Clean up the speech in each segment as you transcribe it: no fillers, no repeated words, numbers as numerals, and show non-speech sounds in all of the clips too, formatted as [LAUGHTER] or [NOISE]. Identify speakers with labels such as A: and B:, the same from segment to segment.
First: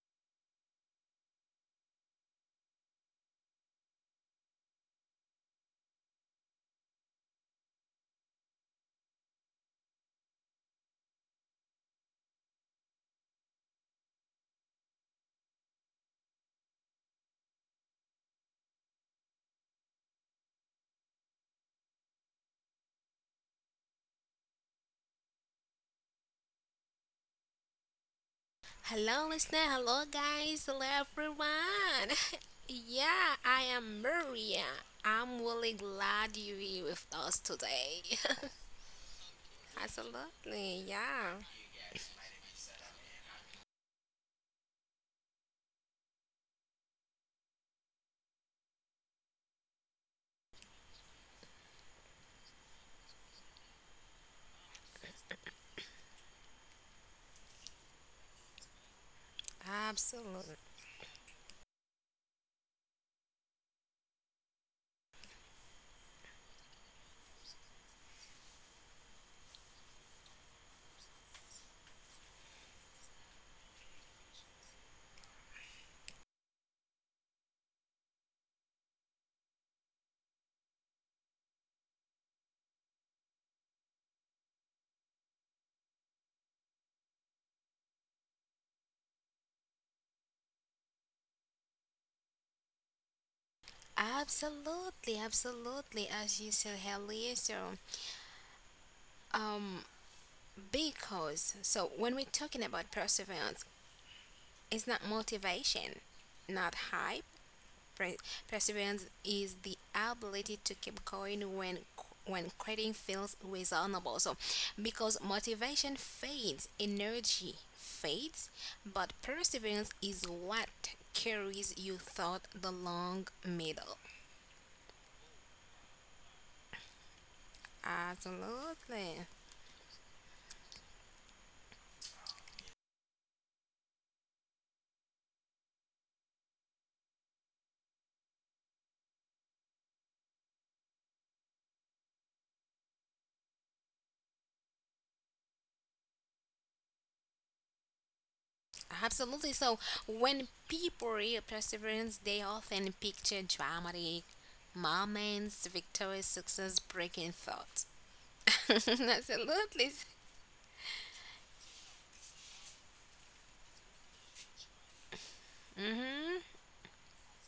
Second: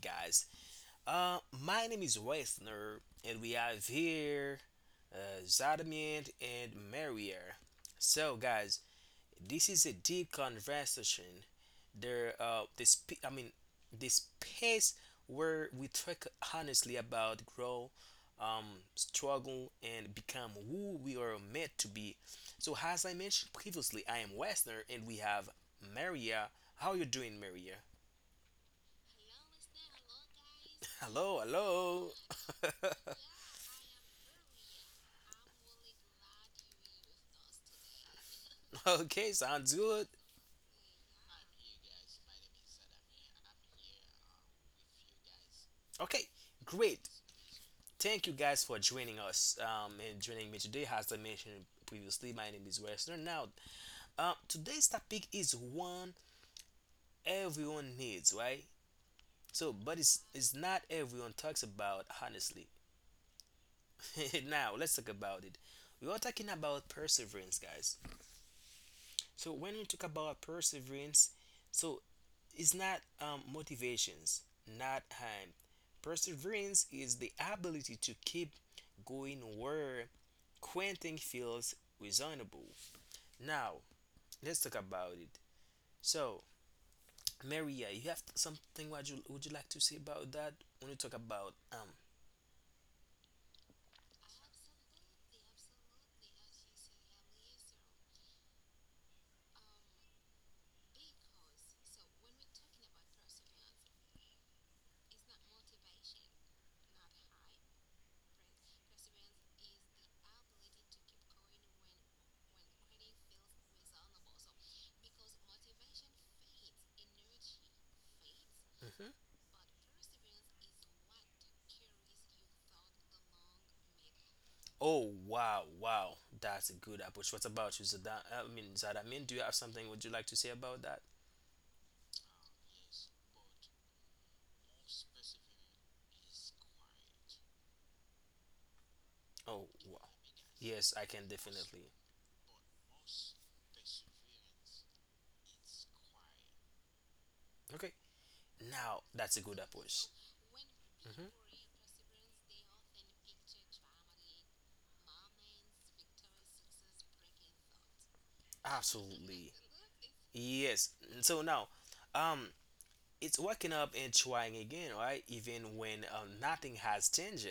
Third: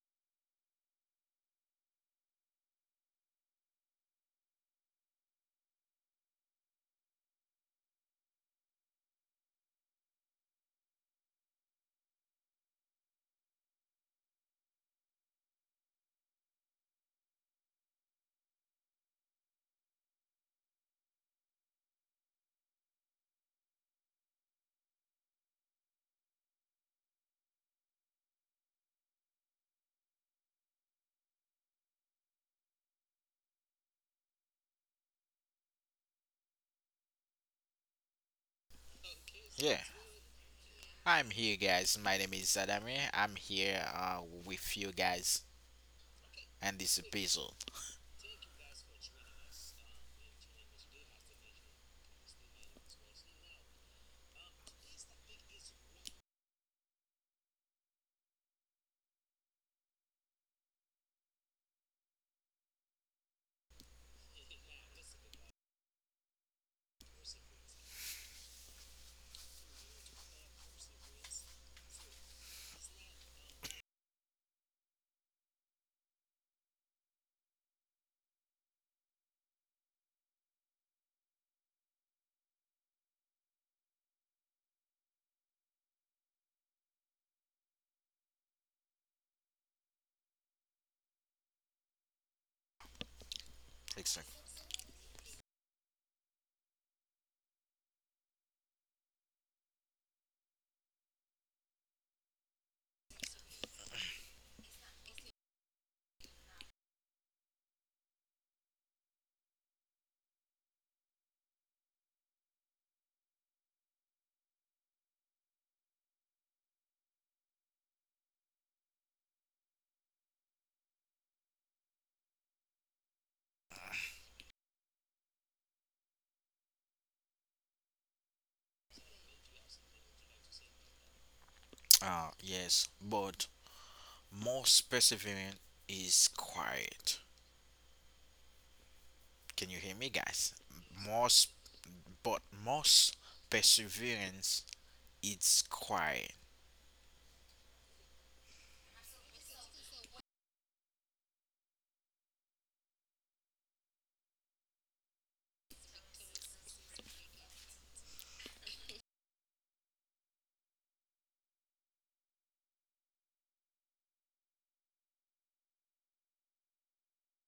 A: guys. My name is Wesner, and we have here Zadamian and Marier. So, guys, this is a deep conversation. There, this sp- I mean, The space where we talk honestly about grow, um, struggle, and become who we are meant to be. So, as I mentioned previously, I am Wesner, and we have Maria. How you doing, Maria?
B: Hello, listener. Hello, guys. Hello,
A: Hello, hello.
B: everyone. [LAUGHS] Yeah, I am Maria. I'm really glad you're here with us today. [LAUGHS]
A: [LAUGHS] Okay, sounds
C: Yeah,
A: good.
B: Absolutely.
C: I'm
B: Yeah.
C: here, guys. My name is Adami. I'm here with you guys
A: Okay,
C: and this
A: great.
C: episode.
A: Thank you guys for joining us, and joining me today. As I mentioned previously, my name is Westner. Now, today's topic is one everyone needs, right? So, but it's
B: Absolutely.
A: not everyone talks about honestly. [LAUGHS] Now, let's talk about it. We are talking about perseverance, guys. So, when we talk about perseverance, so is not motivations, not perseverance is the ability to keep going where quitting feels reasonable. Now let's talk about it. So Maria, you have something, what you like to say about that when you talk about.
C: Exactly.
B: Absolutely. Absolutely. As you said earlier, so um, because when we're talking about perseverance, it's not motivation, not hype, Pre- perseverance is the ability to keep going when quitting feels reasonable. So, because motivation fades, energy fades,
A: Mhm.
B: but perseverance is what carries you through the long middle.
A: Oh, wow, wow, that's a good approach. What about you, Zada? I mean,
B: Absolutely.
A: Zadamin, do you have something? Would you like to say about that?
C: Yes, but most perseverant is quiet.
A: Oh
C: Can you hear
A: wow,
C: me, guys?
A: yes, I can
C: Most,
A: definitely.
C: but Most perseverance is quiet.
A: Okay, now that's a
B: Absolutely.
A: good
B: So
A: approach.
B: when people read
A: Hmm.
B: perseverance, they often picture dramatic moments, victorious success, breaking thoughts. [LAUGHS]
A: Absolutely.
B: Absolutely.
A: Yes. So now, um, it's waking up and trying again, right? Even when
B: Hmm.
A: nothing has changed.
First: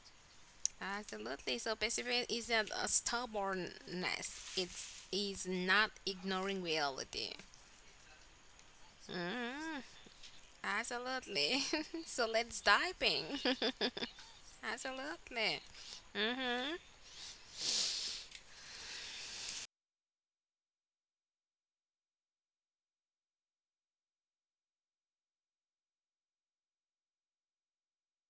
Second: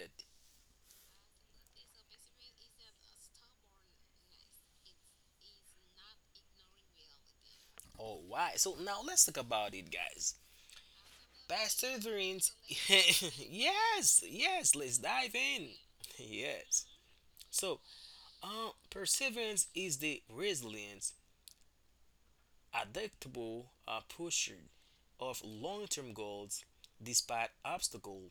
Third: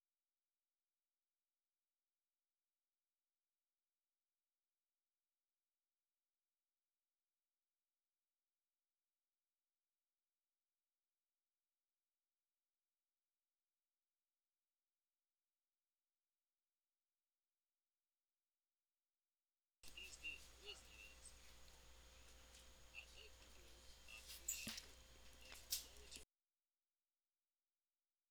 B: Absolutely. So perseverance isn't a stubbornness. It is not ignoring reality.
A: Or why? So now let's talk about
B: Mm,
A: it, guys.
B: absolutely. [LAUGHS] So
A: Perseverance.
B: let's dive
A: [LAUGHS]
B: in. [LAUGHS]
A: Yes, yes. Let's dive
B: Absolutely.
A: in. [LAUGHS]
B: Mm-hmm.
A: Yes. So, perseverance is the resilience adaptable pursuit of long-term goals despite obstacle,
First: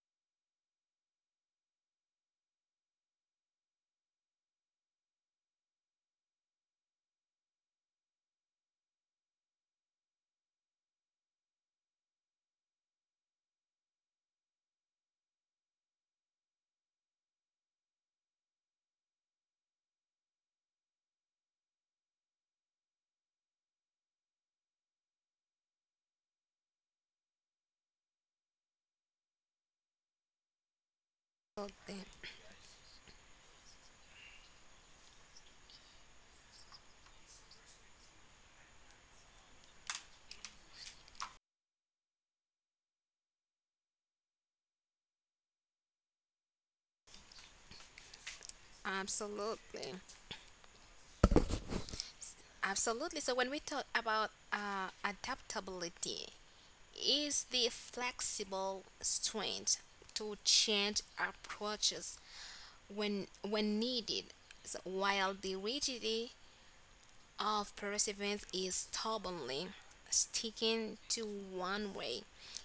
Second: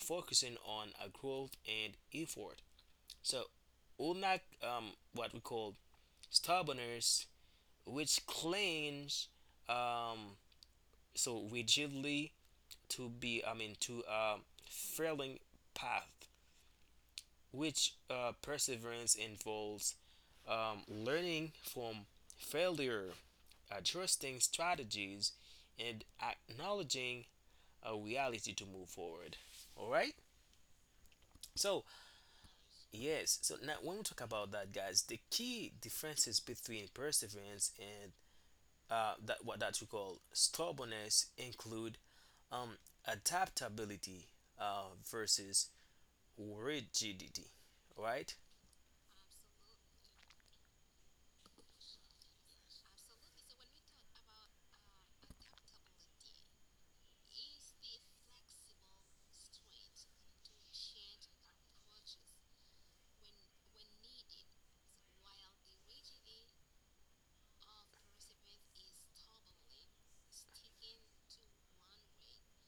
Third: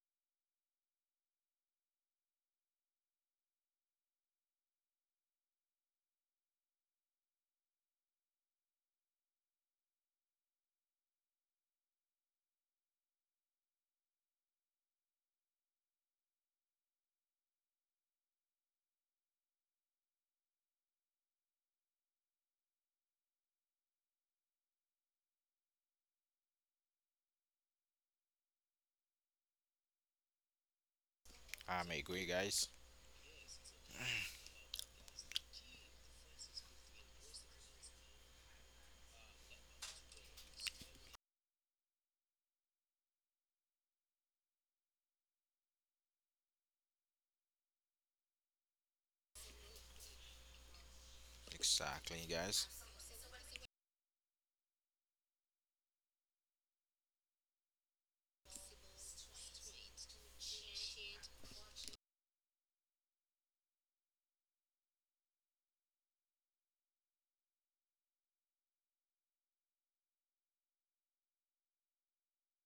A: focusing on a growth and effort, so unlike what we call stubbornness, which claims, um, so rigidly, to be, I mean, to a failing path, which perseverance involves learning from failure, adjusting strategies, and acknowledging a reality to move forward. All right. So
C: I'm
B: Absolutely.
C: agree, guys.
A: yes. So now when we talk about that, guys, the key differences between perseverance and that what that we call stubbornness include um, adaptability versus rigidity. All right?
B: Absolutely.
C: Exactly, guys.
B: Absolutely. So when we talk about adaptability, is the flexible strength to change approaches when needed, so while the rigidity of perseverance is stubbornly sticking to one way,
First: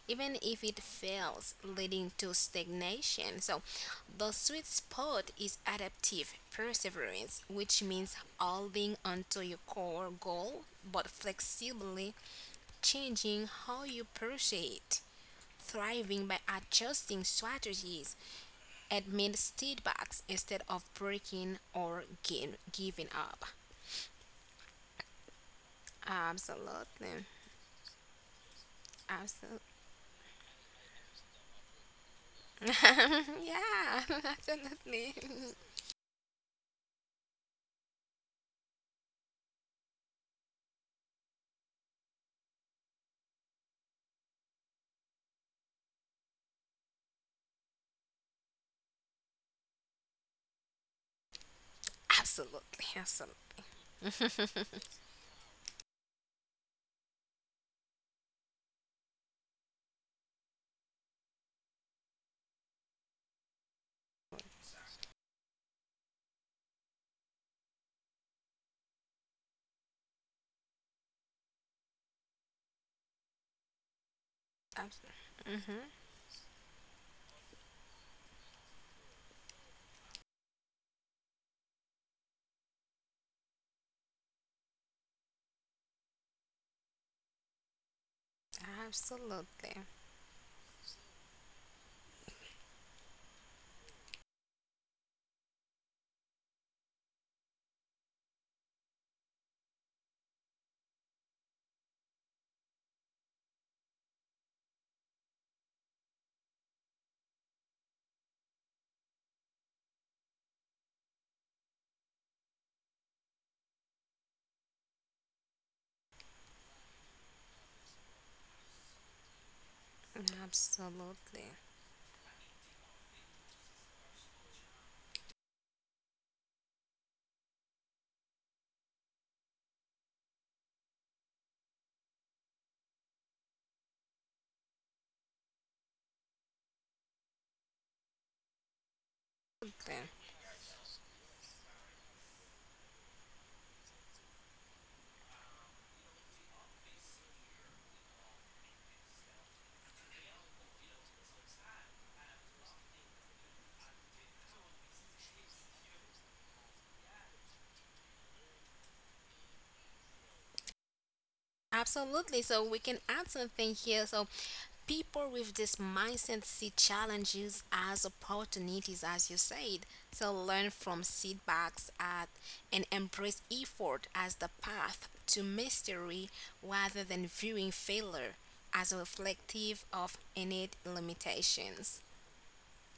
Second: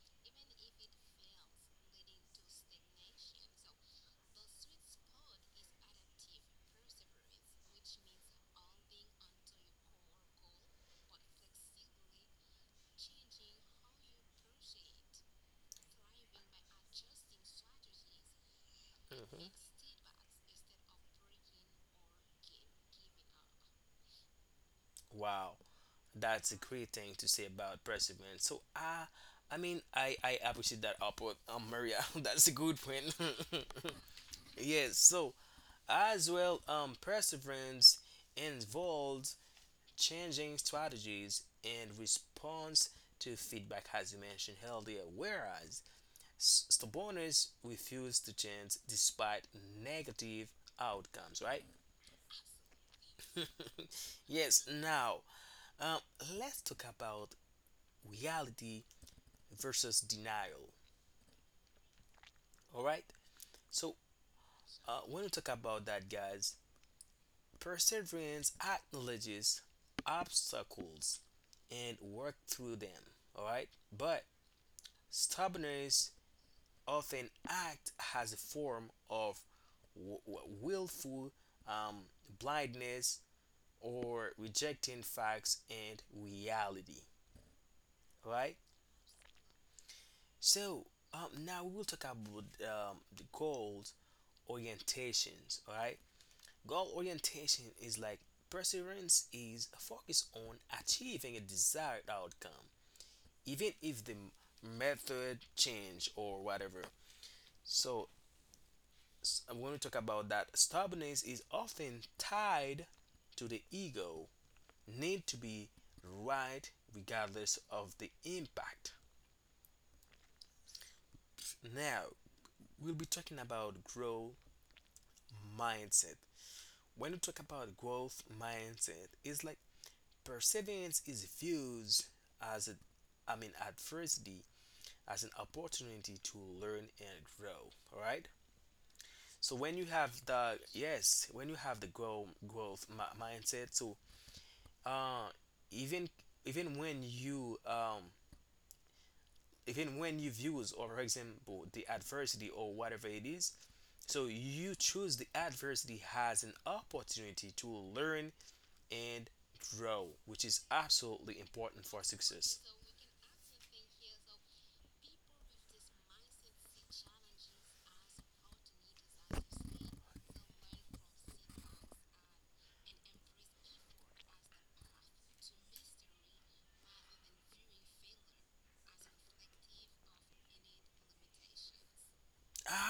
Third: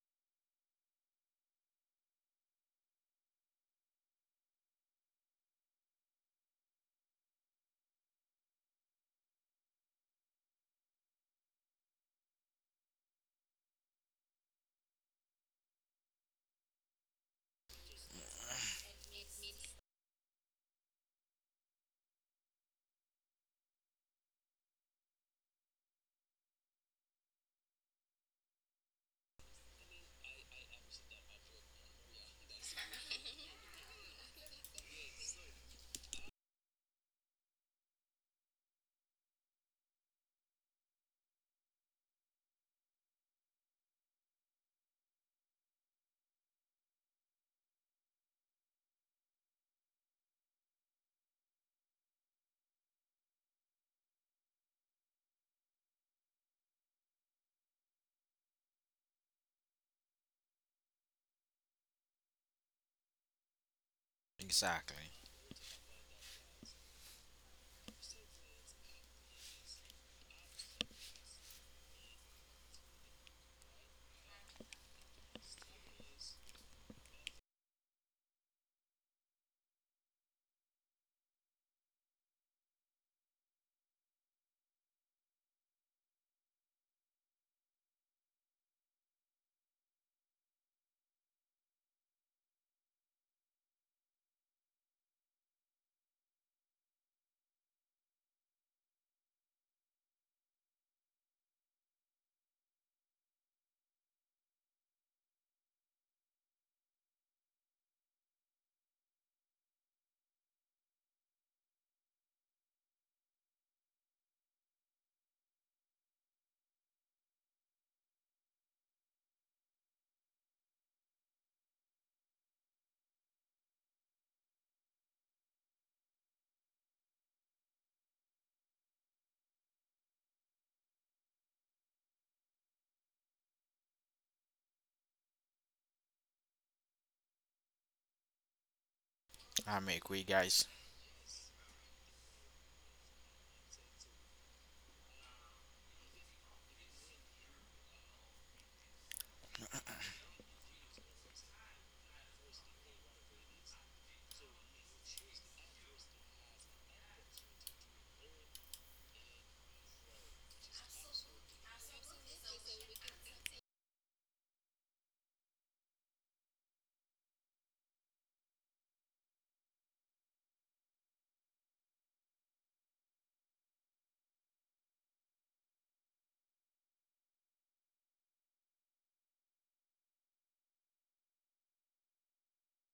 B: even if it fails, leading to stagnation. So, the sweet spot is adaptive perseverance, which means holding onto your core goal but flexibly changing how you pursue it, thriving by adjusting strategies amid
A: Mhm.
B: setbacks instead of breaking or giving up.
A: Wow, that's a great thing
B: Absolutely.
A: to say about perseverance. So I
B: Absolutely.
A: mean, I appreciate that upward, Maria. [LAUGHS] That's a good point.
B: [LAUGHS] Yeah, [LAUGHS]
A: [LAUGHS] Yes.
B: absolutely.
A: So as well, perseverance involves changing strategies and response to feedback, as you mentioned earlier. Whereas stubbornness refuse to change despite negative outcomes. Right.
B: [LAUGHS] Absolutely. Absolutely.
A: Yes. Now, um, let's talk about reality versus denial. All right. So
C: Exactly.
A: when we talk about that, guys, perseverance acknowledges obstacles and work through them. All right. But
B: Absolutely.
A: stubbornness often act as a form of willful um, blindness or rejecting facts and reality. All right.
B: Absolutely.
A: So now we will talk about the goals orientations. All right. Goal orientation is like perseverance is focused on achieving a desired outcome, even if the method change or whatever. So I'm going to talk about that. Stubbornness is often tied to the ego need to be right regardless of the impact.
B: Absolutely.
A: Now, we'll be talking about growth mindset. When you talk about growth mindset, it's like perseverance is viewed as a, I mean, adversity as an opportunity to learn and grow. All right. So when you
C: I'm
B: Absolutely.
A: have
C: agree,
A: the,
C: guys.
A: yes, when you have the mindset, so uh, even even when you um even when you views, or for example the adversity or whatever it is, so you choose the adversity as an opportunity to learn and grow, which is absolutely important for
B: Absolutely.
A: success.
B: So we can add something here. So people with this mindset see challenges as opportunities, as you said. So learn from setbacks at, and embrace effort as the path to mastery rather than viewing failure as reflective of innate limitations.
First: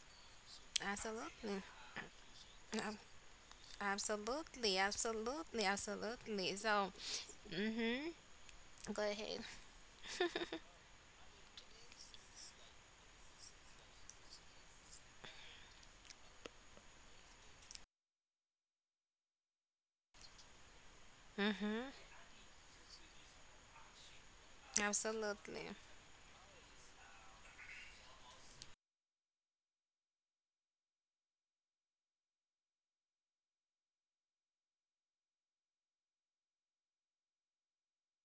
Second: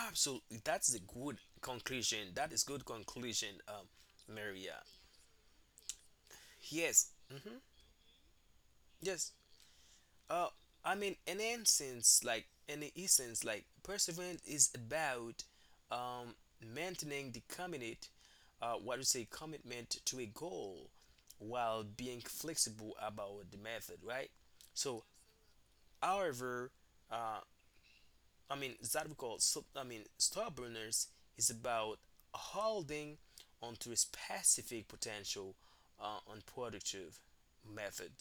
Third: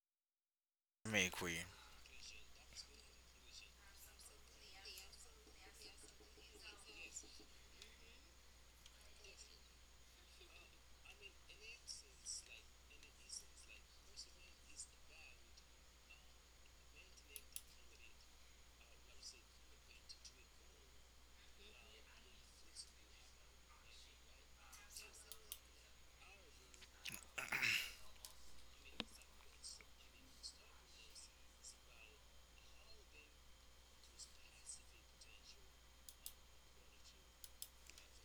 A: Absolutely, that's a
C: I'm
A: good
B: Absolutely.
C: agree.
A: conclusion. That is good
B: Ab-
A: conclusion,
B: Absolutely.
A: Maria.
B: Absolutely. Absolutely. So,
A: Yes.
B: mm-hmm, go
A: Yes.
B: ahead.
A: Uh, I mean, in essence, like in the essence, like perseverance is about um maintaining the commitment, what you say, commitment to a goal, while
B: Mm-hmm.
A: being flexible about the method, right? So,
B: Absolutely.
A: however, uh, I mean that we call so, I mean stubbornness is about holding onto a specific potential unproductive method.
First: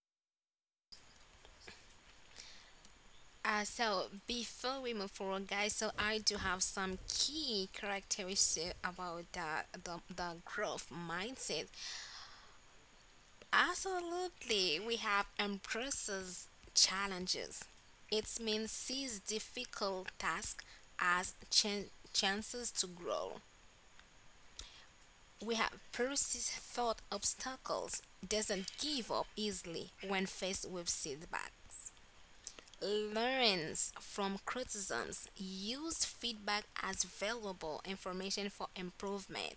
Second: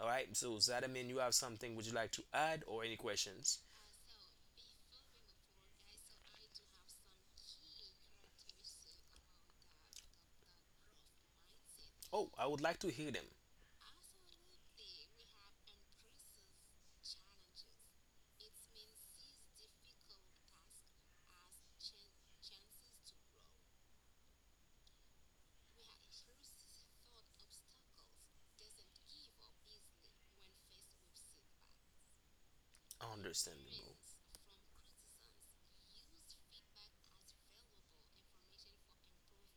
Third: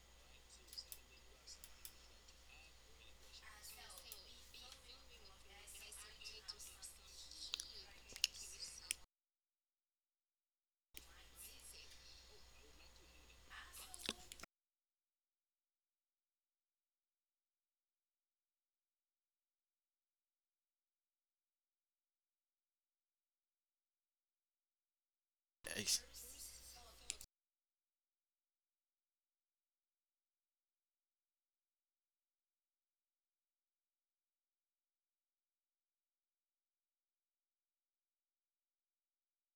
A: All right. So that, I mean, you have something, would you like to add, or any questions?
B: So before we move forward, guys, so I do have some key characteristics about the growth mindset.
A: Oh, I would like to hear them.
B: Absolutely, we have embraces challenges. It means sees difficult tasks as chances to grow. We have
C: Ex-
B: persists thought obstacles, doesn't give up easily when faced with setback. Learns
A: Understandable.
B: from criticisms, use feedback as valuable information for improvement,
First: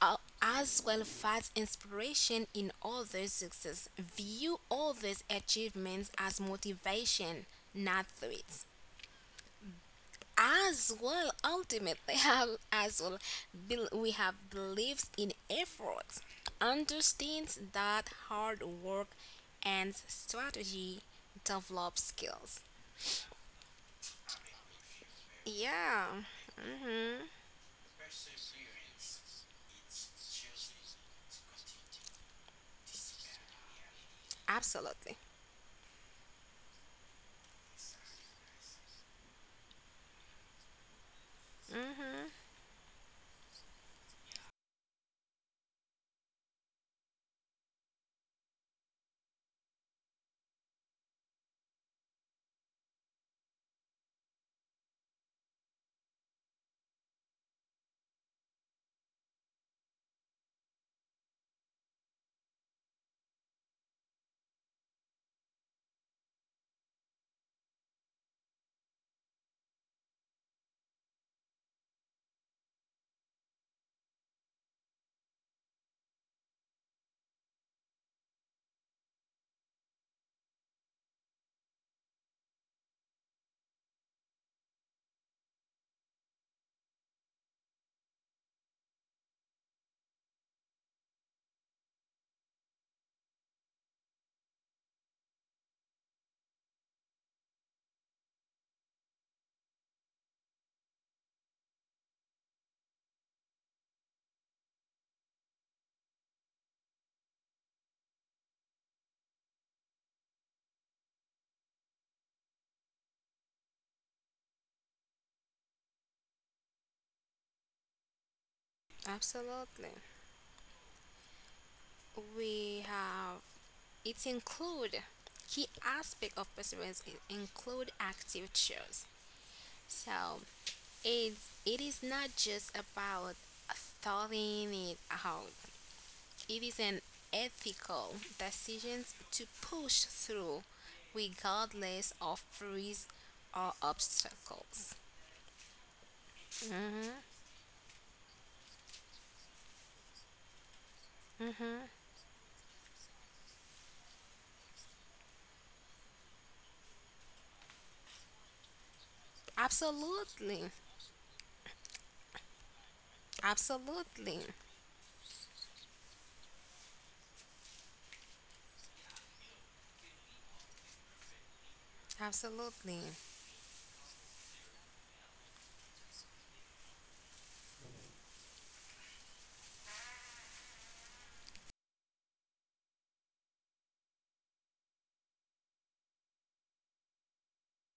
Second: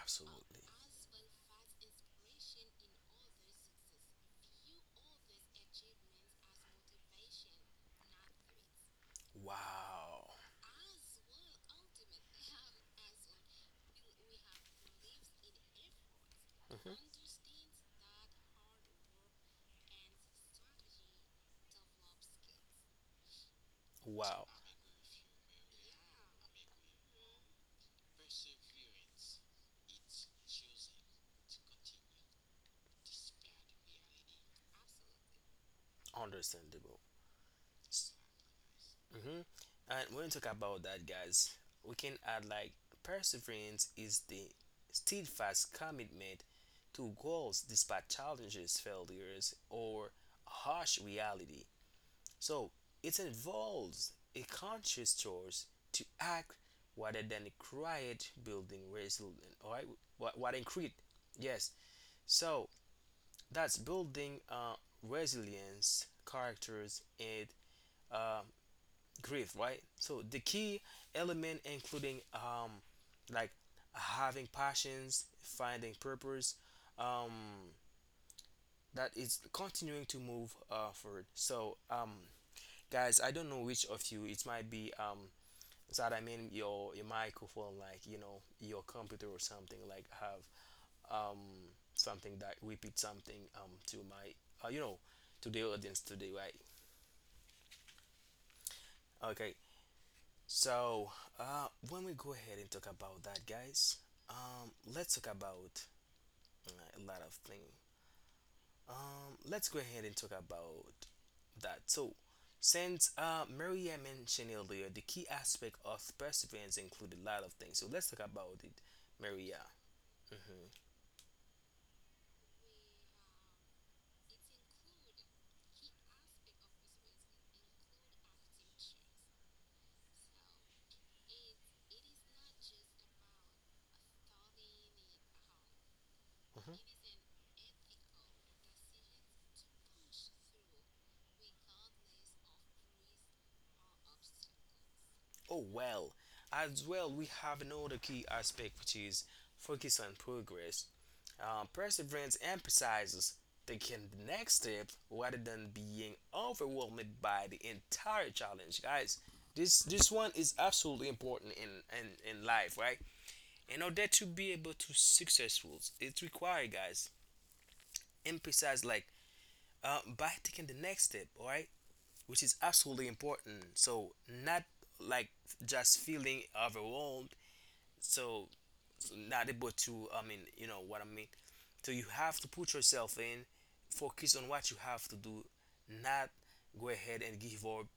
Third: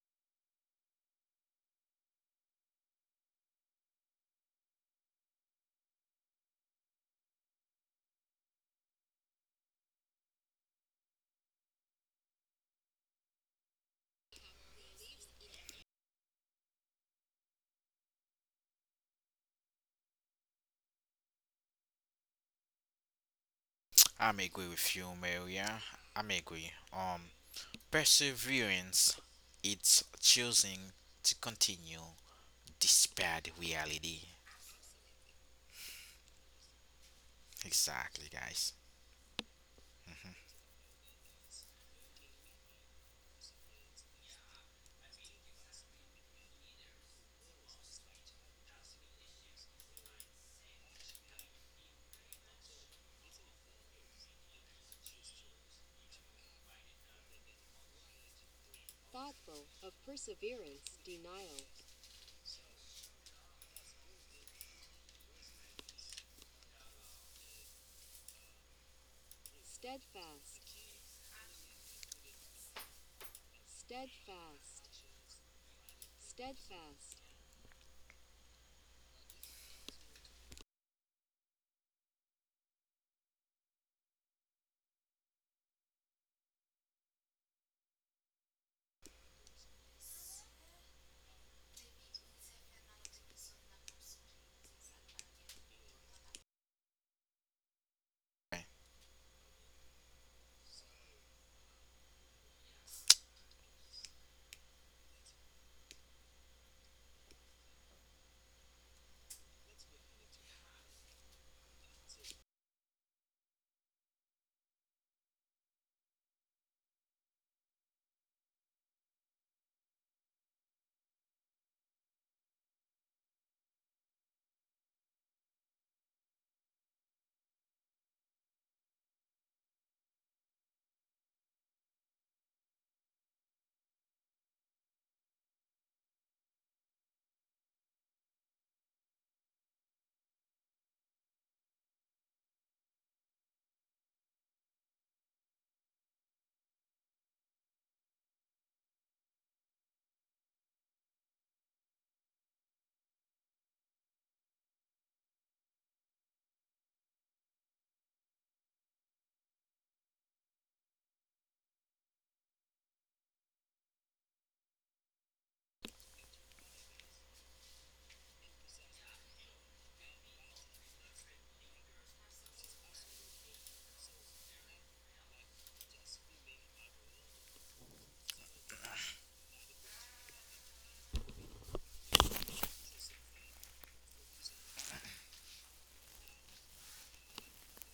A: Absolutely.
B: as well as inspiration in others' success. View others' achievements as motivation, not threats.
A: Wow.
B: As well, ultimately, [LAUGHS] have as well, we have beliefs in efforts,
A: Mhm.
B: understands that hard work and strategy develop skills.
C: I'm
A: Wow.
C: agree with you, Maria.
B: Yeah.
C: I'm agree.
B: Mhm.
C: Um, Perseverance it's choosing to continue despite reality.
B: Absolutely.
A: Understandable.
C: Exactly, guys.
A: Mm-hmm. And when we
C: hmm
A: talk about that, guys, we can
B: Mhm.
A: add like perseverance is the steadfast commitment to goals despite challenges, failures, or harsh reality. So it involves a conscious choice to act rather than a quiet building resilience. All right, what increase? Yes. So that's building resilience, characters, and grief. Right. So the key element including like having passions, finding purpose, um that is continuing to move forward. So guys, I don't know which of you it might be, so that I mean your microphone, like you know your computer or something, like have um something that repeat something to my uh, you know to the audience today, right? Okay, so when we go ahead and talk about that, guys, let's talk about a lot of things. Let's go ahead and talk about that. So since Maria mentioned earlier, the key aspect of perseverance include a lot of things. So let's talk about it, Maria.
B: Absolutely.
A: Hmm.
B: We have it include key aspect of perseverance include active choice. So it it is not just about thawing it out. It is
A: Mhm.
B: an ethical decision to push through regardless of freeze or obstacles.
A: Oh, well, as well
B: Mm-hmm.
A: we have another key aspect, which is focus on progress. Perseverance emphasizes taking the next step rather than being overwhelmed by the entire challenge, guys. This one is
B: Absolutely.
A: absolutely important in life, right? In order to
B: Absolutely.
A: be able to successful, it's required, guys. Emphasize like by taking the next step, alright, which is
B: Absolutely.
A: absolutely important. So not like just feeling overwhelmed, so, so, not able to, I mean, you know what I mean, so you have to put yourself in, focus on what you have to do, not go ahead and give up,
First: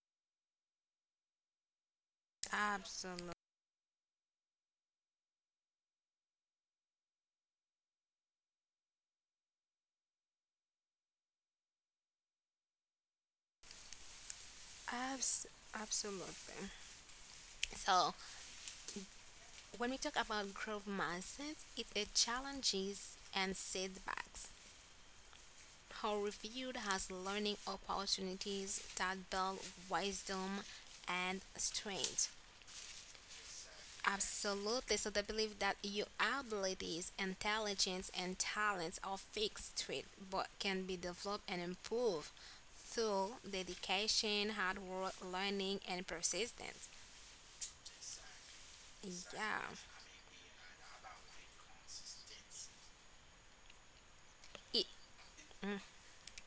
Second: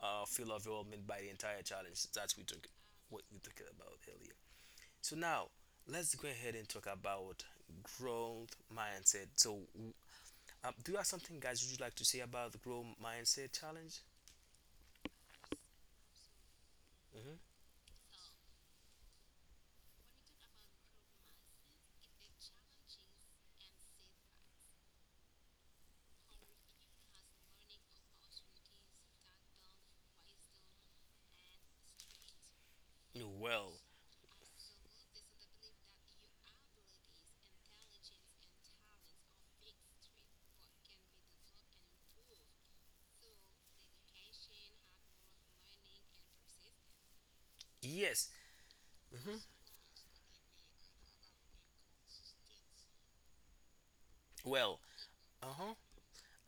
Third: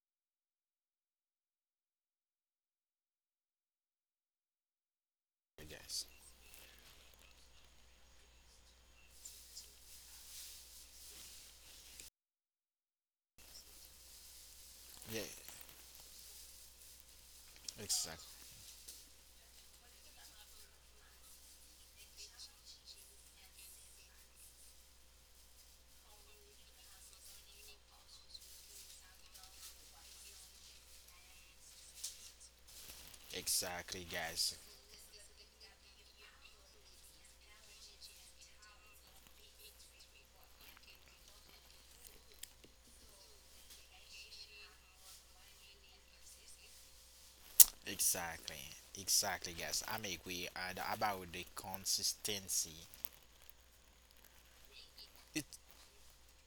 A: feel overwhelmed by the entire challenge, that's we took what
B: Absolutely.
A: we talked about earlier. So now
C: Guys.
A: let's go ahead and talk about growth mindset. So do you have something, guys, would you like to say about the growth mindset challenge?
C: Yeah,
B: Abs- Absolutely.
A: Hmm.
B: So,
C: exactly.
B: when we talk about growth mindset, it challenges and setbacks are reviewed as learning opportunities that build wisdom and strength.
A: Well.
C: Exactly, guys.
B: Absolutely. So, they believe that your abilities, intelligence, and talents are fixed traits but can be developed and improved through dedication, hard work, learning, and persistence.
A: Yes.
C: Exactly.
A: Hmm.
C: Exactly,
B: Yeah,
C: guys. I make we add about the consistency.
A: Well.
B: it,
C: It
A: Uh-huh.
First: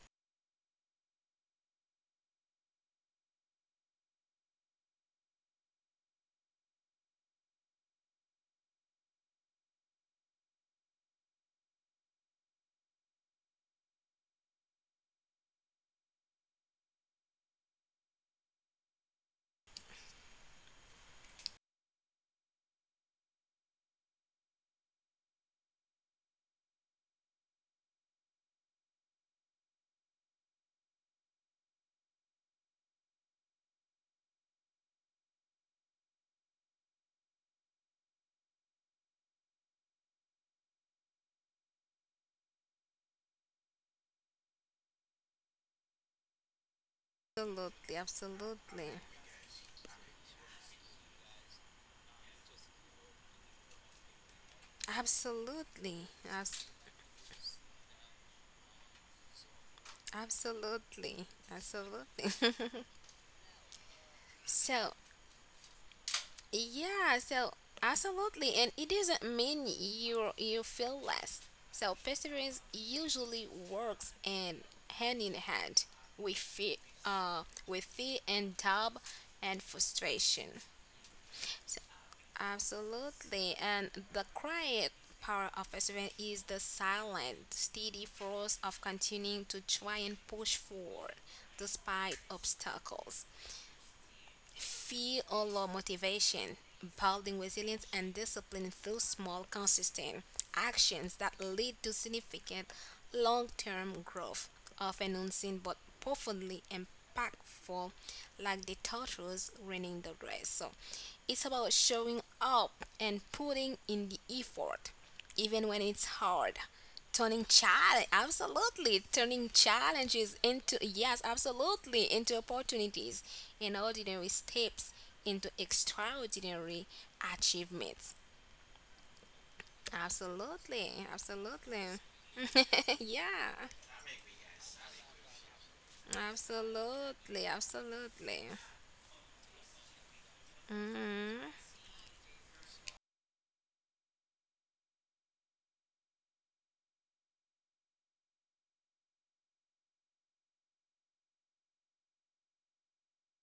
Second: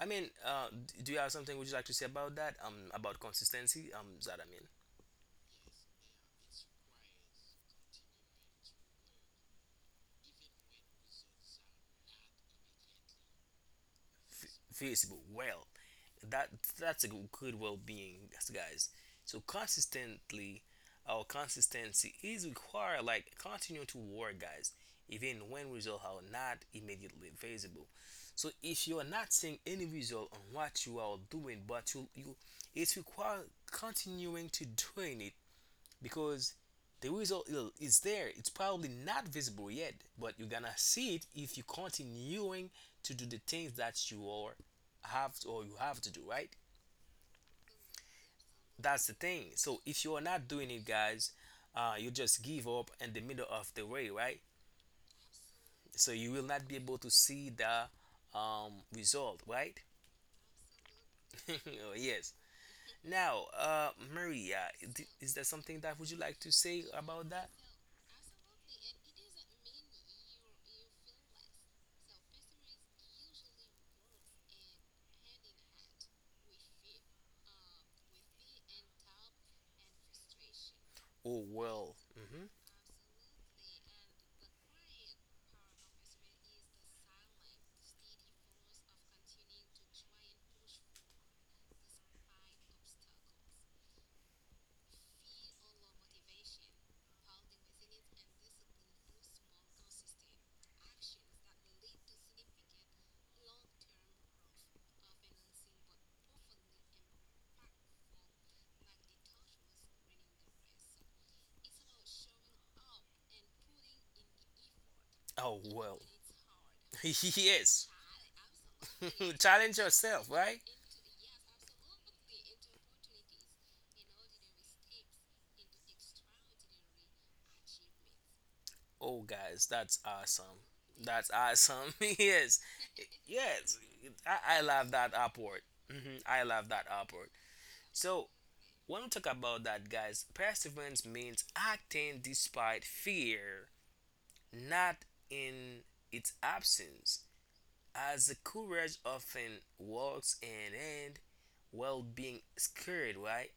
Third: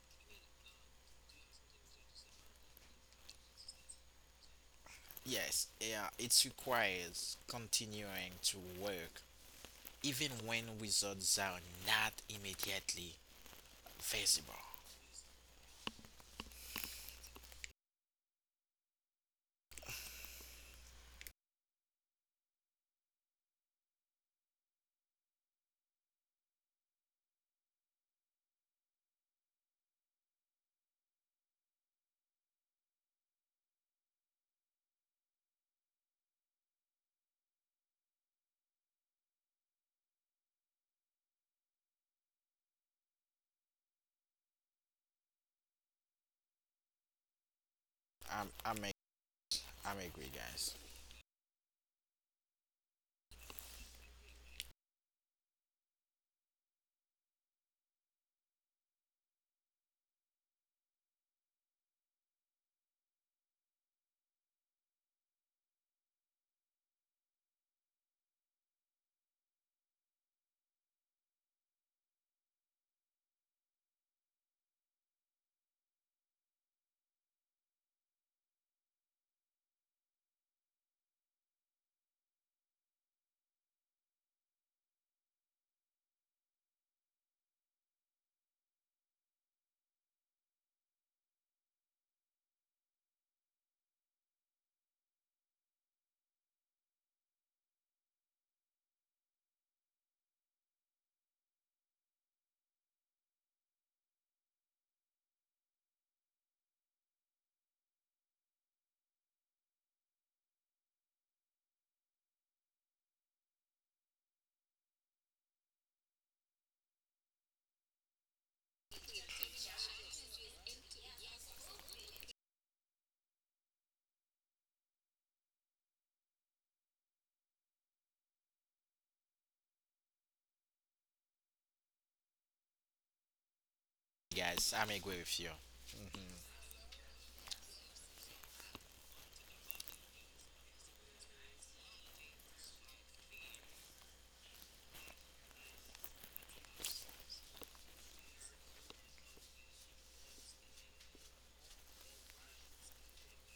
A: I mean, do you have something would you like to say about that? About consistency. That, I mean,
C: Yes, yeah, it requires continuing to work even when results are not immediately visible.
A: Facebook. Well, that that's a good well-being, guys. So consistently, our consistency is required. Like continue to work, guys, even when results are not immediately visible. So if you are not seeing any result on what you are doing, but it's required continuing to doing it, because the result is there. It's probably not visible yet, but you're gonna see it if you are continuing to do the things that you are have to, or you have to do. Right?
B: absolutely,
C: I'm I'm
B: absolutely,
C: a,
A: That's the thing. So
C: I'm
A: if you are
C: agree,
A: not doing
C: guys.
A: it, guys, you just give up in the middle of the way, right?
B: absolutely,
A: So you will
B: abs-
A: not be able to see the, result, right?
B: absolutely,
A: [LAUGHS]
B: absolutely.
A: Yes. Now, Maria,
B: [LAUGHS] So
A: is there something that would you like to say
B: yeah,
A: about that?
B: so absolutely, and it doesn't mean you feel less. So perseverance usually works and hand in hand with fear, with fear and doubt and frustration.
A: Oh, well. Hmm.
B: Absolutely. And the quiet power of perseverance is the silent, steady force of continuing to try and push forward despite obstacles. Fear or low motivation, building resilience and discipline through small, consistent actions that lead to significant long term growth, often unseen but profoundly impactful, like the turtles running the race. So it's about showing up and putting in the effort
A: Oh,
B: even when
A: well.
B: it's hard.
A: [LAUGHS]
B: Turning
A: Yes.
B: challenge, absolutely.
A: [LAUGHS]
B: Turning
A: Challenge yourself,
B: challenges
A: right?
B: into, yes, absolutely, into opportunities and ordinary steps into extraordinary achievements.
A: Oh, guys, that's awesome.
B: Absolutely,
A: That's
B: absolutely.
A: awesome. [LAUGHS] Yes.
B: [LAUGHS] Yeah,
A: Yes. I
C: Guys, I'm
A: love that
C: agree with you.
A: upward. Hmm. I love that upward.
B: absolutely,
A: So,
B: absolutely.
A: when we talk about that, guys, perseverance means
B: Hmm.
A: acting despite fear, not in its absence, as the courage often walks hand in hand well being scared, right?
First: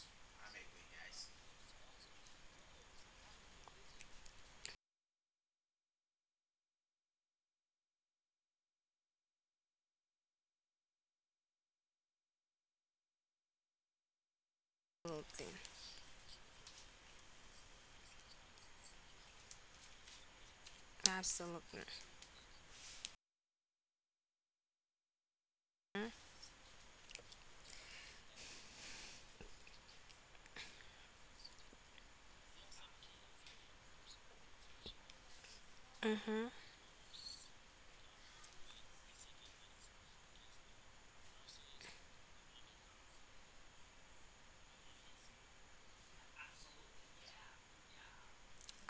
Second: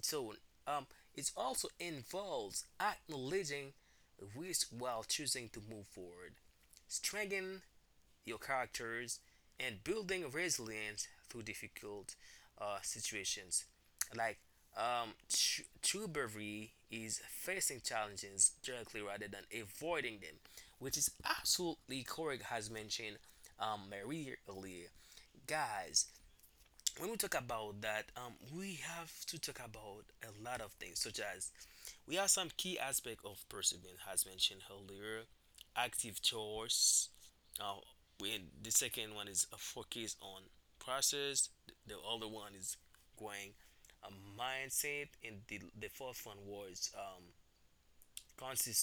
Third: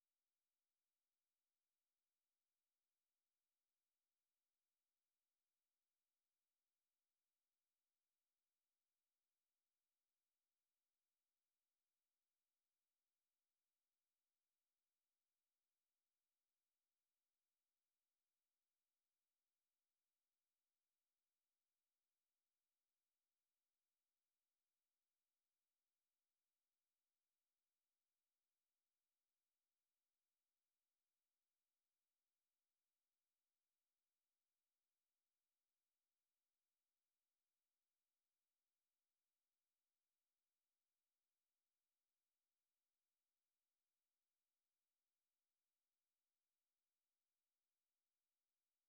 A: So um, it also involves acknowledging risk while choosing to move forward, strengthening your characters, and building resilience through difficult situations. Like,
B: Absolutely,
A: true bravery is facing challenges directly rather than avoiding them, which is
B: absolutely.
A: absolutely correct, as mentioned, Marie, earlier. Guys, when we talk about that, we have to talk about a lot of things, such as we have some key aspect of perseverance, as mentioned earlier, active
B: Mm-hmm.
A: choice. Uh, when the second one is a focus on process. The other one is going a mindset, and the fourth one was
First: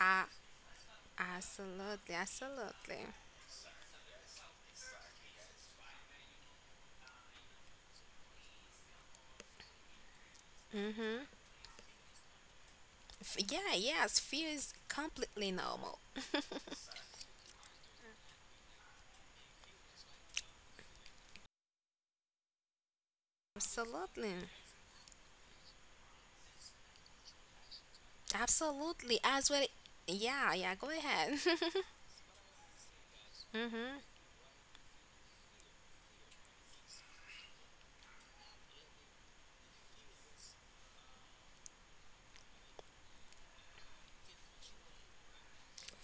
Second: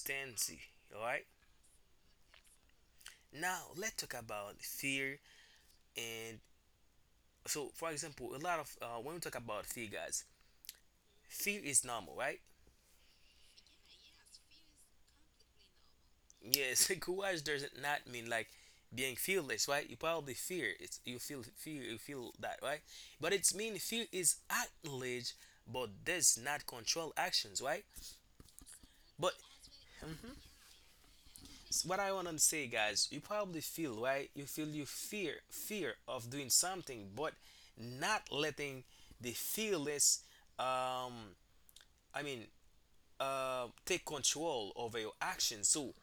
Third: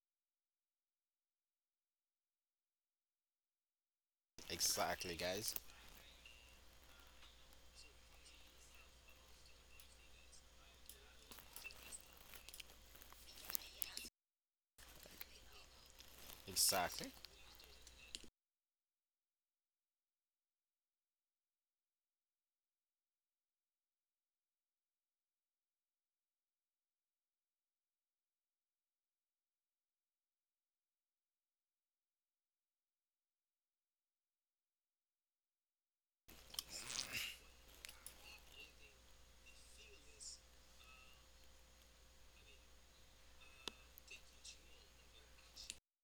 B: Ah,
A: All right.
B: absolutely, absolutely.
A: Now let's talk about
C: Exactly,
A: fear,
C: guys.
A: and so, for example, a lot of when we talk about fear, guys,
B: Mm-hmm.
A: fear is normal, right?
B: Yeah, yes, fear is completely normal.
A: Yes, [LAUGHS]
C: Exactly.
A: courage does not mean like being fearless, right? You probably fear. It's you feel fear. You feel that, right? But it's mean fear
B: Absolutely.
A: is acknowledge, but does not control actions, right?
B: Absolutely.
A: But
B: As well. Yeah, yeah, go ahead.
A: what I want to say, guys, you
B: [LAUGHS]
A: probably
B: Hmm.
A: feel right. You feel you fear of doing something, but not letting the fearless, um, I mean, take control over your actions. So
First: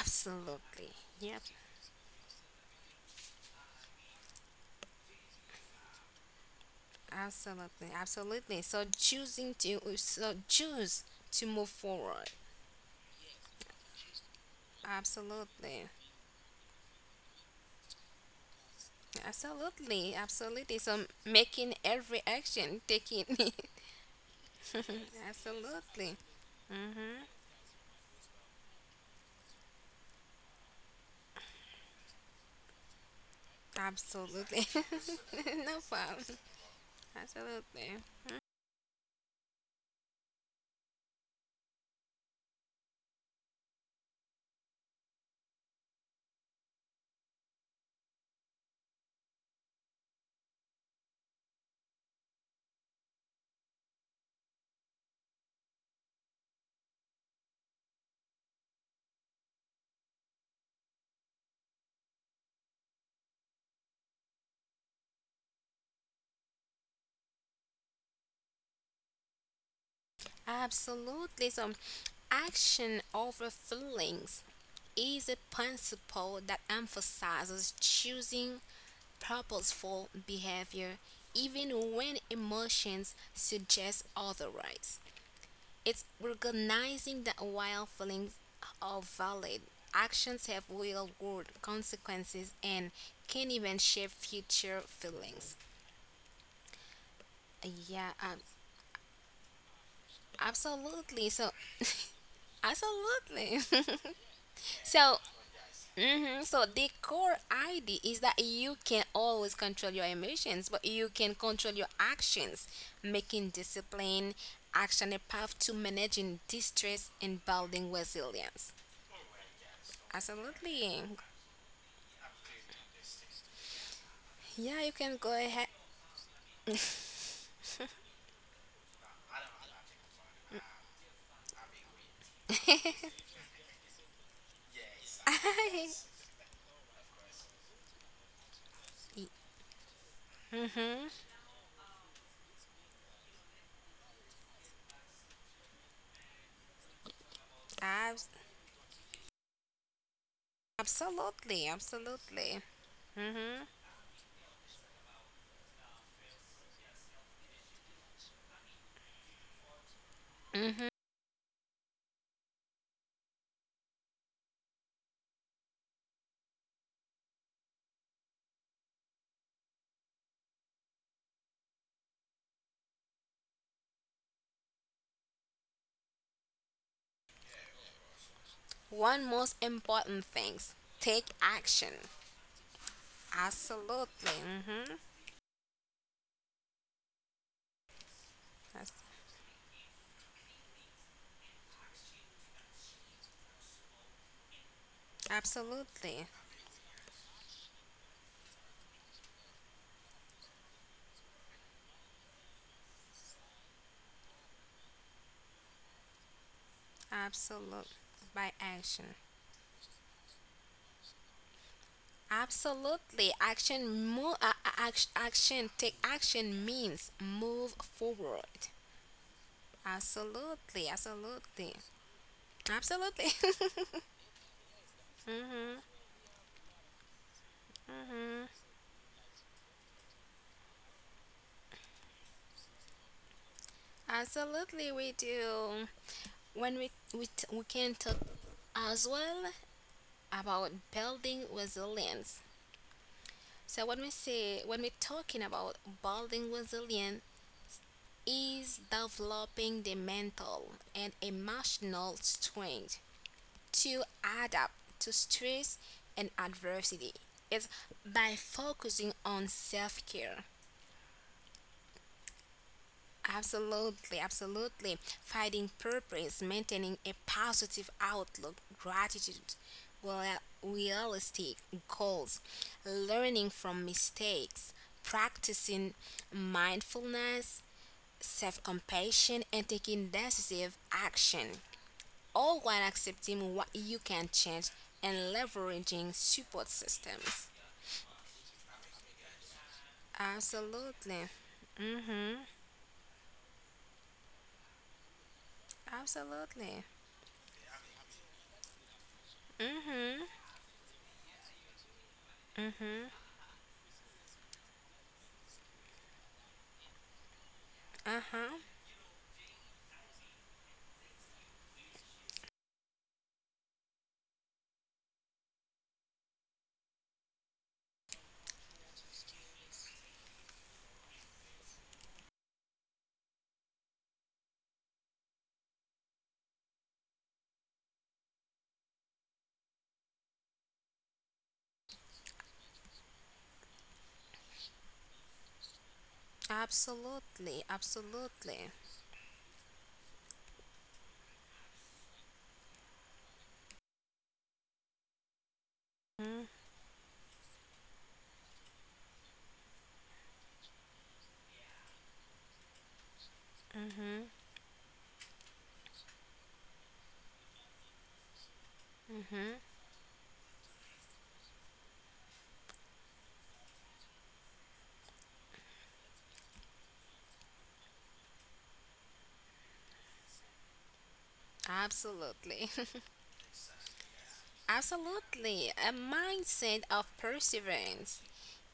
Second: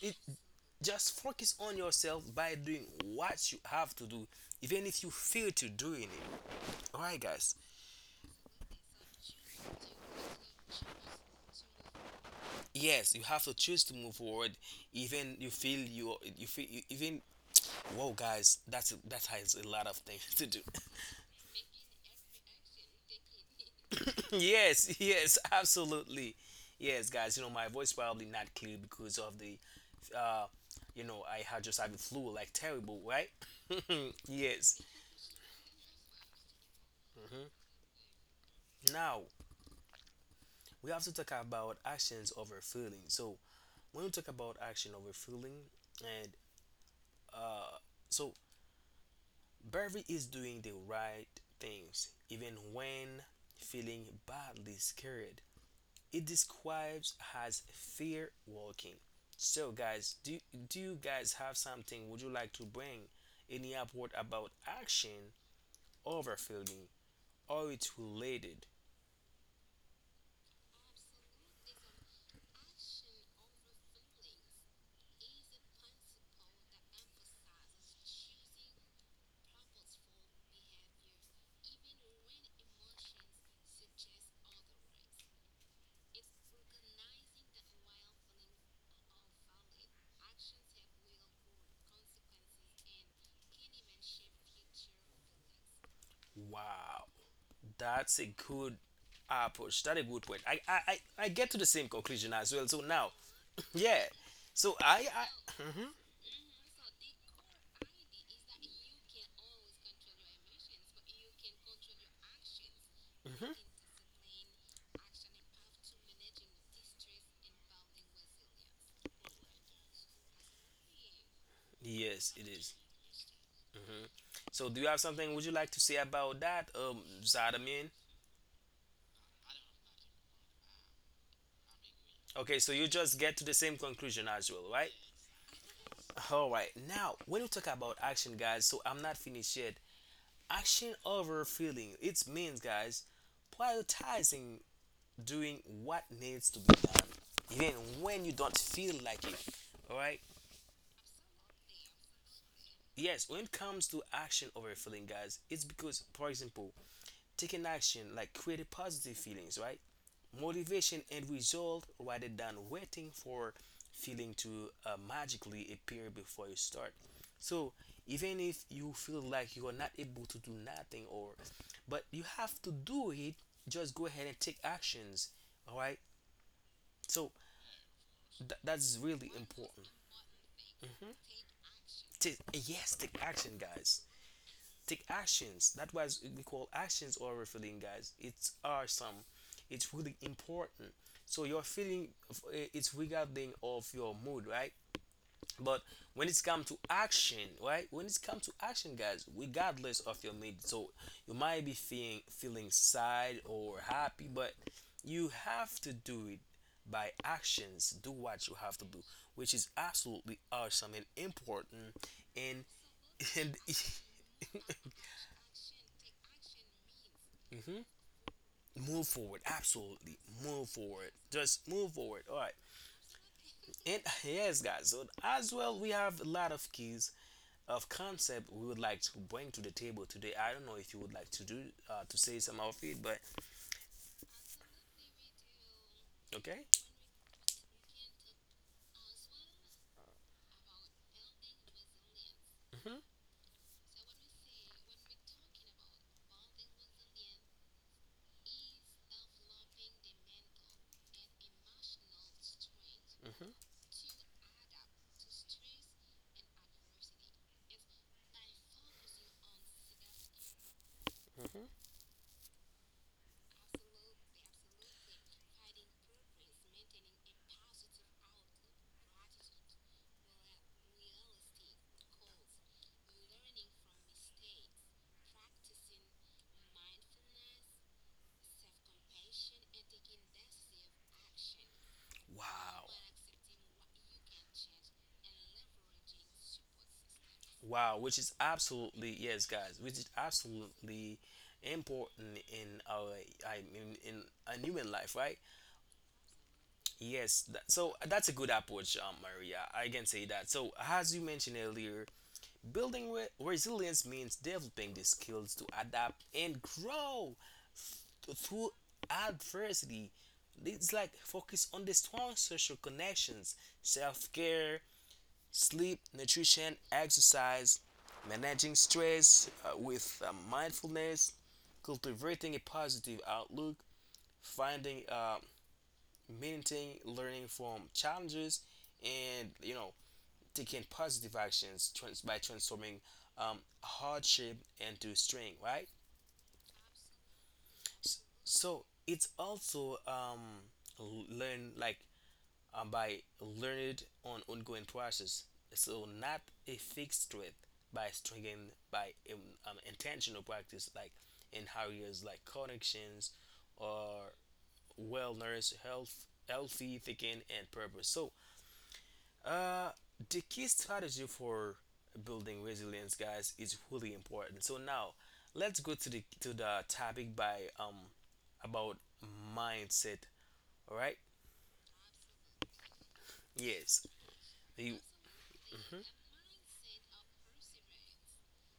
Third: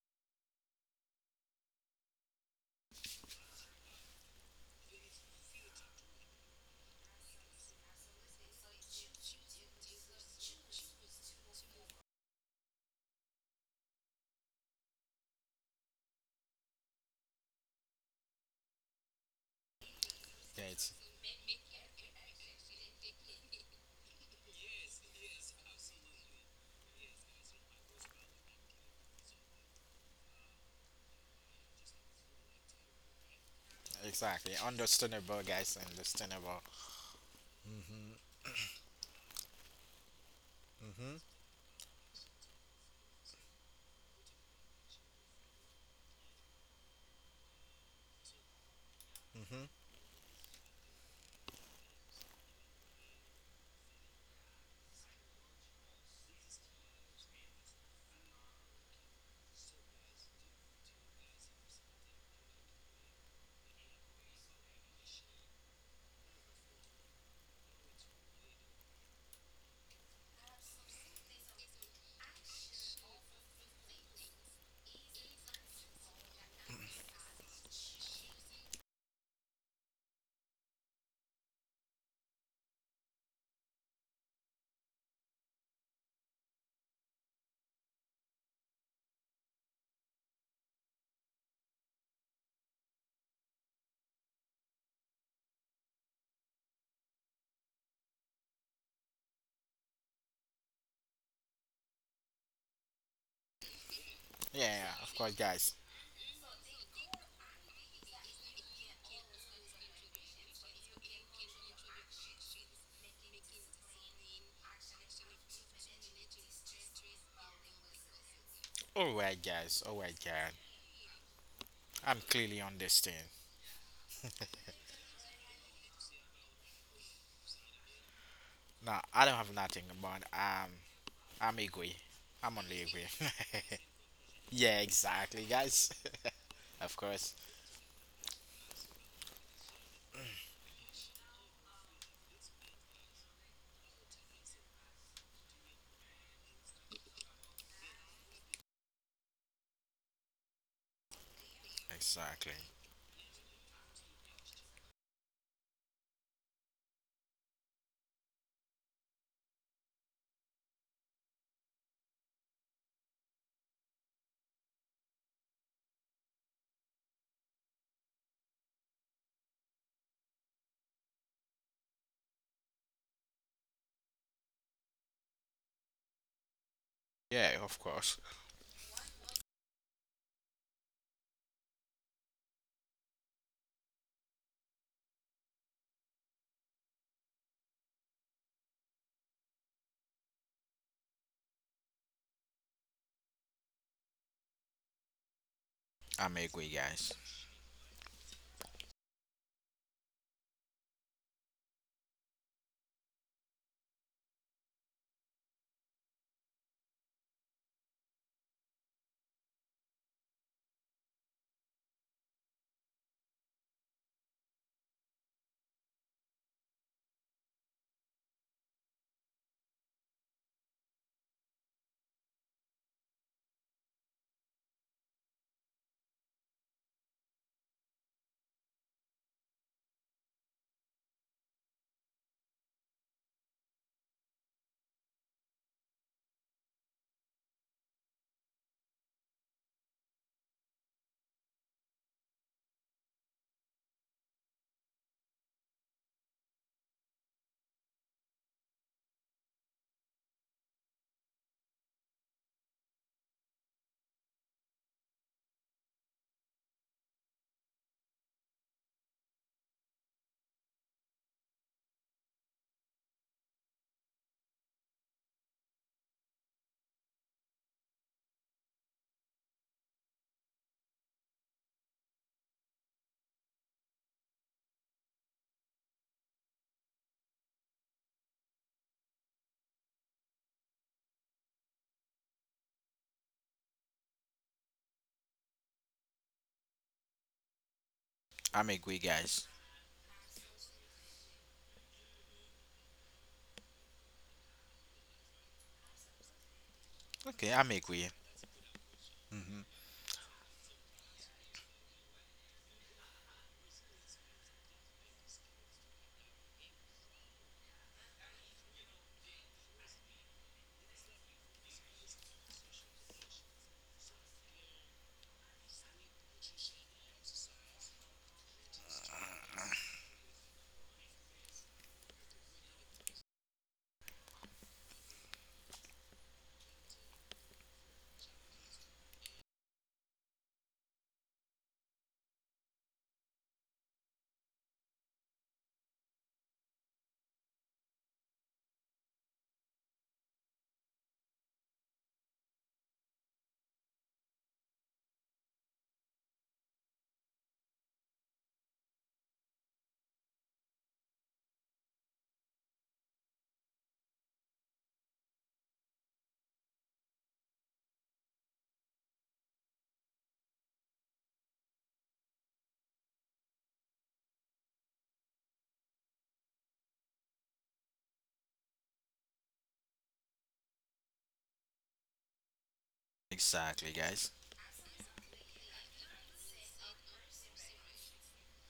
A: it just
B: Yep.
A: focus on yourself by doing what you have to do, even if you fail to doing it. Alright, guys.
B: Absolutely. Absolutely. So choosing to choose to move forward.
A: Yes, you have to choose to move forward, even you feel
B: Absolutely.
A: you feel even. Whoa, guys, that has a lot of
B: Absolutely.
A: things to do.
C: Yeah,
B: Absolutely.
C: it's
B: So making every action, taking it.
A: [LAUGHS] Yes,
B: [LAUGHS]
A: yes,
B: Absolutely.
A: absolutely. Yes, guys. You know my voice probably not clear because of the, uh, I had just had a flu like terrible, right? [LAUGHS]
C: exactly
B: Absolutely. [LAUGHS]
A: Yes.
C: understandable, guys.
B: No problem.
C: Understandable.
B: Absolutely.
C: Mhm.
A: Now we have to
C: Mhm.
A: talk about actions over feelings. So when we talk about action over feeling and uh so
C: Mhm.
A: Barry is doing the right things even when feeling badly scared. It describes as fear walking. So guys, do you guys have something would you like to bring in the upward about action over feeling or it's related?
B: Absolutely. So, action over feelings is a principle that emphasizes choosing purposeful behavior even when emotions suggest otherwise. It's recognizing that while feelings are valid, actions have real world consequences and can even shape future feelings.
A: Wow,
B: Yeah,
A: that's a good approach. That's a good point. I
B: absolutely.
A: get
B: So,
A: to the same conclusion as
B: [LAUGHS]
A: well. So now.
B: absolutely.
A: Yeah.
C: Yeah,
A: So
B: [LAUGHS]
C: yeah, of
B: So,
A: I
C: course, guys.
A: hmm
B: hmm, so the core idea is that you can always control your emotions, but you can control your actions,
A: hmm
B: making discipline, action a path to managing distress and building resilience.
C: All right, guys. All right, guys.
B: Absolutely.
C: I'm
A: yes, it
C: clearly
A: is.
C: understand.
A: Mhm. So do
B: Yeah,
A: you
B: you
A: have
B: can
A: something
B: go
A: would you like
B: ahead.
A: to say about that, Zadamin?
C: Now, I don't have nothing, but I'm agree.
A: Okay,
C: I'm
A: so you
C: only agree.
A: just get to the same conclusion as
C: [LAUGHS]
A: well,
C: Yeah,
A: right?
C: exactly, guys.
A: All right.
C: [LAUGHS] Of
A: Now, when
C: course.
A: we talk about action, guys, so I'm not
B: [LAUGHS]
A: finished yet. Action
B: mm
A: over feeling. It means, guys, prioritizing doing what needs to be done, even when
B: Abs.
A: you don't feel like it. All right.
B: Absolutely,
C: Exactly.
B: absolutely.
A: Yes, when it
B: Mm-hmm.
A: comes to action over feeling, guys, it's because, for example, taking action like create positive feelings, right,
B: Mm-hmm.
A: motivation and result rather than waiting for feeling to magically appear before you start. So even if you feel like you are not able to do nothing or but you have to do it, just go ahead and take actions. All right. So
C: Yeah, of course.
A: that's
B: One
A: really
B: most
A: important.
B: important thing: take action.
A: Yes, take action, guys.
B: Absolutely. Mm-hmm.
A: Take actions that was we call actions over feeling, guys. It's awesome. It's really important. So your feeling, it's regarding of your mood, right? But when
B: Absolutely.
A: it's
C: I'm
A: come to
C: agree, guys.
A: action, right, when it's come to action, guys, regardless of your mood. So you might be feeling sad or happy, but you have to do it. By actions,
B: Absolute
A: do what you
B: by
A: have to do,
B: action.
A: which is absolutely awesome and important. and
B: Absolutely.
A: and
B: Action
A: [LAUGHS]
B: move action take action means move
A: Mhm.
B: forward.
A: Move forward, absolutely. Move
B: Absolutely.
A: forward. Just
B: Absolutely.
A: move forward, all right?
B: Absolutely. [LAUGHS]
A: And yes, guys, so as well
B: Mhm.
A: we have a lot of keys of concept
B: Mhm.
A: we would like to bring to the table today. I don't know if you would like to do to say some of it, but
B: Absolutely we do.
A: okay.
B: When we can talk as well about building resilience.
A: Hmm.
B: So when we say when we're talking about building resilience is developing the mental and emotional strength
A: Hmm.
B: to adapt to stress and adversity. It's by focusing on self care.
A: Hmm.
B: Absolutely, absolutely. Finding purpose, maintaining a positive outlook, gratitude, well, realistic goals, learning from mistakes, practicing mindfulness, self compassion, and taking decisive action, all
A: Wow.
B: while accepting what you can change and leveraging support systems.
A: Wow, which is
C: I'm agree,
A: absolutely, yes,
C: guys.
A: guys, which is absolutely
B: Absolutely.
A: important
B: Mm-hmm.
A: in our, I mean, in a human life, right?
B: Absolutely.
A: Yes,
C: Okay,
A: that,
C: I'm
A: so
C: agree.
A: that's a good approach, Maria.
C: Mhm.
A: I can say
B: Mm-hmm.
A: that. So, as you mentioned earlier, building
B: Mm-hmm.
A: resilience means developing the skills to adapt and grow
B: Uh-huh.
A: through adversity. It's like focus on the strong social connections, self care, sleep, nutrition, exercise, managing stress with mindfulness, cultivating a positive outlook, finding maintain learning from challenges, and taking positive actions, by transforming hardship into strength. Right.
B: Absolutely. Absolutely.
A: So it's also learn like by learning on ongoing process. So not
B: Mm-hmm.
A: a fixed threat by strengthening by intentional practice like in areas like connections
B: Mm-hmm.
A: or wellness, health, healthy thinking, and purpose. So Uh, the key strategy for building resilience, guys, is really important. So now, let's go to the topic by about mindset. All right?
B: Absolutely.
C: Exactly,
A: Yes.
C: guys.
B: [LAUGHS]
A: You.
B: Absolutely. A mindset of perseverance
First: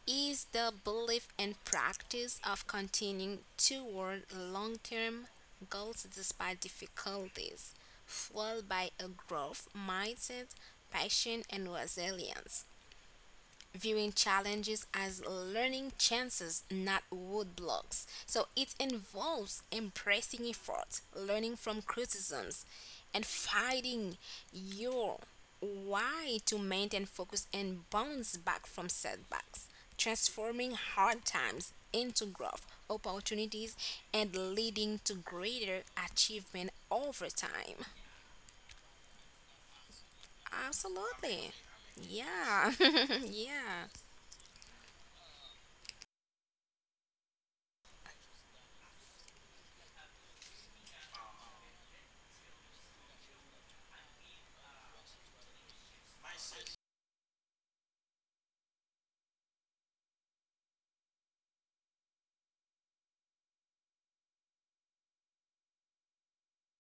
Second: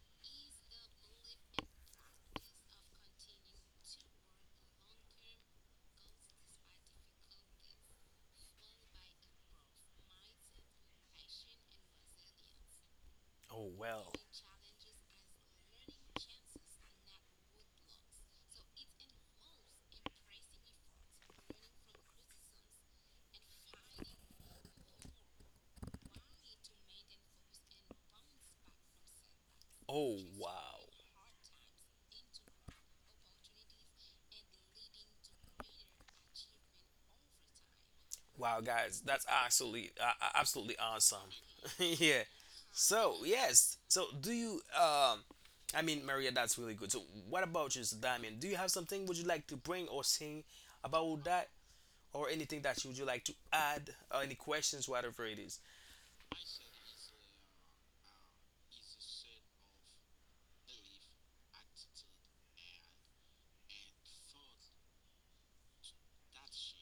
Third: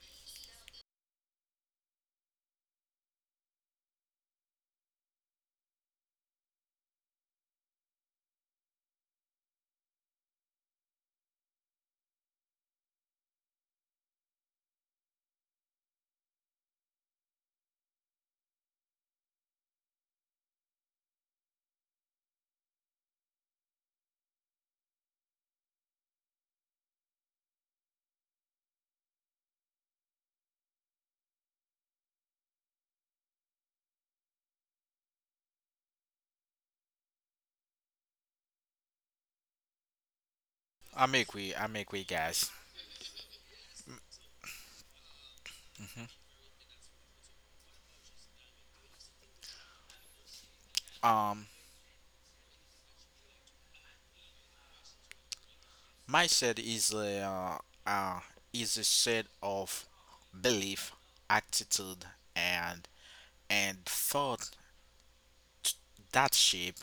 B: is the belief and practice of continuing toward long term goals despite difficulties, fueled by a growth mindset, passion, and resilience
A: Oh
B: viewing
A: well.
B: challenges as learning chances, not roadblocks. So it involves embracing effort, learning from criticisms, and finding your why to maintain focus and bounce back from setbacks,
A: Oh wow.
B: transforming hard times into growth opportunities and leading to greater achievement over time.
A: Wow, guys, that's absolutely absolutely
C: I'm
A: awesome.
C: agree.
B: Absolutely.
C: I'm
A: [LAUGHS]
C: agree,
A: Yeah.
C: guys.
B: Yeah.
A: So
B: [LAUGHS]
A: yes.
B: Yeah.
A: So do you. I
C: Mm-hmm.
A: mean, Maria, that's really good. So, what about you, Damien? Do you have something would you like to bring or sing about
C: Um,
A: that? Or anything that you would like to add, or any questions, whatever it is.
C: Mindset uh, is a set of belief, attitude, and thought t- that shape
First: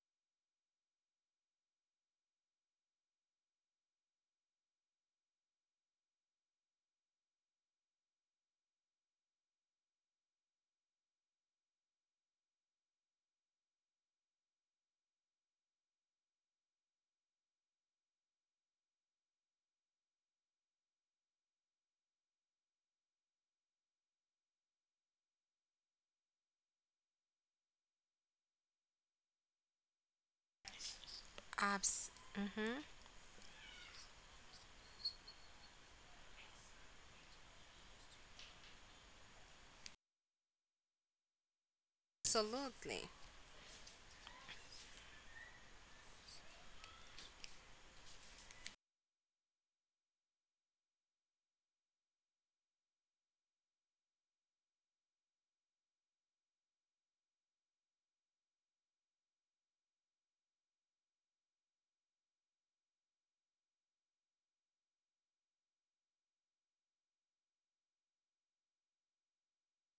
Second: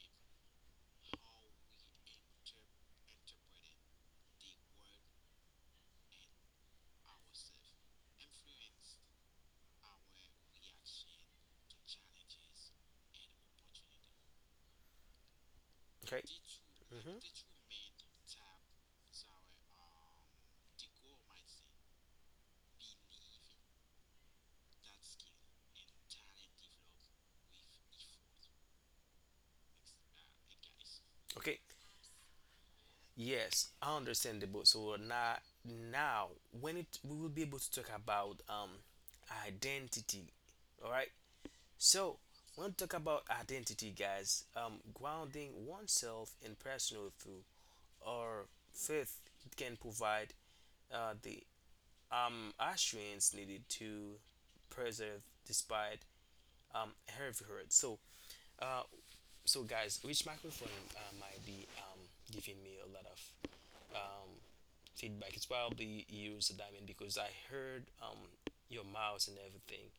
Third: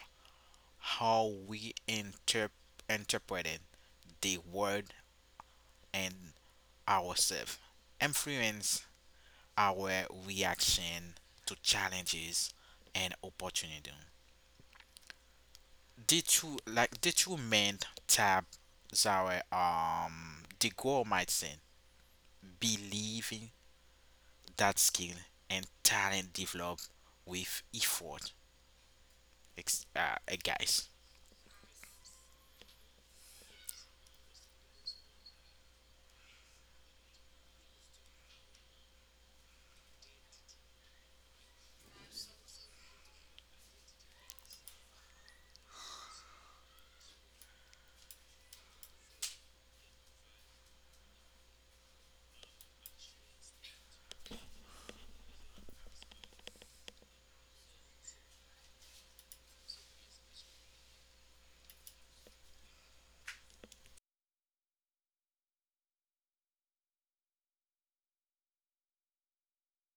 C: how we interpret the world and ourselves, influence our reaction to challenges and opportunity.
A: Okay.
C: The
A: Hmm.
C: two main tab our the goal mindset, believing that skill and talent develop with effort. Ex- uh, Guys,
A: Okay. Yes, understandable. So now, now when it we will be able to talk about identity. All right. So when we talk
B: Absolutely.
A: about identity, guys, grounding oneself in personal truth or faith can provide the assurance needed to preserve despite heavy hurt. So guys, which microphone might be giving me a lot of feedback? It's probably yours, Diamond, because I heard your mouse and everything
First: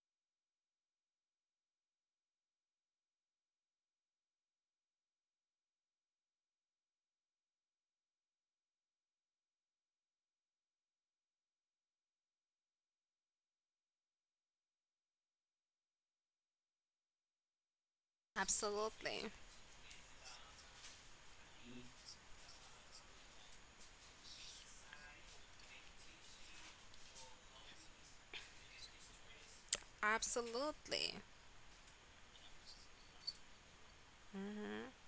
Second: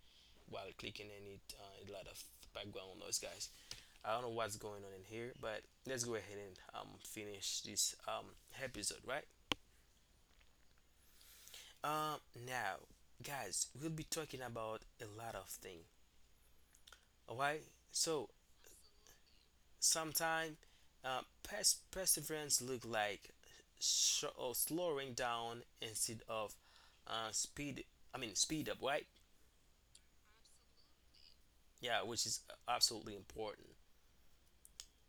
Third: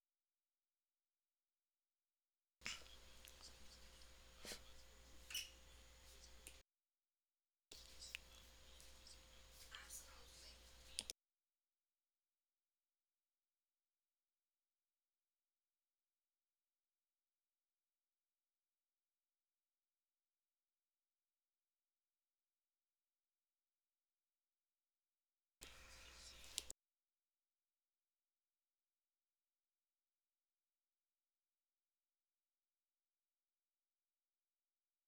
A: while clicking in it. A lot of background noise, guys. I don't know what's going on in here, but let's go ahead and finish this episode, right? Um, Now, guys, we'll be talking about a lot of things. All right. So
B: Absolutely.
A: sometimes perseverance look like or slowing down instead of speed. I mean speed up, right?
B: Absolutely.
A: Yeah, which is absolutely important.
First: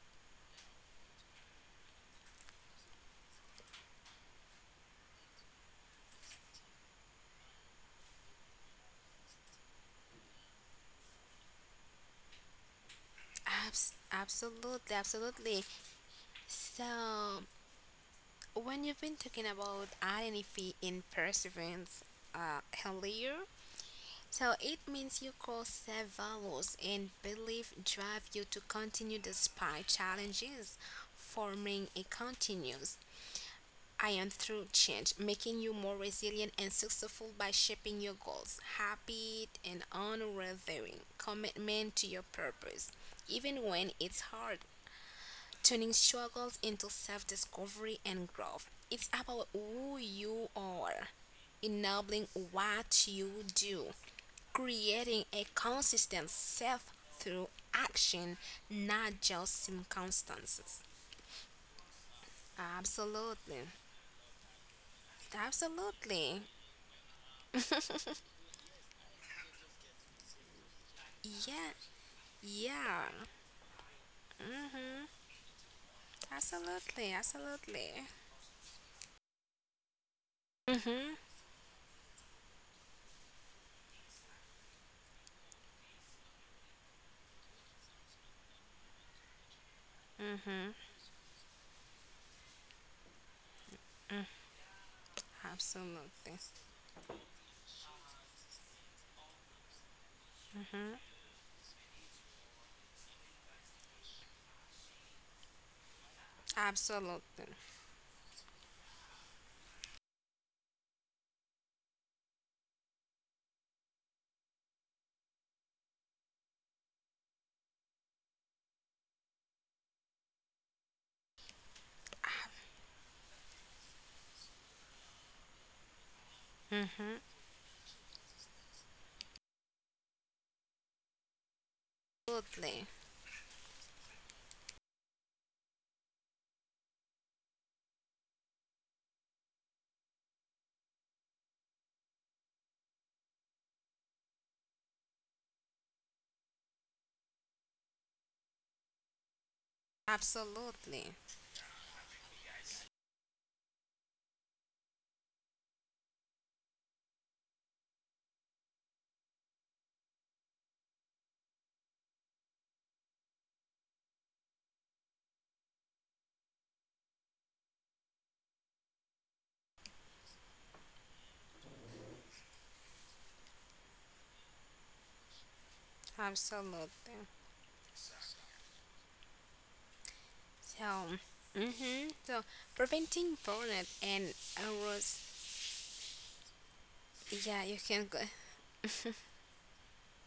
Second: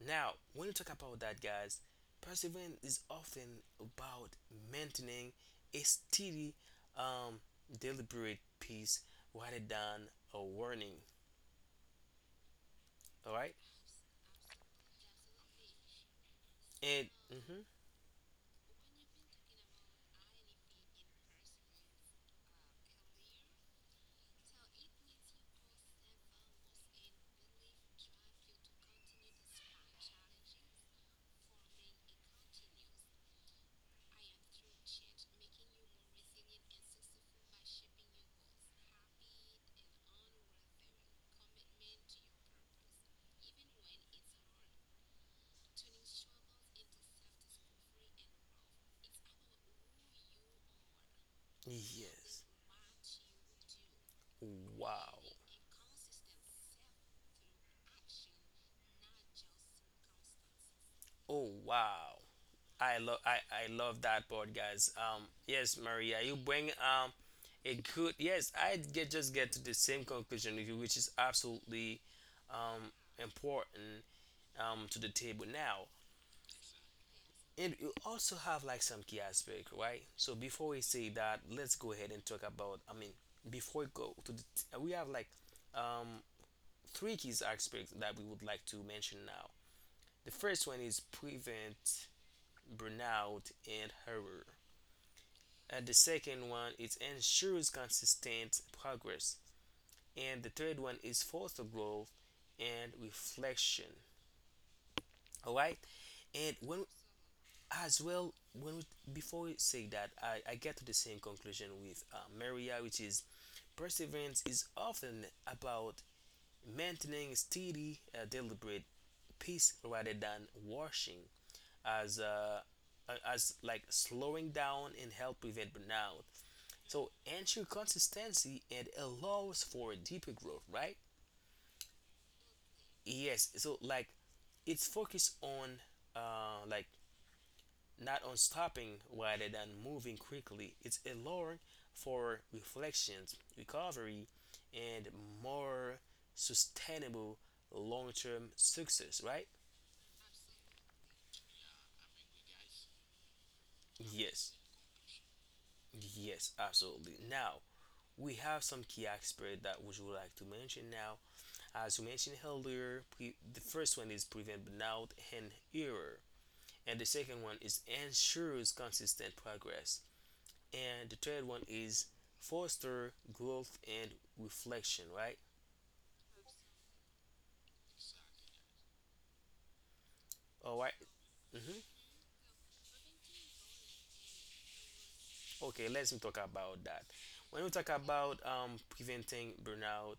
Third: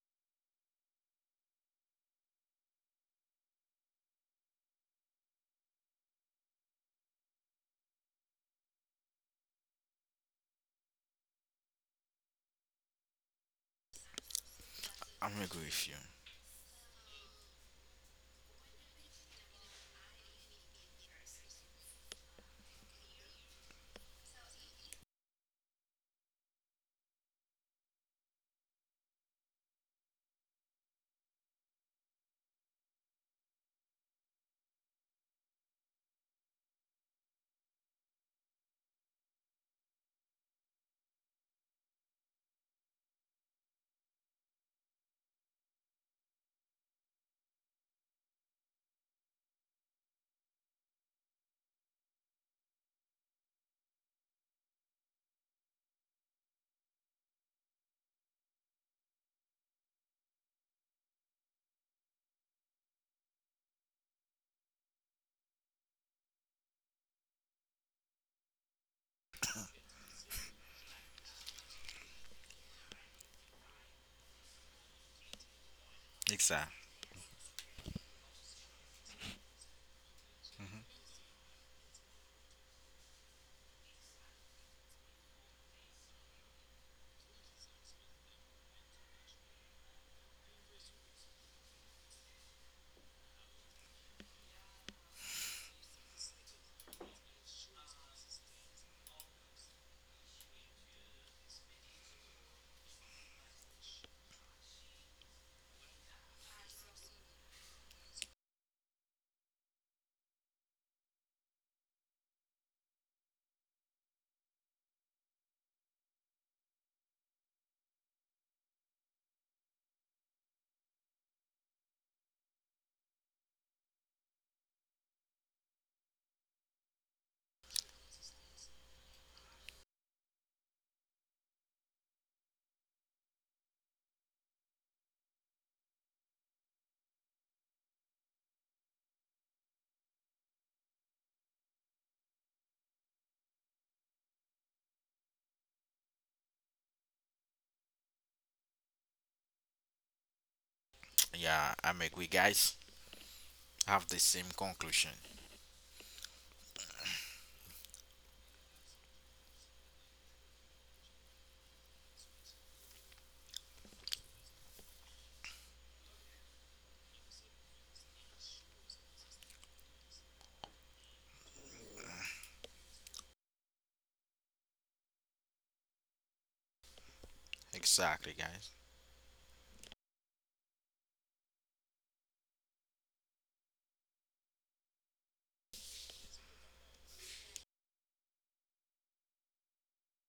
A: Now, when you talk about that, guys, perseverance is often about maintaining a steady, um, deliberate pace rather than a warning. All right.
B: Absolutely.
C: I'm
B: Absolutely.
C: agree with you.
A: And
B: So,
A: mhm,
B: when you've been talking about identity in perseverance earlier, so it means your core set values and belief drive you to continue despite challenges, forming a continuous I am through change, making you more resilient and successful by shaping your goals, habit, and unwavering commitment to your purpose, even when it's hard. Turning struggles into self discovery and growth. It's about who you are, enabling
A: yes,
B: what you do,
A: wow,
B: creating a consistent self through action, not just circumstances.
A: oh wow. I love I,
B: Absolutely.
A: I love that part, guys. Yes, Maria, you
B: Absolutely.
A: bring a good, yes. I get just get to the same conclusion with you, which is
B: Yeah.
A: absolutely um
B: Yeah,
A: important to the table now.
C: Exactly.
B: absolutely,
A: And you
B: absolutely.
A: also have like some key aspect, right? So before we say
B: Mhm.
A: that, let's go ahead and talk about. I mean, before we go to we have like um three key aspects that we would like to mention now. The first one is prevent burnout and error. And the
B: Absolutely.
A: second one is ensures consistent progress. And the third one is foster growth and reflection. All right. And when
B: Absolutely.
A: as well when we, before we say that, I get to the same conclusion with Maria, which is perseverance is often about maintaining steady, deliberate pace rather than rushing, as uh, as like slowing down and help prevent burnout. So
B: Mhm.
A: ensure consistency and allows for deeper growth, right?
B: Absolutely.
A: Yes. So like it's focused on like not on stopping rather than moving quickly. It's allowing for reflections, recovery, and more sustainable long-term success, right?
B: Absolutely.
C: Yeah, I'm agree. Guys have the same
A: Yes.
C: conclusion.
A: Yes. Absolutely. Now we have some key aspect that we would you like to mention now. As we mentioned earlier, the first one is prevent burnout and error, and the second one is ensures consistent progress, and the third one is foster growth and reflection, right?
B: Absolutely.
C: Exactly, guys.
A: All
B: So,
A: right. Mhm.
B: mhm. So, preventing burnout and arrows.
A: Okay, let's talk about that.
B: Yeah,
A: When
B: you
A: we talk
B: can go.
A: about preventing burnout,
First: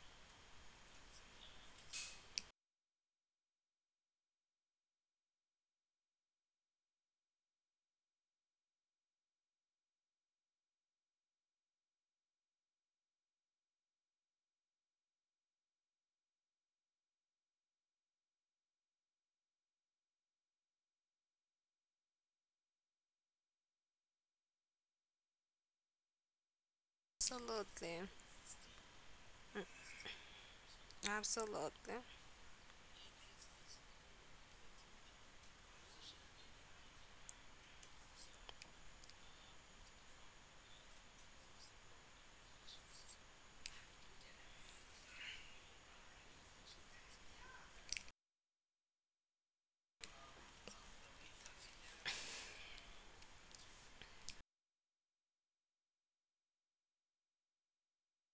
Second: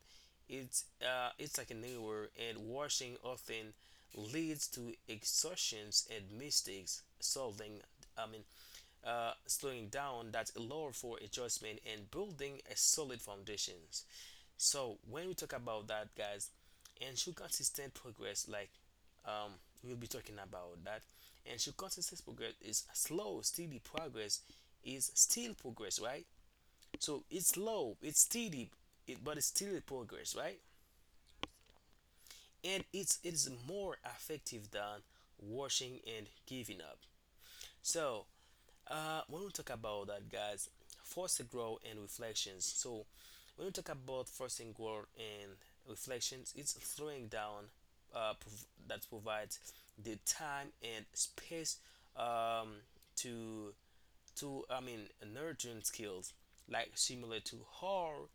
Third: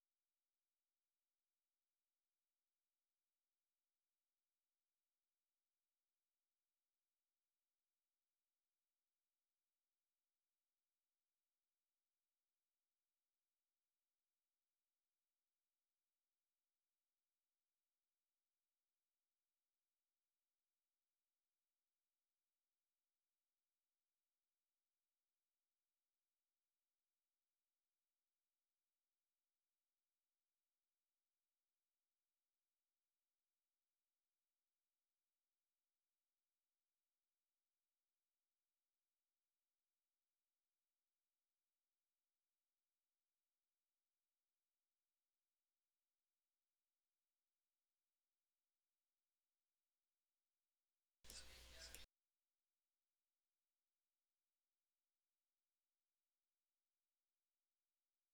A: it's like an error and washing often leads to exhaustions and mistakes solving. I mean, slowing down that allow for adjustment and building a solid foundations. So when we talk about that, guys, ensure consistent progress, like, um, we'll be talking about that. Ensure consistent progress is slow, steady progress is still progress, right? So it's slow,
B: Absolutely.
A: it's steady, but it's still progress, right?
B: Absolutely.
A: And it is more effective than washing and giving up. So when we talk about that, guys, forcing growth and reflections. So, when we talk about forcing growth and reflections, it's slowing down, that provides the time and space, um, to to I mean nurturing skills, like similar to how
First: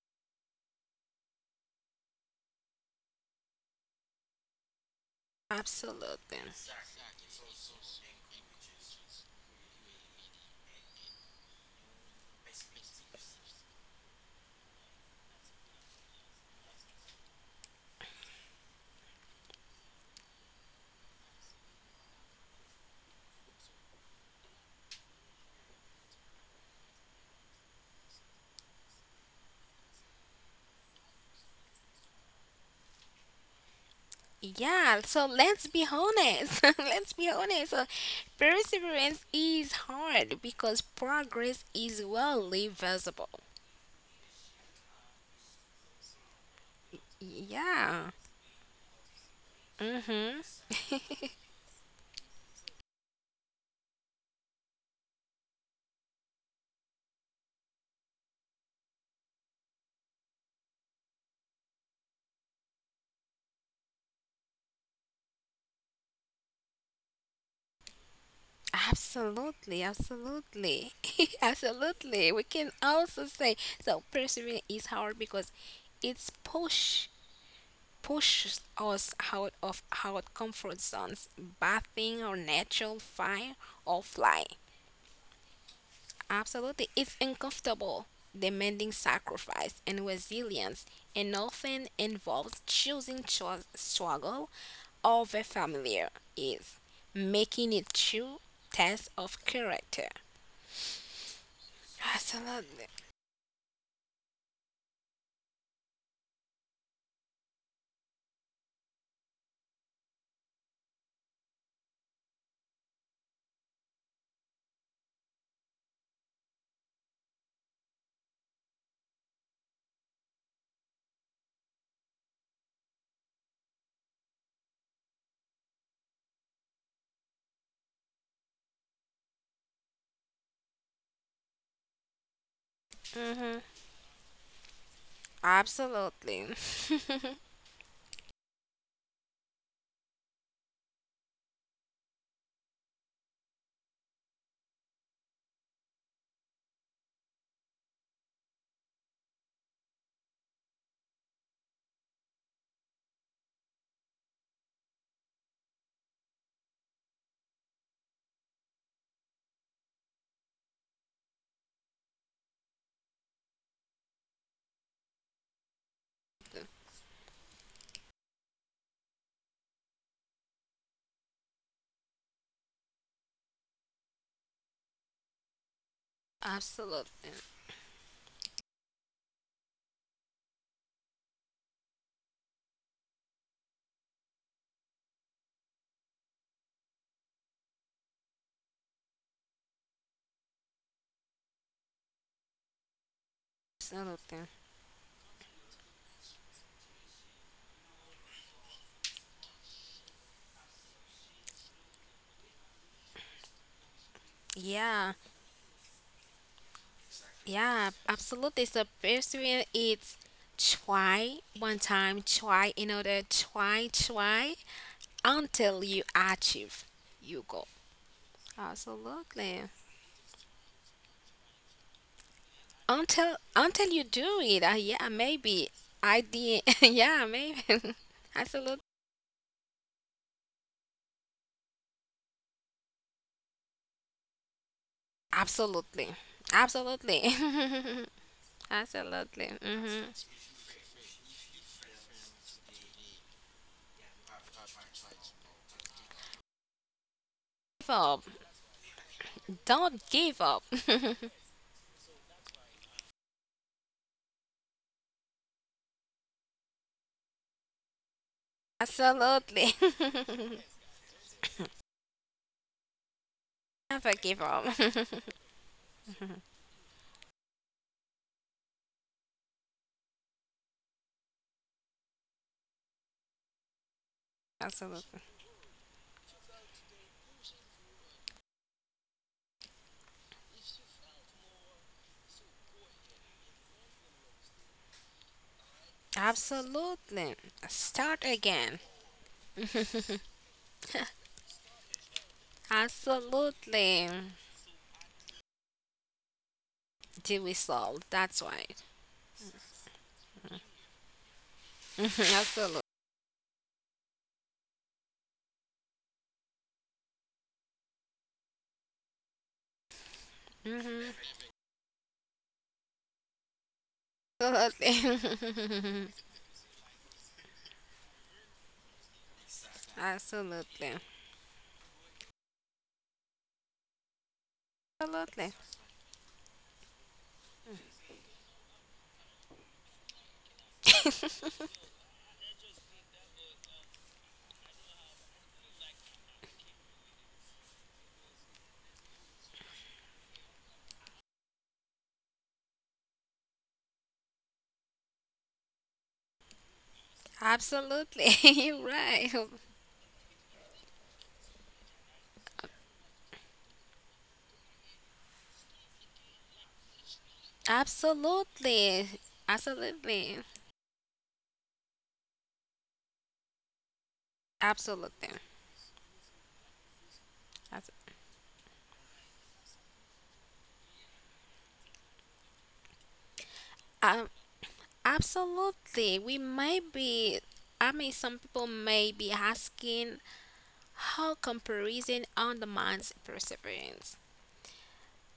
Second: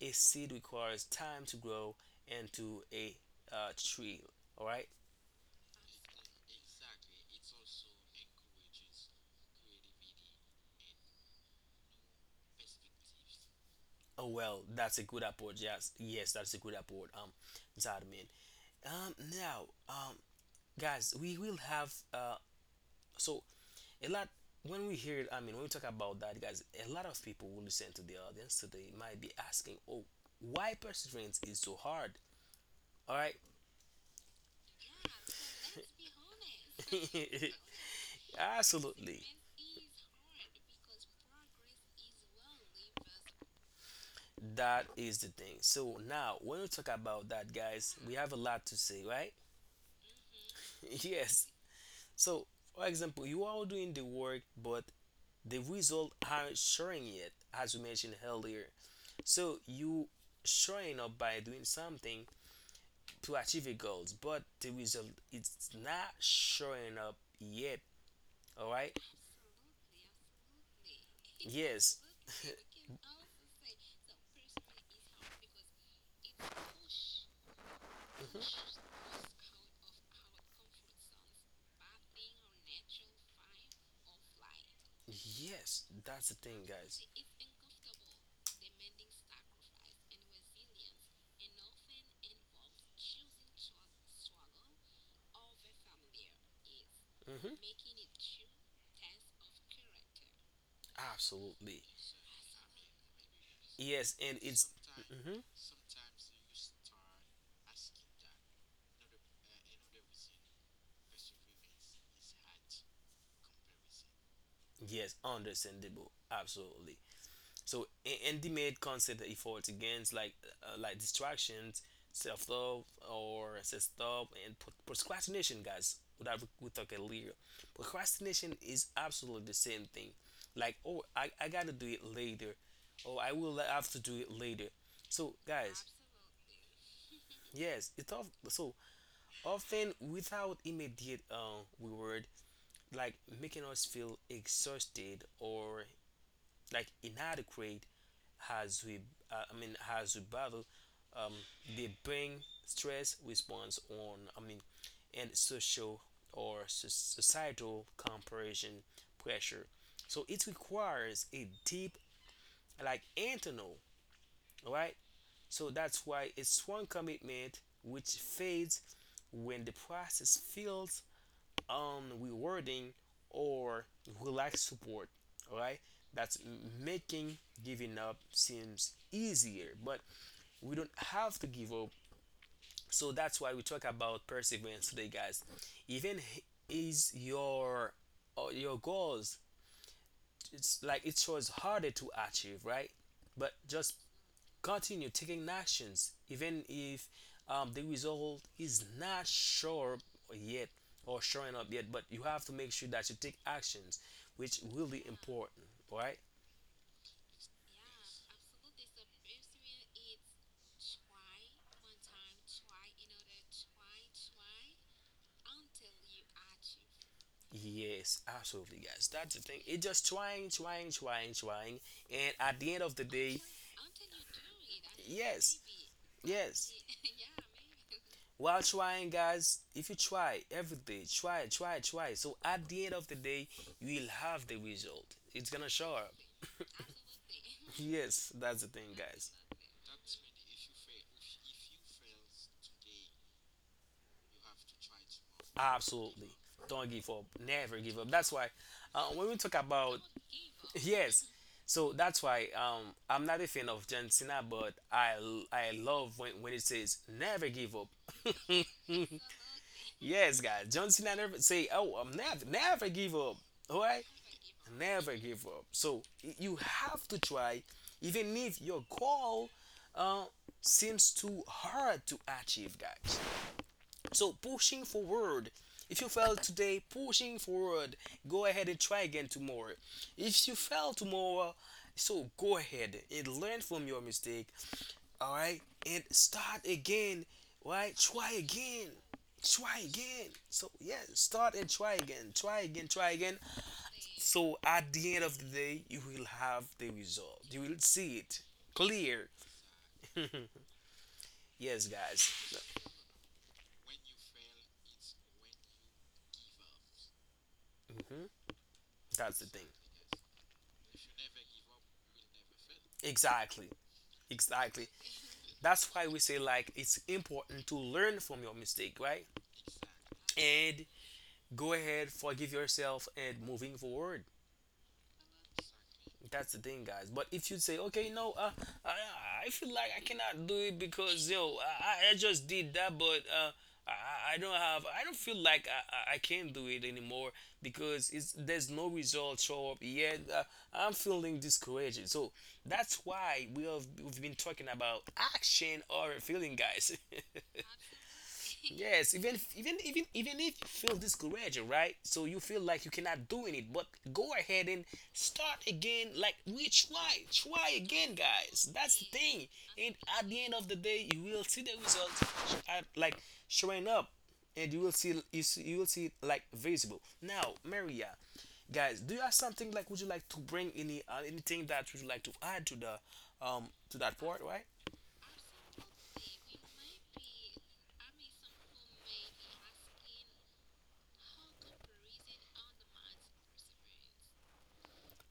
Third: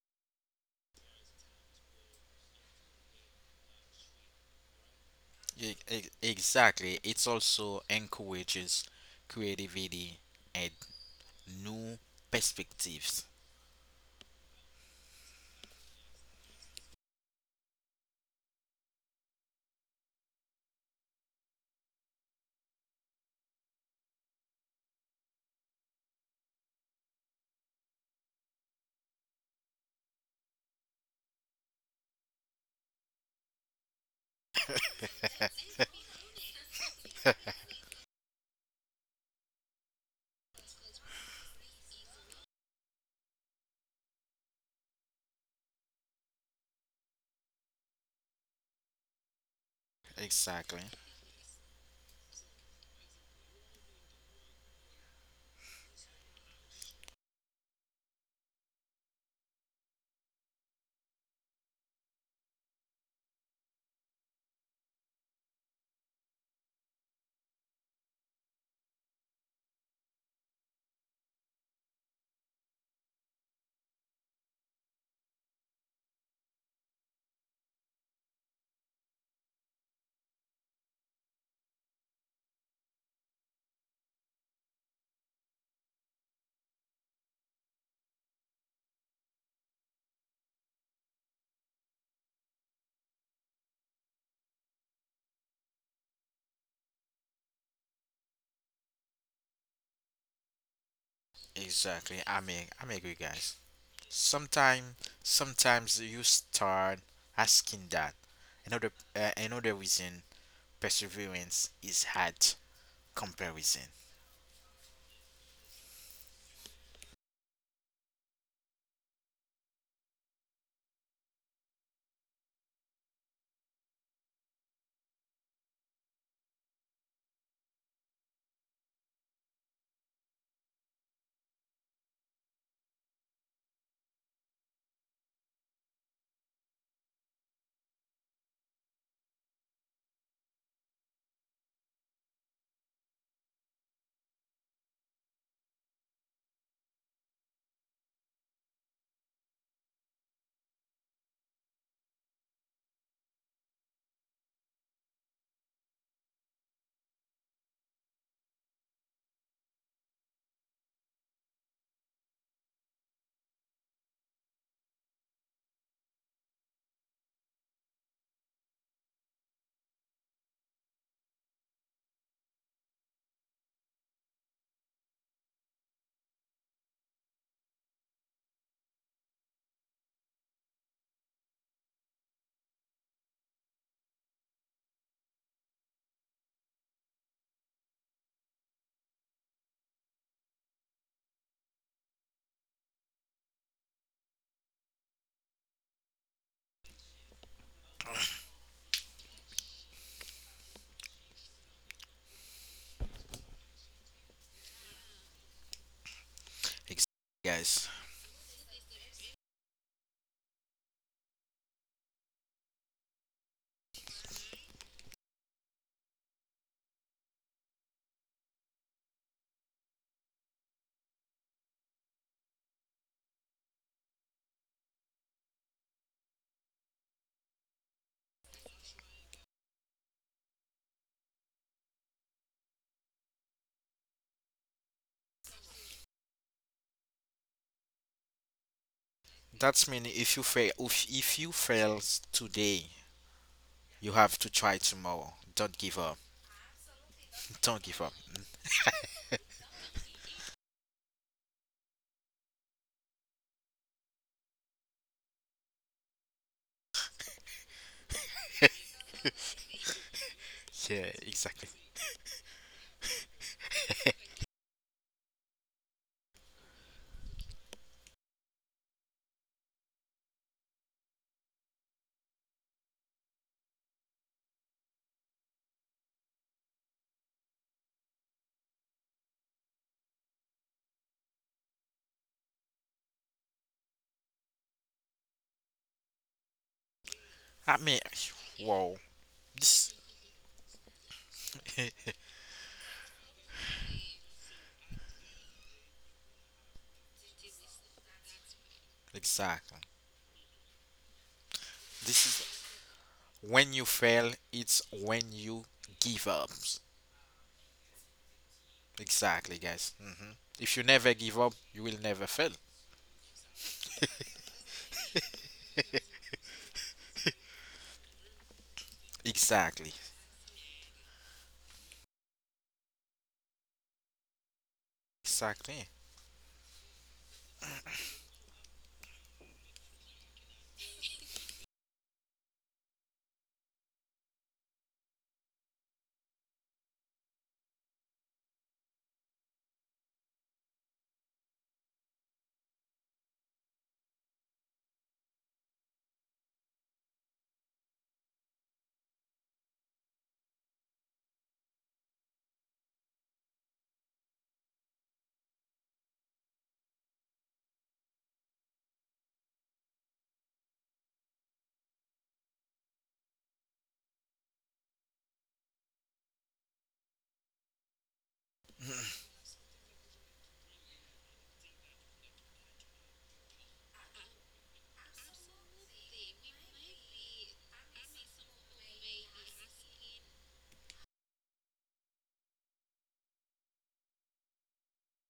A: a seed requires time to grow into a tree. All right.
B: Absolutely.
C: Exactly. It also encourages creativity and new perspectives.
A: Oh well, that's a good approach. Yes, yes, that's a good approach. Zadmin. Now, guys, we will have so a lot when we hear. I mean, when we talk about that, guys, a lot of people will listen to the audience today might be asking, "Oh, why perseverance is so hard?" All right.
B: Yeah, so let's be honest. [LAUGHS] Let's be honest. So
A: [LAUGHS] Absolutely.
B: perseverance is hard because progress is rarely visible.
A: That is the thing. So now, when we talk about that, guys,
B: Yeah.
A: we have a lot to say, right?
B: Mhm.
A: [LAUGHS]
C: Exactly.
A: Yes. So, for example, you are doing the work, but the result aren't showing yet, as we mentioned earlier. So you showing up by doing something to achieve your goals, but the result it's not showing up yet. All right?
B: Absolutely, absolutely. [LAUGHS]
A: Yes.
B: Absolutely.
A: [LAUGHS]
B: We can also say so perseverance is hard because it's push
A: Mhm.
B: pushes us out of our comfort zones, bathing our natural fire or fly.
A: Yes, that's the thing,
B: Absolutely.
A: guys.
B: It's uncomfortable, demanding sacrifice and resilience, and often involves choosing struggle over familiar is,
A: Hmm.
B: making it true test of character.
A: Absolutely.
C: Exactly. I mean,
B: Absolutely.
C: I mean, agree, guys.
A: Yes, and it's
C: Sometimes,
A: hmm
C: sometimes, you start asking that another another reason perseverance is hard comparison.
A: yes, understandable. Absolutely. So and the main concept that he fought against, like distractions, self love and procrastination, guys. Without we talk earlier, procrastination is absolutely the same thing. Like, oh, I gotta do it later, oh, I will
B: Hmm.
A: have to do it later. So guys,
B: Absolutely. [LAUGHS]
A: yes, it's of so often without immediate reward, like making us feel exhausted or like inadequate as we, I mean, as we battle, um, they bring stress response on, I mean, and social or societal comparison pressure. So it requires a deep like internal. All right. So that's why it's one commitment which fades when the process feels rewarding or relaxed support. Alright, that's
B: Absolutely.
A: making giving up seems easier, but we don't have to give up. So that's why we talk about perseverance today, guys. Even is your goals it's like it shows harder to achieve, right? But just
B: Absolutely.
A: continue taking actions, even if the result is not sure yet or showing up yet, but you have to make sure that you take actions, which will be
B: Yeah.
A: important. All right?
C: Exactly,
B: Yeah.
C: guys.
B: Absolutely. So pursuing it's try one time, try another, try, try, until you achieve your goal.
A: Yes, absolutely, guys. That's the thing.
B: Absolutely.
A: It's just trying, trying, trying, trying, and at the end of the day,
B: Until you do it, yeah,
A: yes,
B: maybe I did.
A: yes.
B: [LAUGHS]
A: [LAUGHS]
B: Yeah, maybe. [LAUGHS]
A: While
B: Absolutely.
A: trying, guys, if you try every day, try, try, try. So at the end of the day, you will have the result. It's gonna show
B: Absolutely.
A: up. [LAUGHS]
B: Absolutely.
A: Yes, that's the
B: [LAUGHS]
A: thing, guys.
B: Absolutely.
C: That's
B: Hmm.
C: mean if you fail, if you fail today, you have to try tomorrow. Don't give up.
A: Absolutely. Don't give up.
C: [LAUGHS]
A: Never
C: Don't
B: Give
A: give
C: give
A: up.
C: up.
B: up.
A: That's why when we talk about
B: Don't give up.
A: [LAUGHS] yes, so that's why I'm not a fan of John Cena, but I love when it says never give up.
B: [LAUGHS]
C: [LAUGHS]
B: Absolutely.
A: Yes, guys, John
C: Yeah,
A: Cena never
C: exactly.
A: say, oh, I'm never give up. All
B: [LAUGHS]
A: right,
B: Never give up.
A: never
B: [LAUGHS]
A: give up so you have to try even if your goal uh, seems too hard to achieve, guys, so pushing
B: Absolutely.
A: forward. If you fail today, pushing forward, go ahead and try again tomorrow. If you fail tomorrow, so go ahead and learn from your mistake, all right, and start again,
B: Absolutely.
C: I
A: right?
C: mean,
B: Start
A: Try
B: again.
A: again,
C: wow.
A: try
C: This
A: again. So yeah, start and try again, try again, try again.
B: Absolutely.
A: So at the end of the day, you will have the
B: Till
A: result.
B: we
A: You will
B: solve.
A: see
B: That's
A: it
B: why.
A: clear.
C: exactly.
A: [LAUGHS] Yes,
B: [LAUGHS]
C: This is
A: guys.
B: Absolutely.
C: when you fail. It's when you give up.
A: hmm That's the
C: Exactly,
A: thing.
C: guys. If you never give up, you will never fail.
A: Exactly. Exactly. That's
B: Absolutely.
A: why we
B: [LAUGHS]
A: say like it's important to learn from your mistake, right?
C: Exactly.
A: And
B: Absolutely.
A: go ahead, forgive yourself, and moving forward.
B: Absolutely.
C: Exactly.
A: That's the thing, guys. But if you say, okay, no, I, I feel like I cannot do it because yo, I just did that, but I don't have, I don't feel like I can't do it anymore because it's there's no result show up yet. I'm feeling discouraged. So that's why we have we've been talking about action or feeling, guys. [LAUGHS]
B: Absolutely. [LAUGHS] You're
A: Yes,
B: right.
A: even if you feel discouraged, right? So you feel like you cannot do it, but go ahead and start again. Like we try, try again, guys. That's the
B: Absolutely.
A: thing. And at
B: Absolutely.
A: the end of the day, you will see the results, at, like, showing up, and you will
B: Absolutely.
A: see it, like, visible. Now,
B: Abs-
A: Maria, guys, do you have something like? Would you like to bring any anything that would you like to add to the to that
B: Um,
A: part, right?
B: absolutely. We might be, I mean, some people may be asking how comparison undermines perseverance.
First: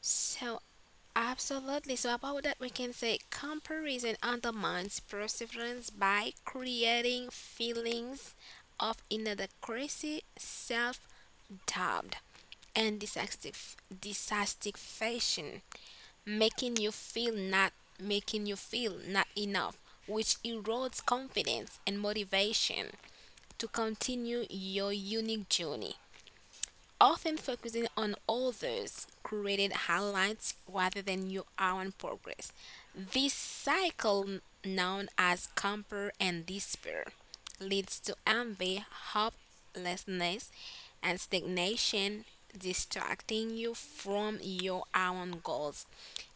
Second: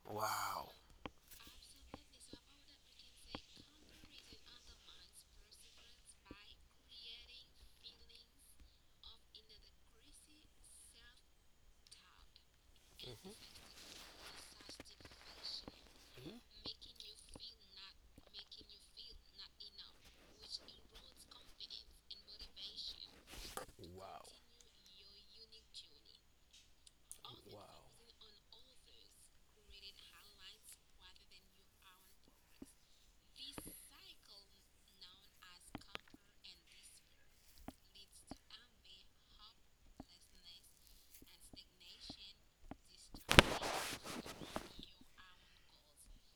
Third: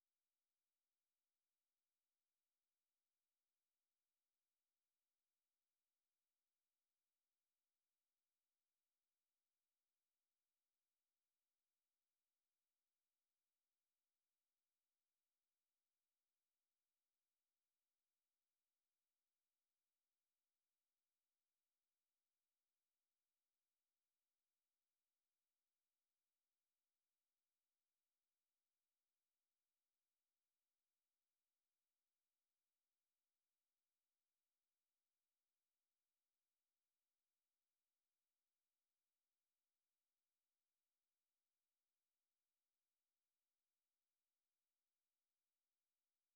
B: So
A: Wow,
B: absolutely. So about that, we can say comparison undermines perseverance by creating feelings of inadequacy, self-doubt, and dissatisfaction, making you feel not making you feel not enough, which erodes confidence and motivation to
A: wow.
B: continue your unique journey often
A: Wow.
B: focusing on others' created highlights rather than your own progress. This cycle, known as compare and despair, leads to envy, hopelessness, and stagnation, distracting you from your own goals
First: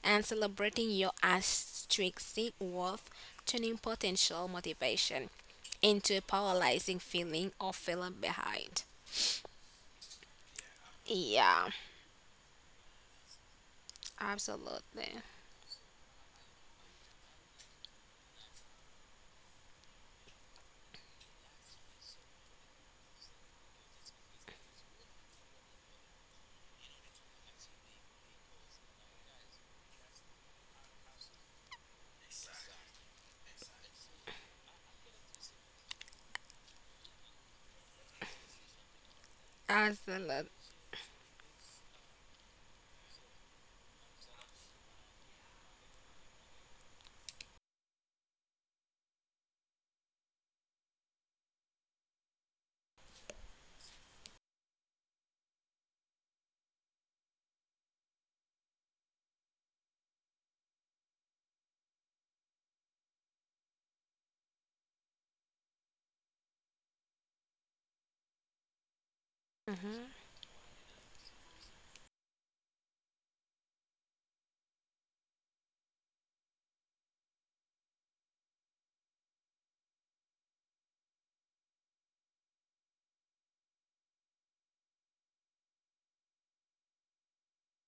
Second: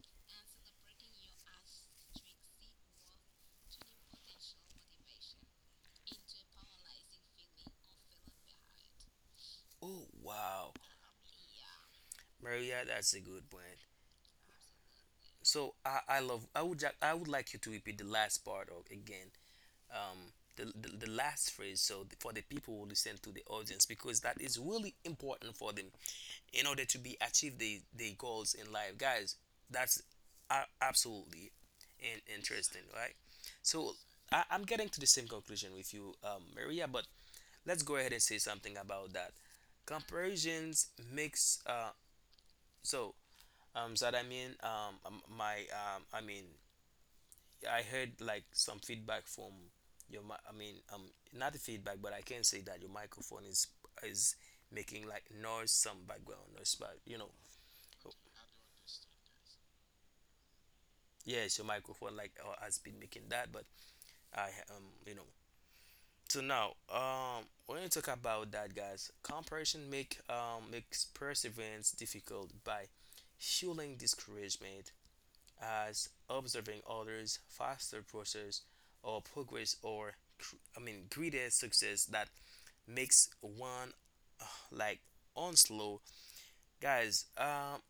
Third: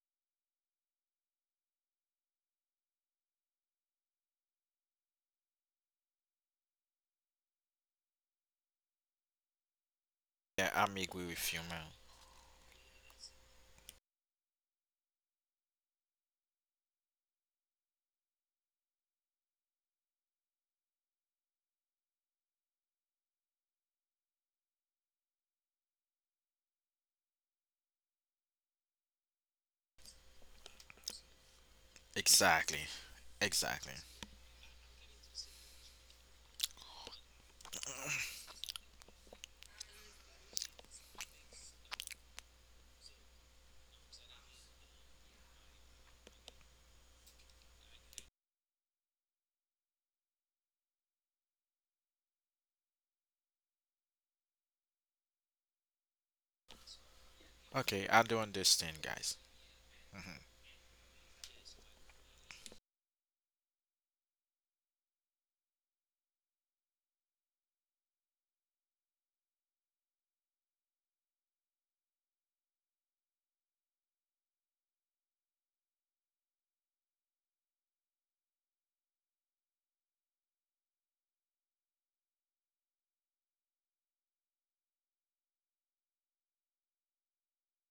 B: and celebrating your intrinsic worth, turning potential motivation into a paralyzing feeling of feeling behind.
A: Oh
C: Yeah,
A: wow,
C: I'm agree with you,
B: Yeah.
C: man.
A: Maria, that's a good point.
B: Absolutely.
A: So I love. I would like you to repeat the last part of again. The last phrase. So for the people who listen to the audience, because that is really important for them in order to be achieve the goals in life, guys. That's absolutely
C: Exactly.
A: interesting, right?
C: Exactly.
A: So I'm getting to the same conclusion with you, Maria. But let's go ahead and say something about that.
B: Absolutely.
A: Comparisons makes so so that I mean my I mean I heard like some feedback from your I mean not the feedback, but I can say that your microphone is making like noise, some background noise, but you know.
C: Okay, I do understand, guys. hmm
A: Yes, your microphone like has been making that, but I you know. So now, when you talk about that, guys, comparison
B: Mm-hmm.
A: makes perseverance difficult by fueling discouragement as observing others' faster process or progress or greater success that makes one like on slow, guys.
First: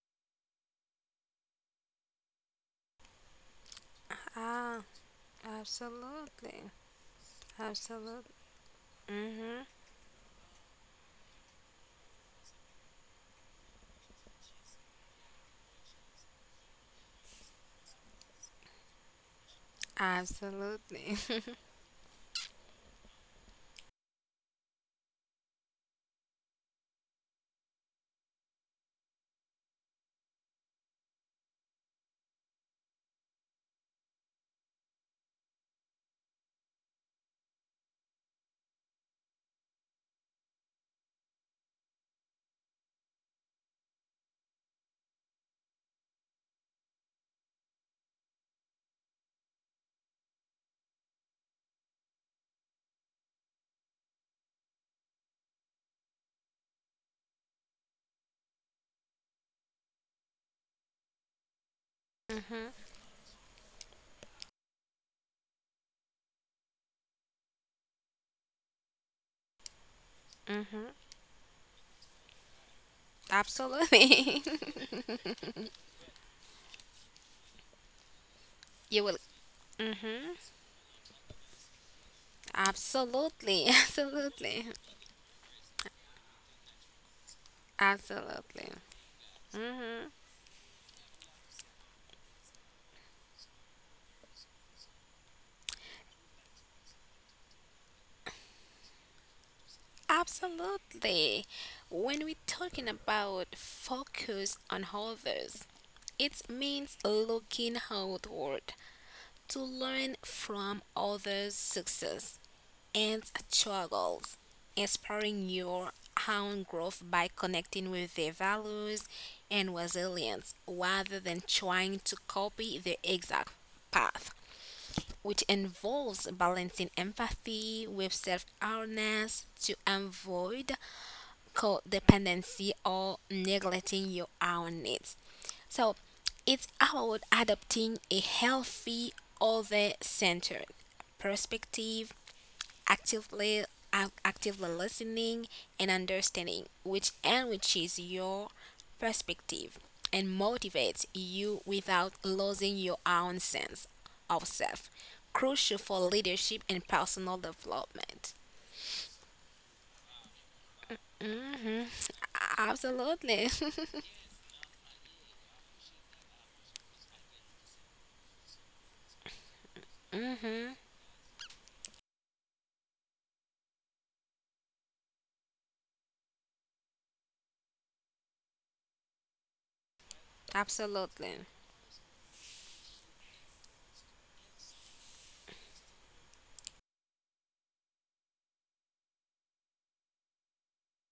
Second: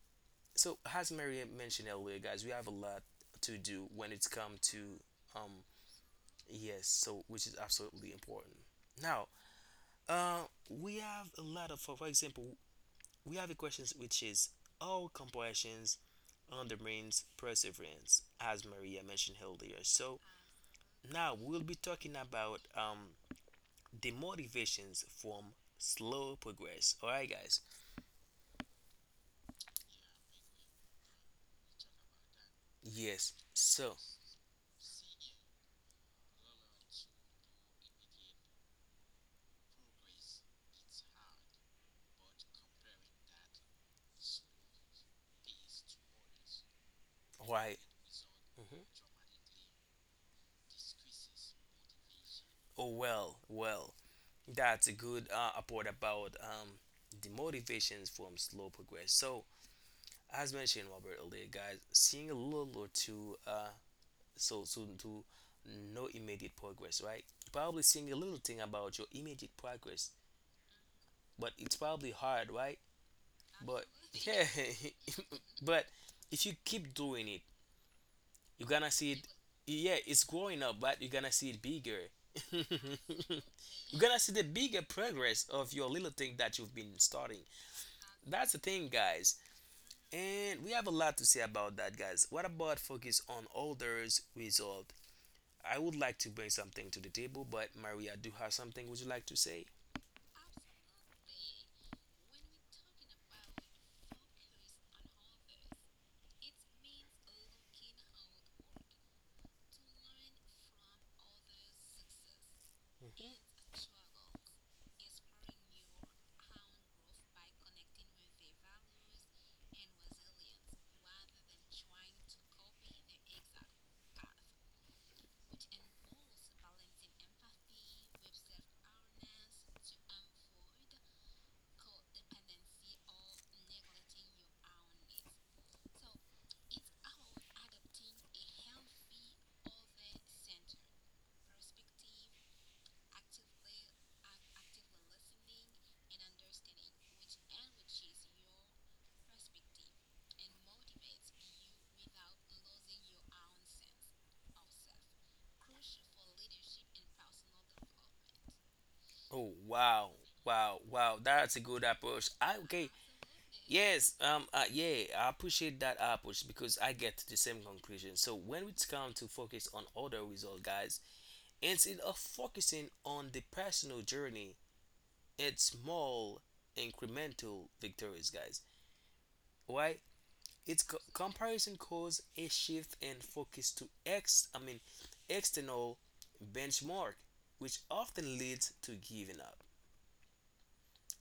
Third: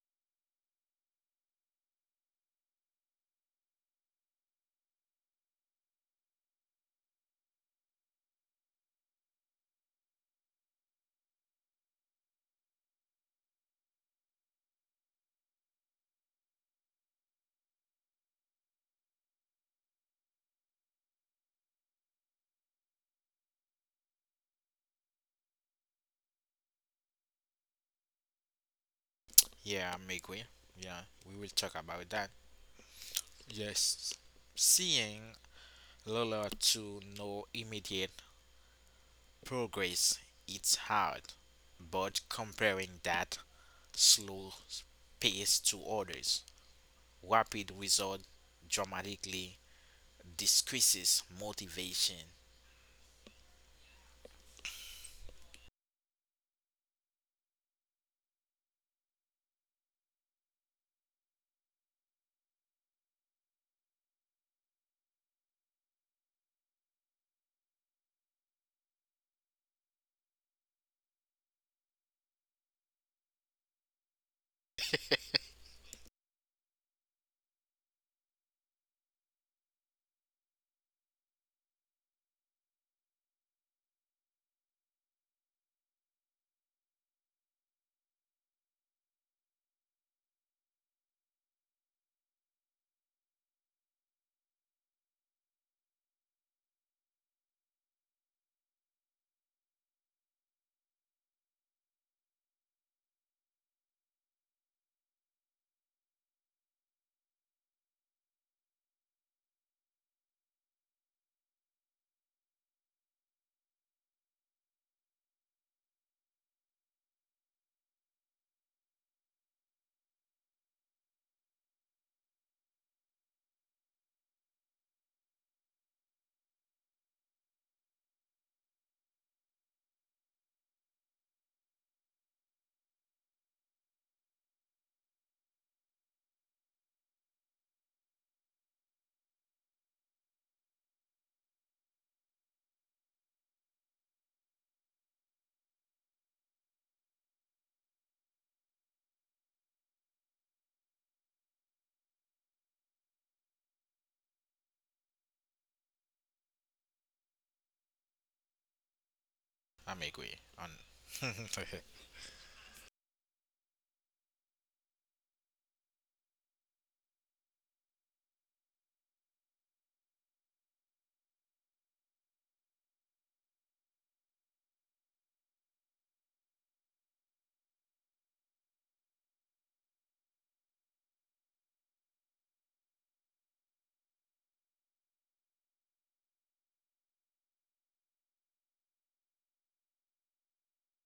A: So as Mary mentioned earlier, guys, we have a lot to do when it's come
B: Ah,
A: to um
B: absolutely.
A: yes, so which is absolutely
B: Absolutely.
A: important. Now,
B: Mm-hmm.
A: We have a lot of, for example, we have a question which is all compassions undermines perseverance, as Maria mentioned earlier. So
B: Absolutely.
A: now
B: [LAUGHS]
A: we'll be talking about the motivations from slow progress. All right, guys.
C: Yeah, I'm agree. Yeah, we will talk about that.
A: Yes. So
C: Yes, seeing little to no immediate progress, it's hard, but comparing that slow pace to others, rapid
A: why?
C: result
A: Mhm.
C: dramatically decreases motivation.
A: Oh well, well, that's a good report about the motivations from slow progress. So as mentioned, Robert earlier, guys, seeing a
B: Mm-hmm.
A: little or two soon to no immediate progress, right? You're probably seeing a little thing about your immediate progress,
B: Mm-hmm.
A: but it's probably hard, right? But
B: Absolutely.
A: yeah, [LAUGHS] but if you keep doing it, you're gonna
B: [LAUGHS] You
A: see
B: will.
A: it. Yeah, it's
B: Mm-hmm.
A: growing up, but you're gonna see it bigger. [LAUGHS]
B: Absolutely. [LAUGHS]
A: You're gonna see the
B: Absolutely.
A: bigger progress of your little thing that you've been starting. That's the
B: Absolutely.
A: thing, guys.
B: Mm-hmm.
A: And we have a lot to say about that, guys. What about focus on others result? I would like to bring something to the table, but Maria, do have something would you like to say?
B: Absolutely. When we're talking about focus on others, it means looking outward to learn from others' success and struggles, inspiring your own growth by connecting with their values and resilience rather than trying to copy the exact path, which involves balancing empathy with self awareness to avoid codependency or neglecting your own needs. So it's about adopting a healthy, other centered perspective actively actively listening and understanding, which enriches your perspective and motivates you without losing your own sense of self. Crucial for leadership and personal development.
A: Oh wow,
C: I'm agree
A: wow,
C: on.
A: wow, that's a good
B: Hmm.
A: approach. I okay,
B: Absolutely.
A: yes, yeah, I appreciate that approach because I get to the same conclusion. So when it's come to focus on other result, guys, instead of focusing on the personal journey, it's small incremental victories, guys. Why?
B: [LAUGHS]
A: Its
B: Absolutely.
A: comparison caused a shift in focus to ex I mean external benchmark, which often leads to giving up.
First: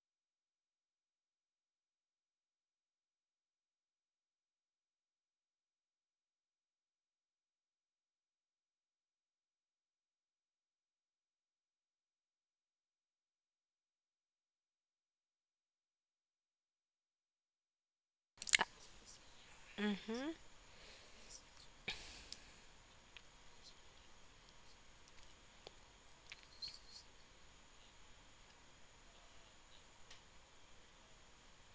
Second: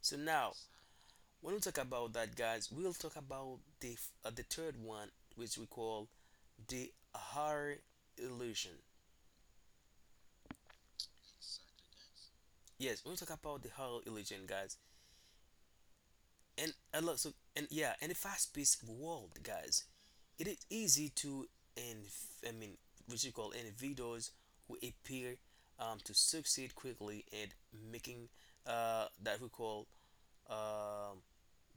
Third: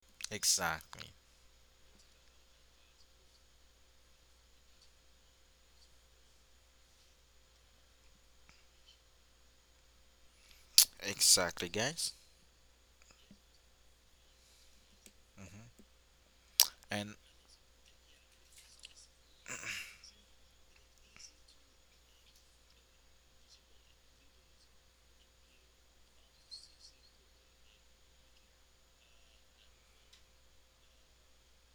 A: So
C: [LAUGHS]
A: now,
C: exactly,
A: when we talk about that, guys, we'll talk about the the third one, which we call the horror illusion.
C: exactly, guys.
A: Yes, we'll talk about the horror illusion, guys,
C: hmm
A: and a
C: And
A: lot. So and yeah, and the fast-paced world, guys.
B: Hmm.
A: It is easy to, and I mean, what you call individuals who appear to succeed quickly and making that we call um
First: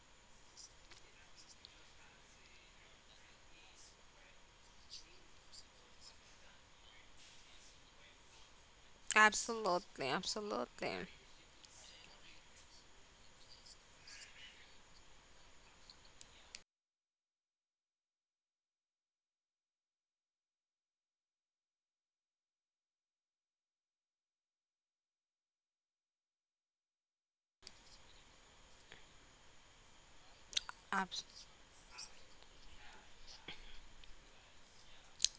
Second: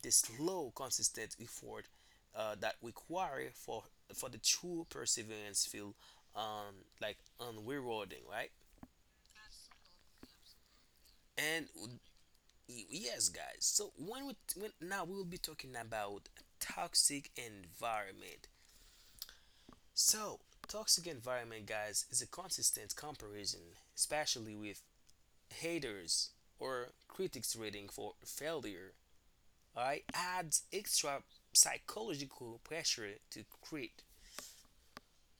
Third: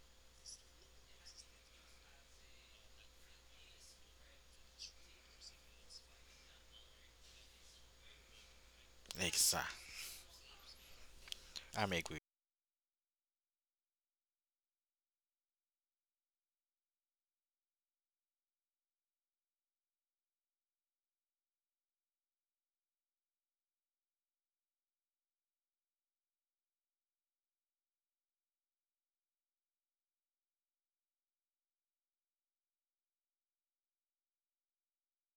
A: this low consistent effort that require for the true perseverance feel like unrewarding, right?
C: exact,
B: Absolutely. Absolutely.
A: And
C: I'm agree.
A: yes, guys. So when we when now we will be talking about toxic environment. So, toxic environment, guys, is a consistent comparison, especially with haters or critics rating for failure. I add extra
B: Abs-
A: psychological pressure to create.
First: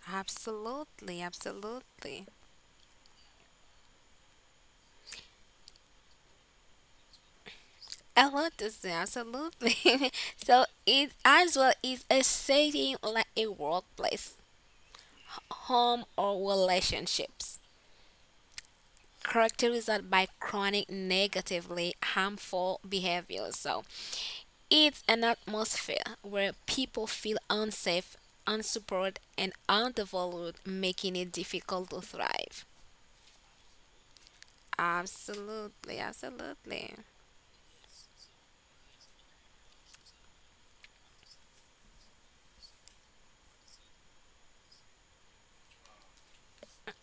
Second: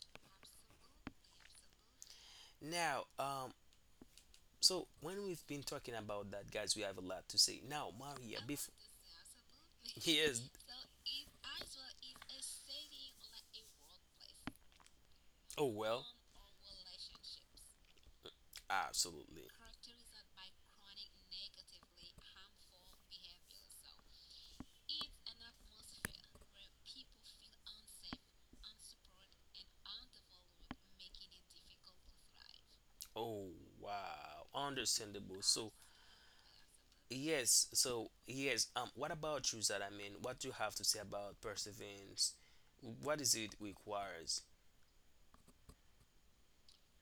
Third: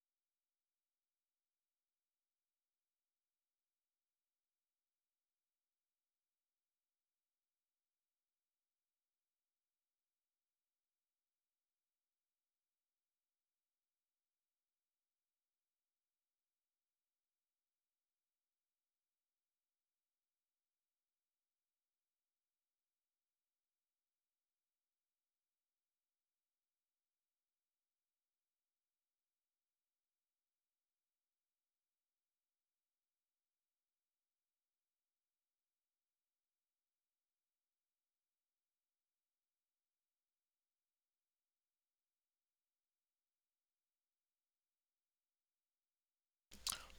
B: Absolutely. Absolutely.
A: Now, so when we've been talking about that, guys, we have a lot to say. Now,
B: I
A: Maria,
B: love
A: before
B: this thing, absolutely.
A: [LAUGHS]
B: [LAUGHS]
A: he is,
B: So it as well is a setting like a workplace,
A: oh
B: home
A: well,
B: or relationships.
A: absolutely.
B: Characterized by chronic negatively harmful behaviors. So it's an atmosphere where people feel unsafe, unsupported, and undervalued, making it difficult to thrive.
A: Oh wow, understandable. So
B: Absolutely, absolutely.
A: yes, so yes. What about you, Zara? I mean, what do you have to say about perseverance? What is it requires?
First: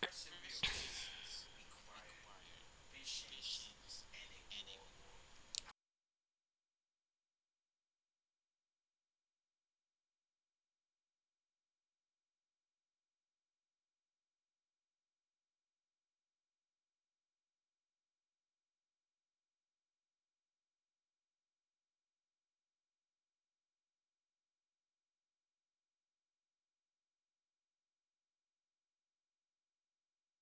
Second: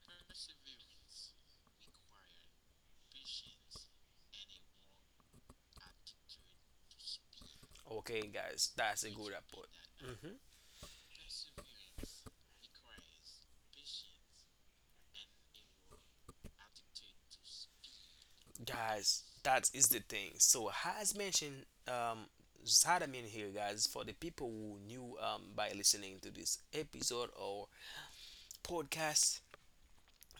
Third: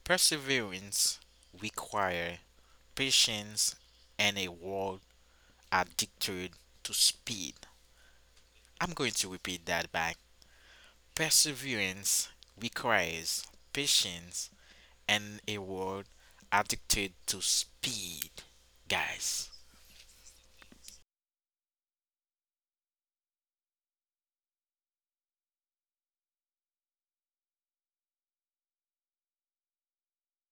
C: Perseverance requires patience and a world addicted to speed.
A: Okay, guys,
C: I'm
A: that's
C: going
A: a
C: to
A: good
C: repeat
A: report.
C: that back.
A: hmm
C: Perseverance requires patience and a world addicted to speed.
A: Guys,
C: Guys.
A: that is the thing. So as mentioned, Zadamin here, guys, for the people who knew by listening to this episode or podcast,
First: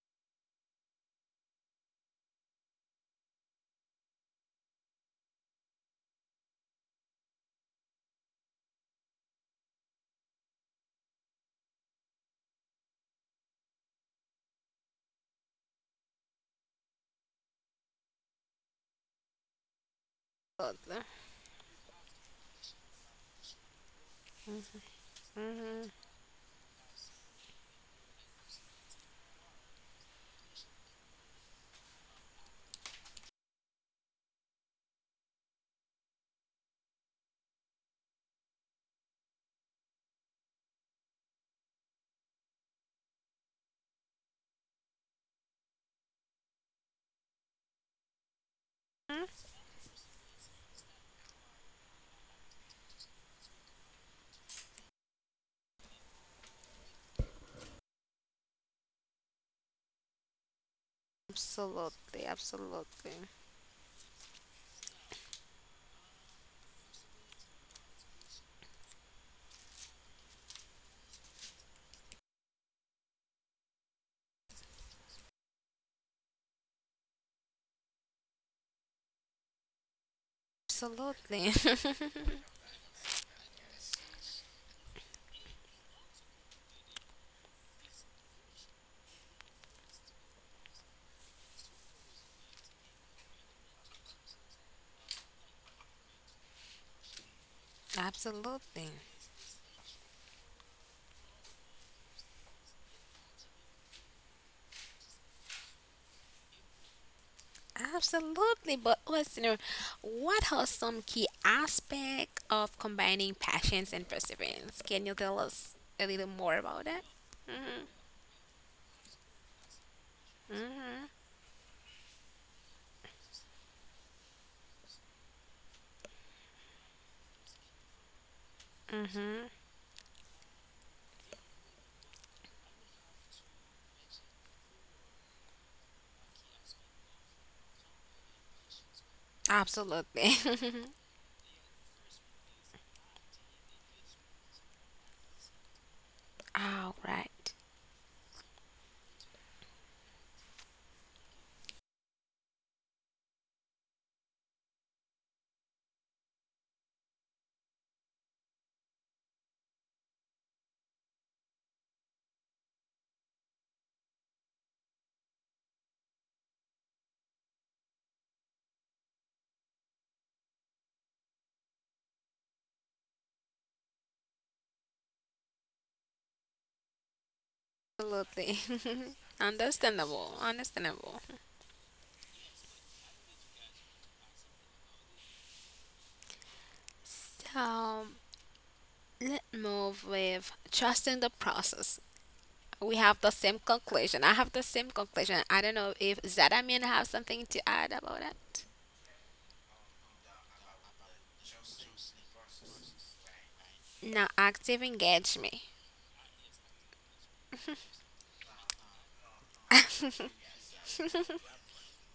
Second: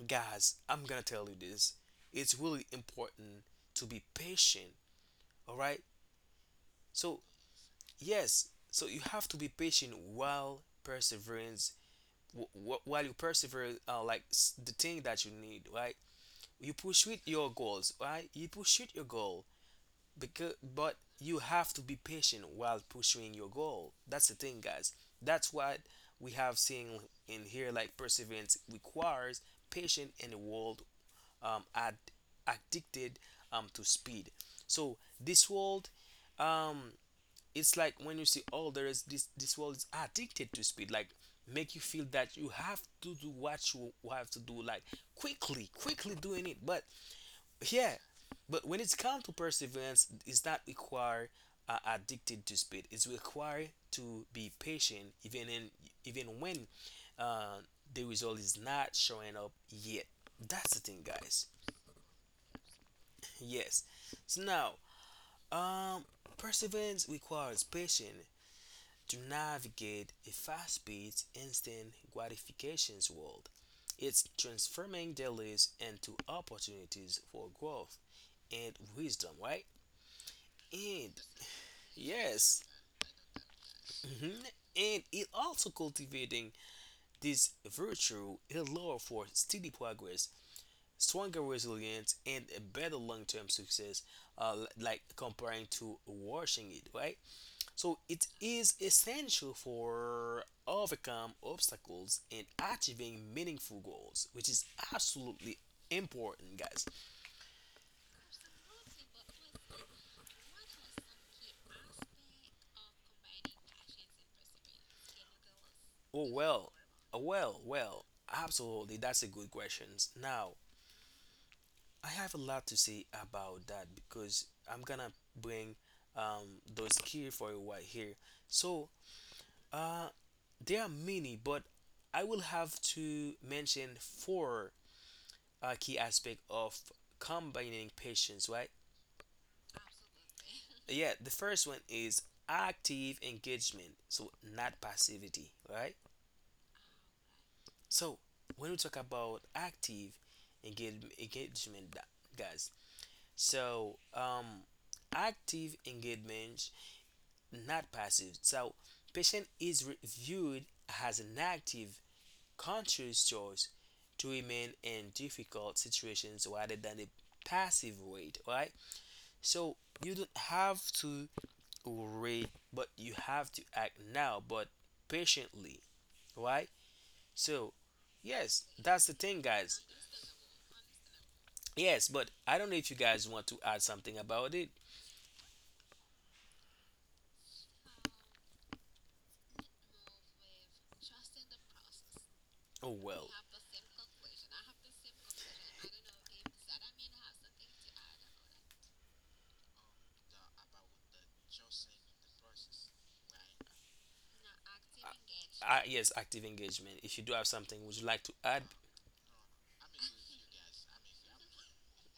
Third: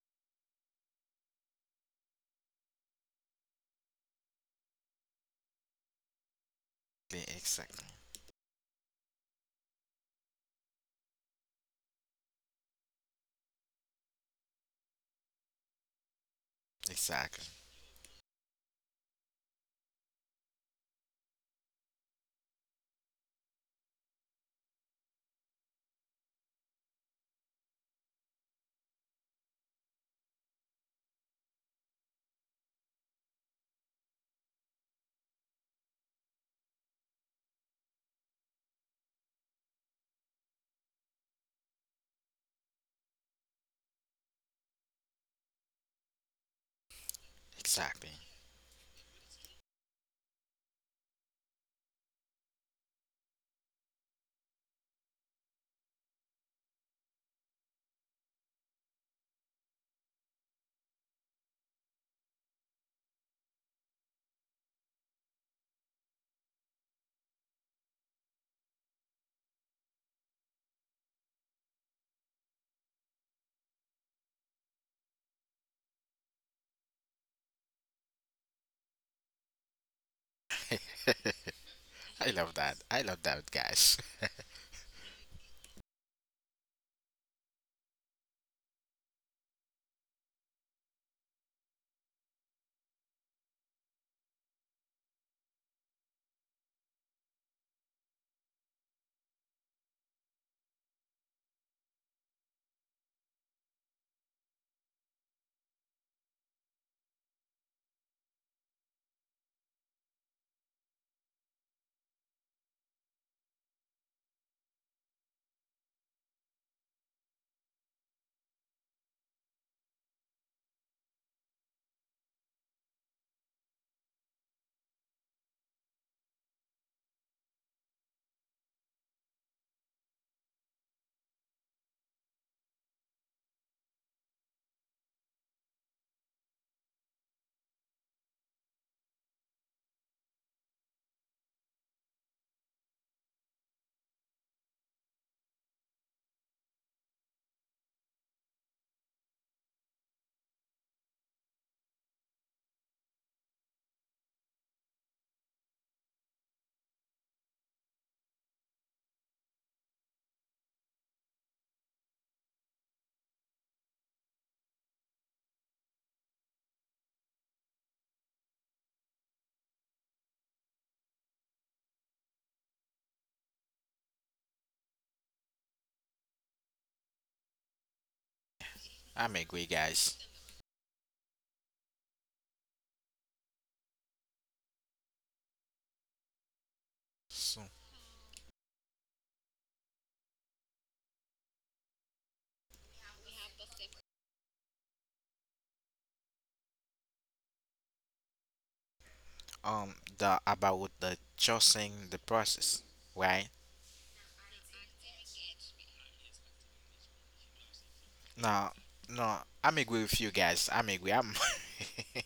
A: guys, I'm gonna tell you this. It's really important to be patient. All right.
C: Yeah,
A: So
C: exactly.
A: yes, so you have to be patient while perseverance, while you persevere, the thing that you need, right? You pursue
C: Exactly.
A: your goals, right? You pursue your goal, because but
B: Absolutely,
A: you have to be patient while pursuing your goal. That's the thing, guys. That's what
B: mhm,
A: we have seen in here. Like perseverance requires patience in a world um, ad- addicted to speed. So this world um, it's like when you see oh there is this world is addicted to speed like make you feel that you have to do what you have to do like quickly doing it but yeah.
C: Exactly.
A: But when it's come to perseverance, it's not require addicted to speed, it's required to be patient, even in even when uh, the result is not showing up yet. That's the thing, guys.
B: absolutely. Absolutely.
A: Yes, so now um perseverance requires patience to navigate a fast-paced, instant gratifications world. It's transforming delays into opportunities for growth and wisdom, right? And
B: Absolutely.
C: I love that.
A: yes,
C: I love that guys.
A: mhm, and it also cultivating this virtue allow for steady progress, stronger resilience, and a better long-term success, like comparing to washing it, right? So
B: [LAUGHS]
A: it is
B: Absolutely.
A: essential for overcome obstacles and achieving meaningful goals, which is absolutely important, guys.
B: Absolutely. But listener, what are some key aspects of combining passions and perseverance? Can you tell us a little
A: Oh
B: more
A: well,
B: about that?
A: oh, well,
B: Mm-hmm.
A: well, absolutely. That's a good question. Now
B: Mm-hmm.
A: I have a lot to say about that because I'm gonna bring those key for you right here. So
B: Mm-hmm.
A: uh, there are many, but I will have to mention four key aspect of combining patience, right?
B: Absolutely. [LAUGHS]
A: Yeah, the first one is active engagement, so not passivity, right?
B: All right.
A: So when we talk about active engagement, guys, so active engagement, not passive. So patient is viewed as an active, conscious choice to remain in difficult situations rather than a passive wait, right? So you don't have to already, but you have to act now, but patiently, right? So
B: Absolutely.
A: yes,
C: [LAUGHS]
A: that's the
C: I'm
B: [LAUGHS]
A: thing,
C: agree
A: guys.
C: guys.
B: Understandable. Understandable.
A: Yes, but I don't know if you guys want to add something about it.
C: So
B: So let's move with trusting the process.
A: Oh
B: We have
A: well.
B: the same conclusion. I have the same conclusion. I don't know if Zadamin have something to add about it.
C: the about the trusting the process, right?
B: Now, active engagement.
A: Yes, active engagement. If you do have something, would you like to
C: No,
A: add?
C: no, I'm agree with you guys. I'm agree. I'm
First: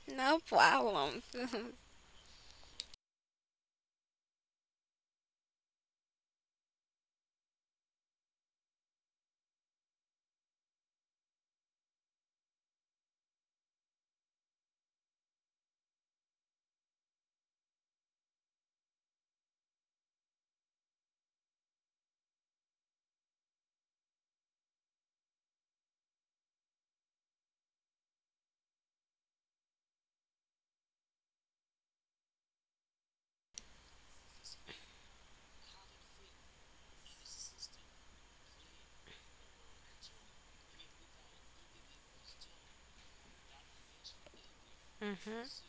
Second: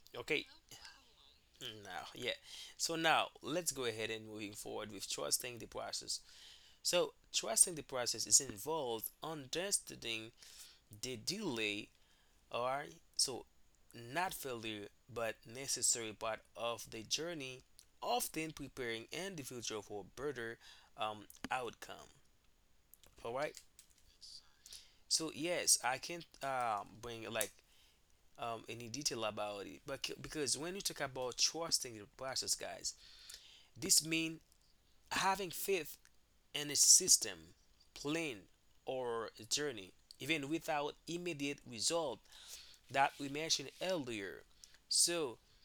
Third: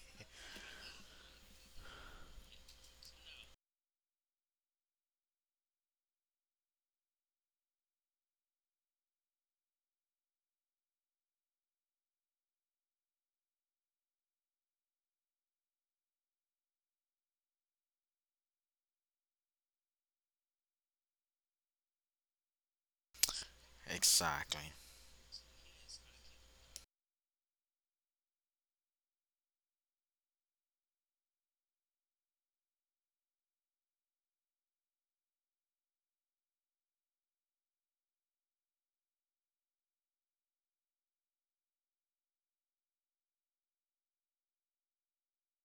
B: No
A: Okay.
B: problem. [LAUGHS]
A: Now, yeah. So now let's go ahead and moving forward with trusting the process. So trusting the process is involved understanding the delay. All right. So not failure, but necessary part of the journey, often preparing individual for better outcome. All right.
C: [LAUGHS] exactly.
A: So yes, I can't bring like any detail about it, but because when you talk about trusting the process, guys, this means having faith in a system, plan, or journey, even without immediate result that we mentioned earlier. So
B: Hmm.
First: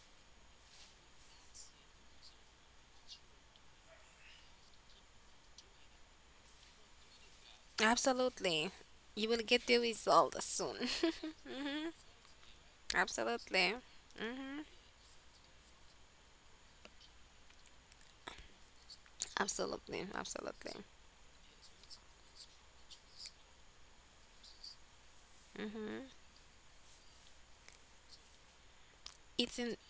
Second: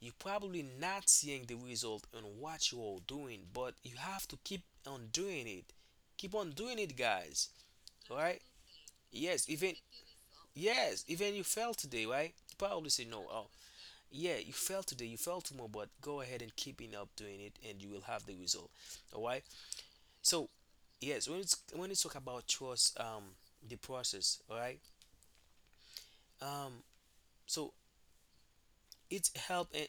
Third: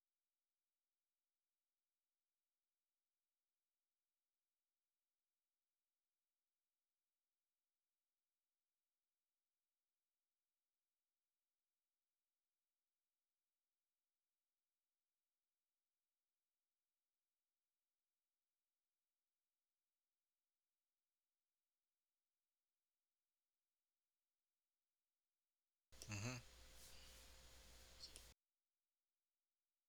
A: you're probably not seeing the result on what you are doing, but you have to keep on doing it. Keep on doing it, guys. All right?
B: Absolutely. You will
A: Yes,
B: get
A: even
B: the result soon.
A: yes, even you
B: [LAUGHS]
A: fail
B: Hmm.
A: today, right? You probably say no. Oh,
B: Absolutely.
A: yeah, you
B: Hmm.
A: fail today, you fail tomorrow, but go ahead and keeping up doing it, and you will have the result. All right.
B: Absolutely.
A: So
B: Absolutely.
A: yes, when it's when you talk about trust, the process. All right.
B: Hmm.
C: hmm
A: Um, so it's
B: It's
A: help
B: in.
A: and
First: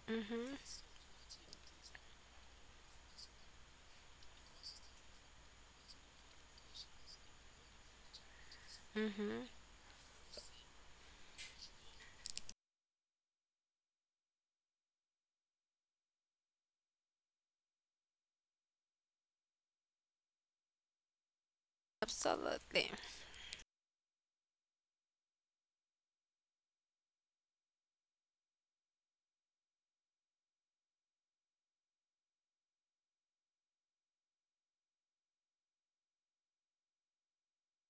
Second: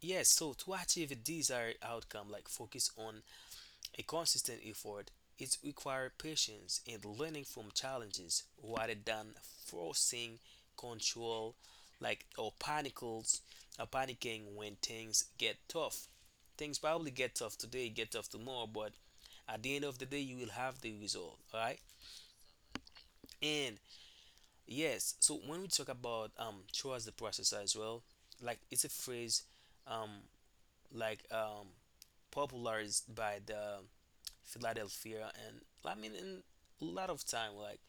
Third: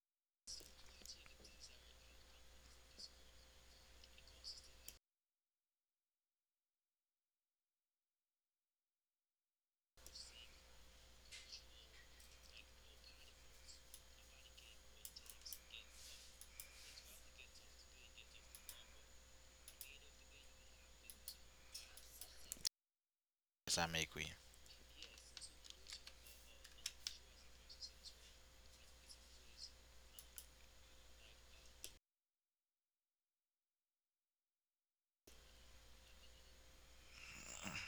A: yes. So
B: Hmm.
A: to achieve a desired outcome, like focus on a consistent effort is required patience and learning from challenges rather than
B: Hmm.
A: forcing control like or panicles or panicking when things get tough. Things probably get tough today, get tough tomorrow, but at the end of the day you will have the result. Alright?
B: Absolutely.
A: And
C: Yes, I'm agree.
A: yes, so when we talk about trust the process as well, like it's a phrase um like popularized by the Philadelphia, and I mean, in a lot of time, like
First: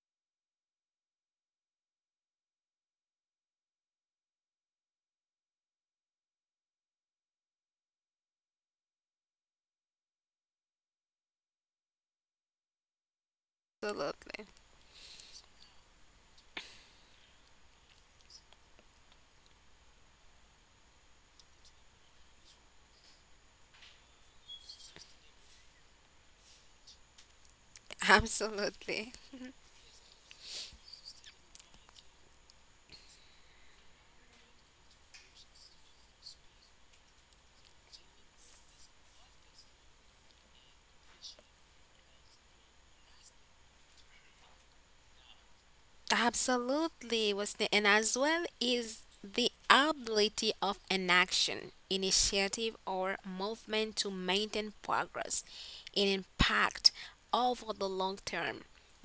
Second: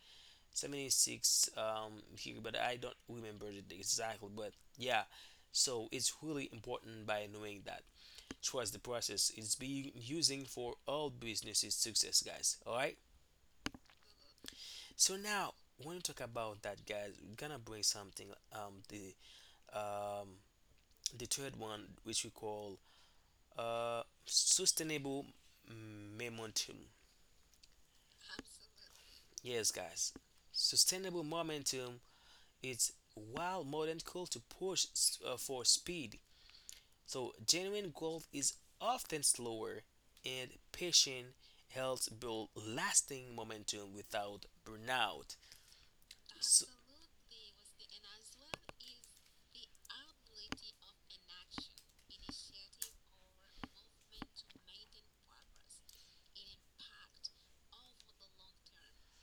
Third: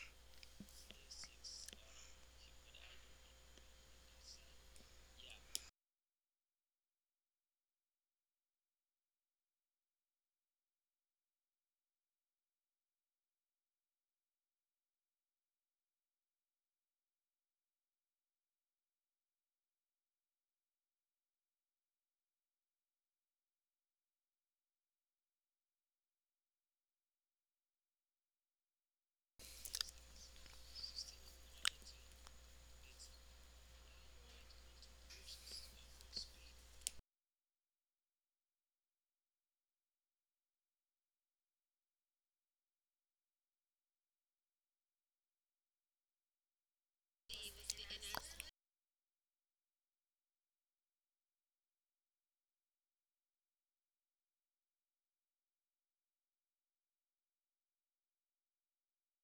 A: 76 here, but I don't remember it exactly. But yeah, so it's really important by knowing that. Trust the process. It's being using for all businesses success, guys. All right.
B: Absolutely.
A: So now, when we talk about that, guys, we're gonna bring something. Um, the third one, which we call sustainable momentum.
B: [LAUGHS] Absolutely.
A: Yes, guys. Sustainable momentum. It's while modern call to push for speed. So genuine growth is often slower, and patient helps build lasting momentum without burnout. So,
B: Absolutely, Wesley, and as well is the ability of an action, initiative, or movement to maintain progress and impact over the long term,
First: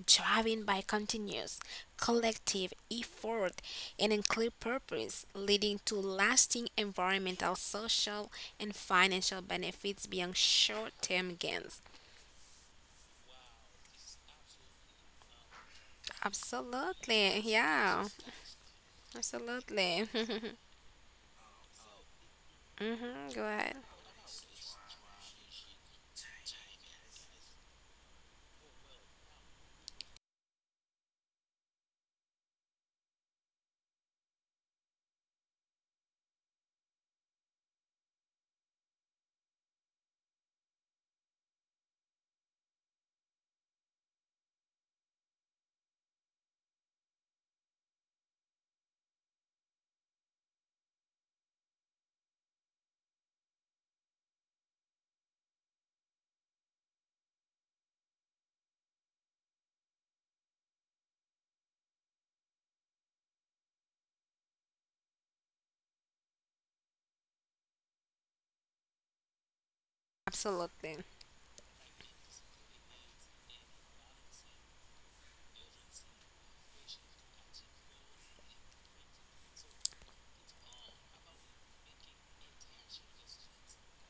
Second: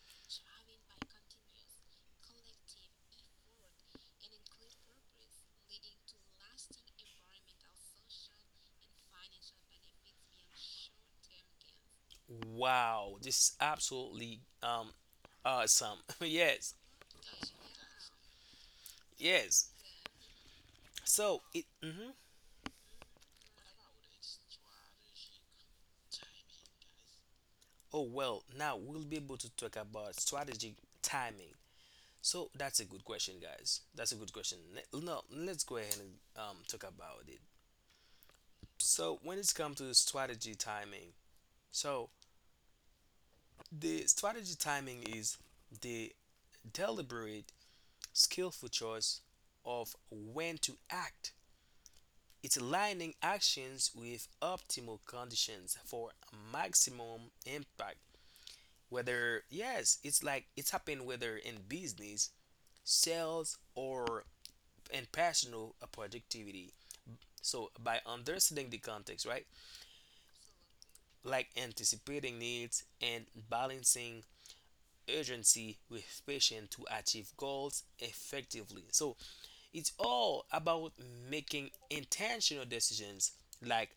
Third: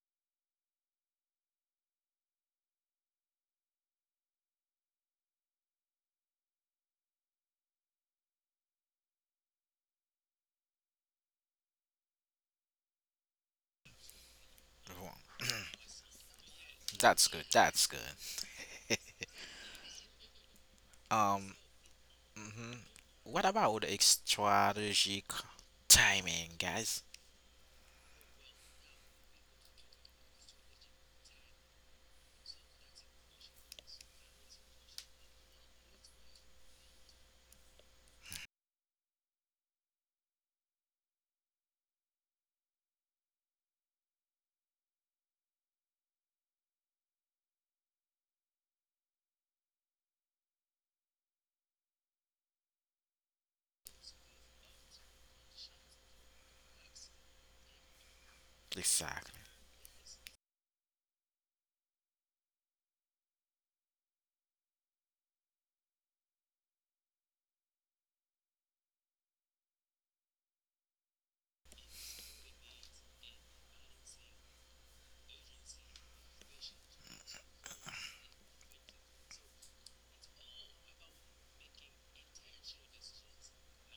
B: driven by continuous collective effort and a clear purpose, leading to lasting environmental, social, and financial benefits beyond short term gains.
A: wow, this is absolutely
C: Well,
A: awesome. [LAUGHS] Yes,
C: that's
B: Absolutely,
C: good. That's
B: yeah,
C: good.
A: yes.
B: absolutely. [LAUGHS]
A: So
C: Um,
A: it. Mhm.
C: hmm
B: Hmm. Go
C: what
B: ahead.
C: about the strategic timing, guys?
A: Oh well, now we'll be able to talk about strategic timing. So that's a good question, guys. That's a good question. No, let's go ahead and talk about it. So when it's come to strategy timing, so the strategy timing is the deliberate, skillful choice of when to act. It's aligning actions with optimal conditions for maximum impact.
C: Exactly.
A: Whether yes, it's like it's happened whether in business, sales, or in personal productivity. So, by understanding the context, right,
B: Absolutely.
A: like anticipating needs and balancing urgency with patience to achieve goals effectively. So, it's all about making intentional decisions like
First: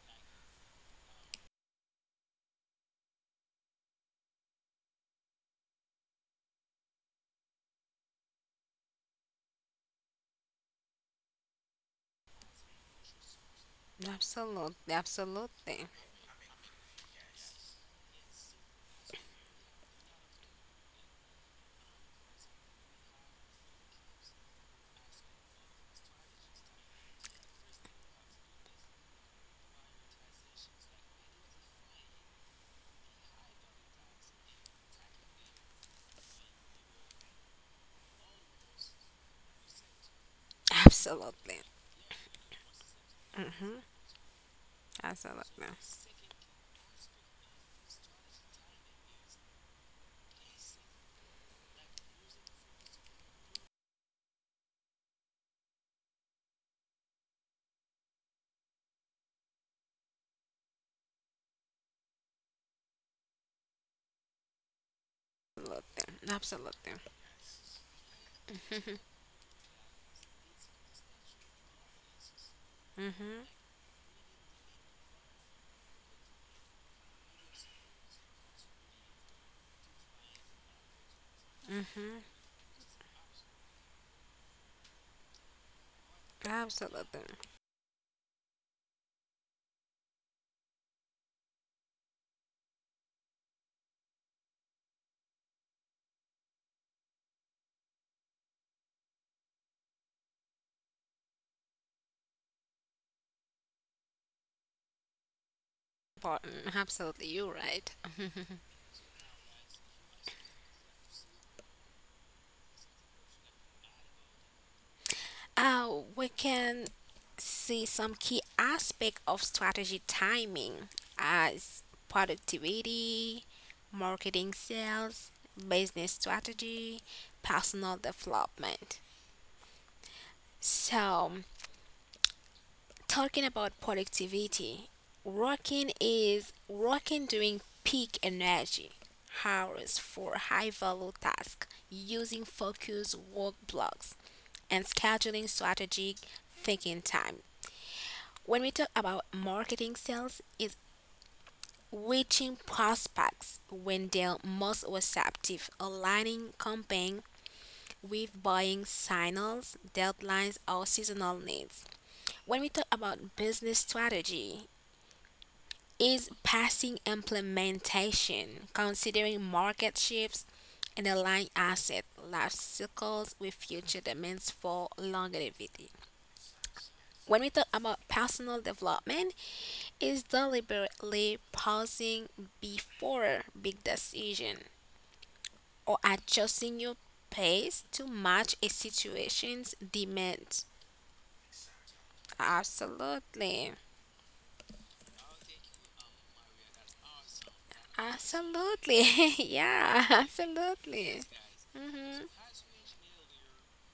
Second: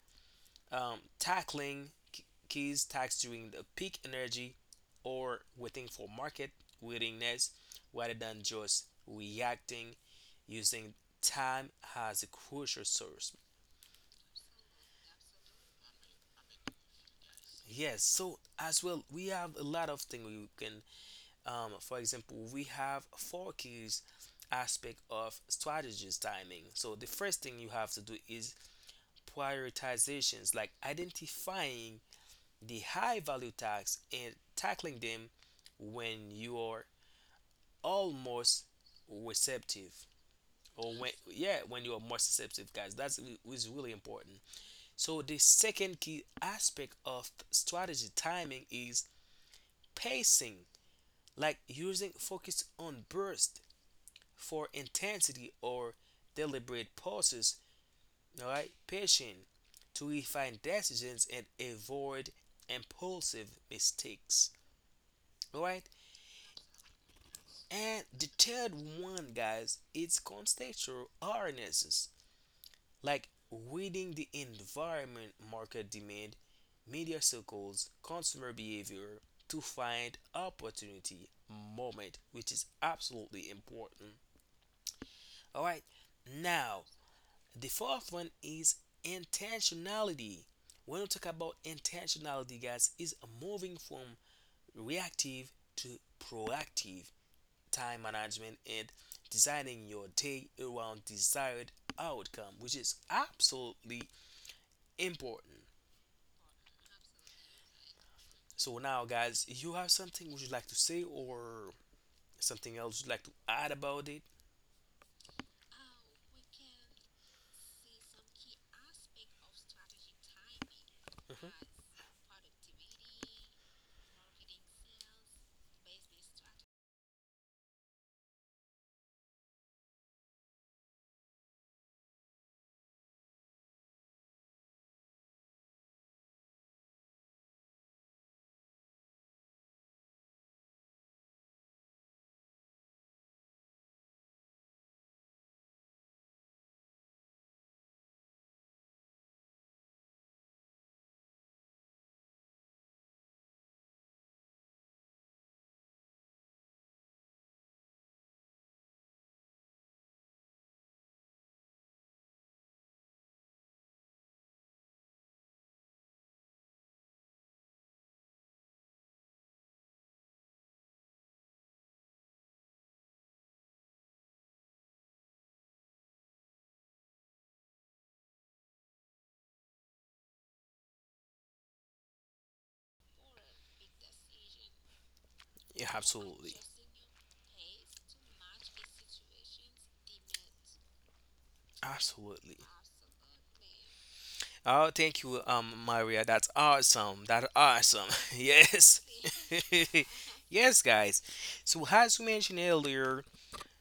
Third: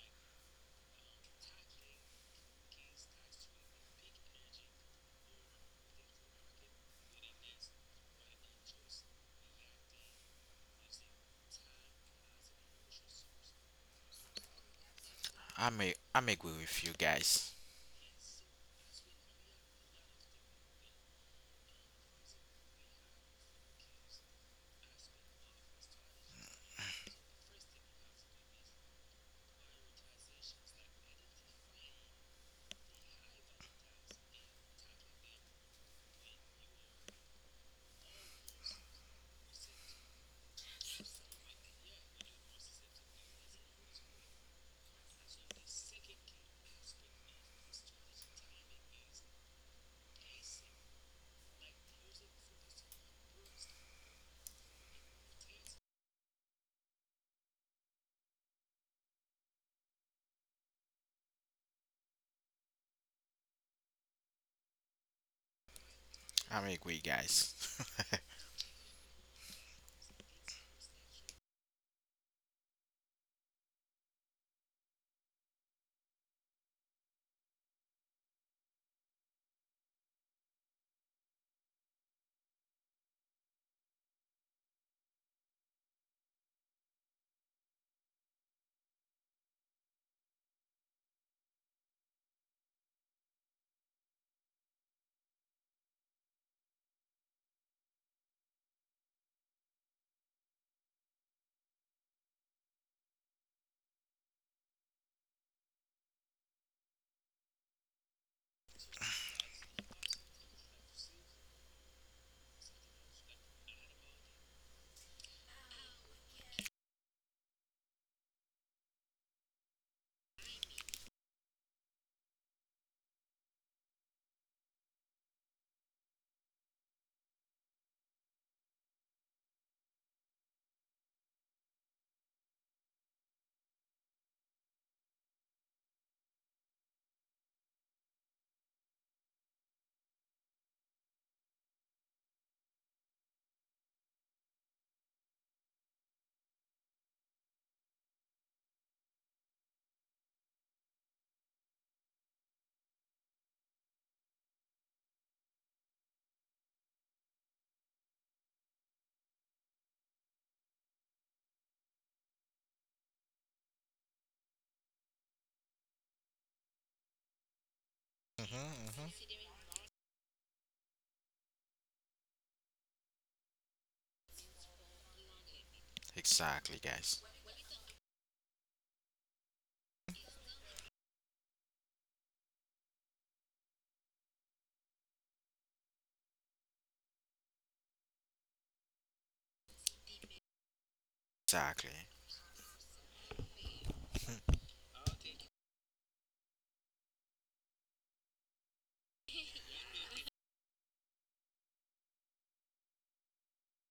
A: tackling keys tax during the peak energy or waiting for market willingness rather than just reacting, using time as a crucial source.
B: Absolutely. Absolutely.
C: I'm agree with you guys.
A: Yes, so as well, we have a lot of things we can, for example, we have four keys aspect of strategies timing. So the first thing you have to do is prioritizations, like identifying the high value tasks and tackling them when you are almost receptive, or when
B: Absolutely.
A: yeah when you are more receptive, guys,
B: Mm.
A: is really important. So the
B: Absolutely.
A: second key aspect of strategy timing is pacing, like using focus on burst for intensity or deliberate pauses, all right, patient to refine decisions and avoid impulsive mistakes. All right,
B: Absolutely.
C: I'm
B: Absolutely.
C: agree, guys.
A: and the third one, guys, it's contextual awarenesses, like
B: Mm-hmm.
A: reading the environment, market demand, media circles, consumer behavior to find opportunity moment, which is absolutely important. All right. Now,
B: Absolutely.
A: the fourth one is intentionality. When we talk about intentionality, guys, is moving from reactive to proactive time management and designing your day around desired outcome, which is absolutely important.
B: Important. Absolutely. You're right.
A: So now, guys, you have something would you like to say or something else you'd like to add about it?
B: Uh, we can see some key aspect of strategy timing as
A: Mhm.
B: productivity, marketing sales, business strategy, personal development. So talking about productivity, working is working during peak energy hours for high value tasks using focus work blocks and scheduling strategic thinking time. When we talk about marketing sales is reaching prospects when they're most receptive, aligning campaign with buying signals, deadlines or seasonal needs. When we talk about business strategy is passing
C: [LAUGHS]
B: implementation,
C: hmm hmm
B: considering market shifts and align asset life cycles with future demands for longevity.
C: Exactly, guys.
B: When we talk about personal development, is deliberately pausing before big decision or
A: Yeah, absolutely,
B: adjusting your pace to match a situation's demand.
C: Exactly.
A: absolutely.
B: Absolutely.
A: Oh, thank you, Maria. That's awesome. That's awesome. [LAUGHS]
B: Absolutely.
A: Yes.
B: [LAUGHS]
A: [LAUGHS]
B: Yeah,
A: Yes,
B: absolutely.
A: guys. So,
B: Hmm.
A: as we mentioned earlier,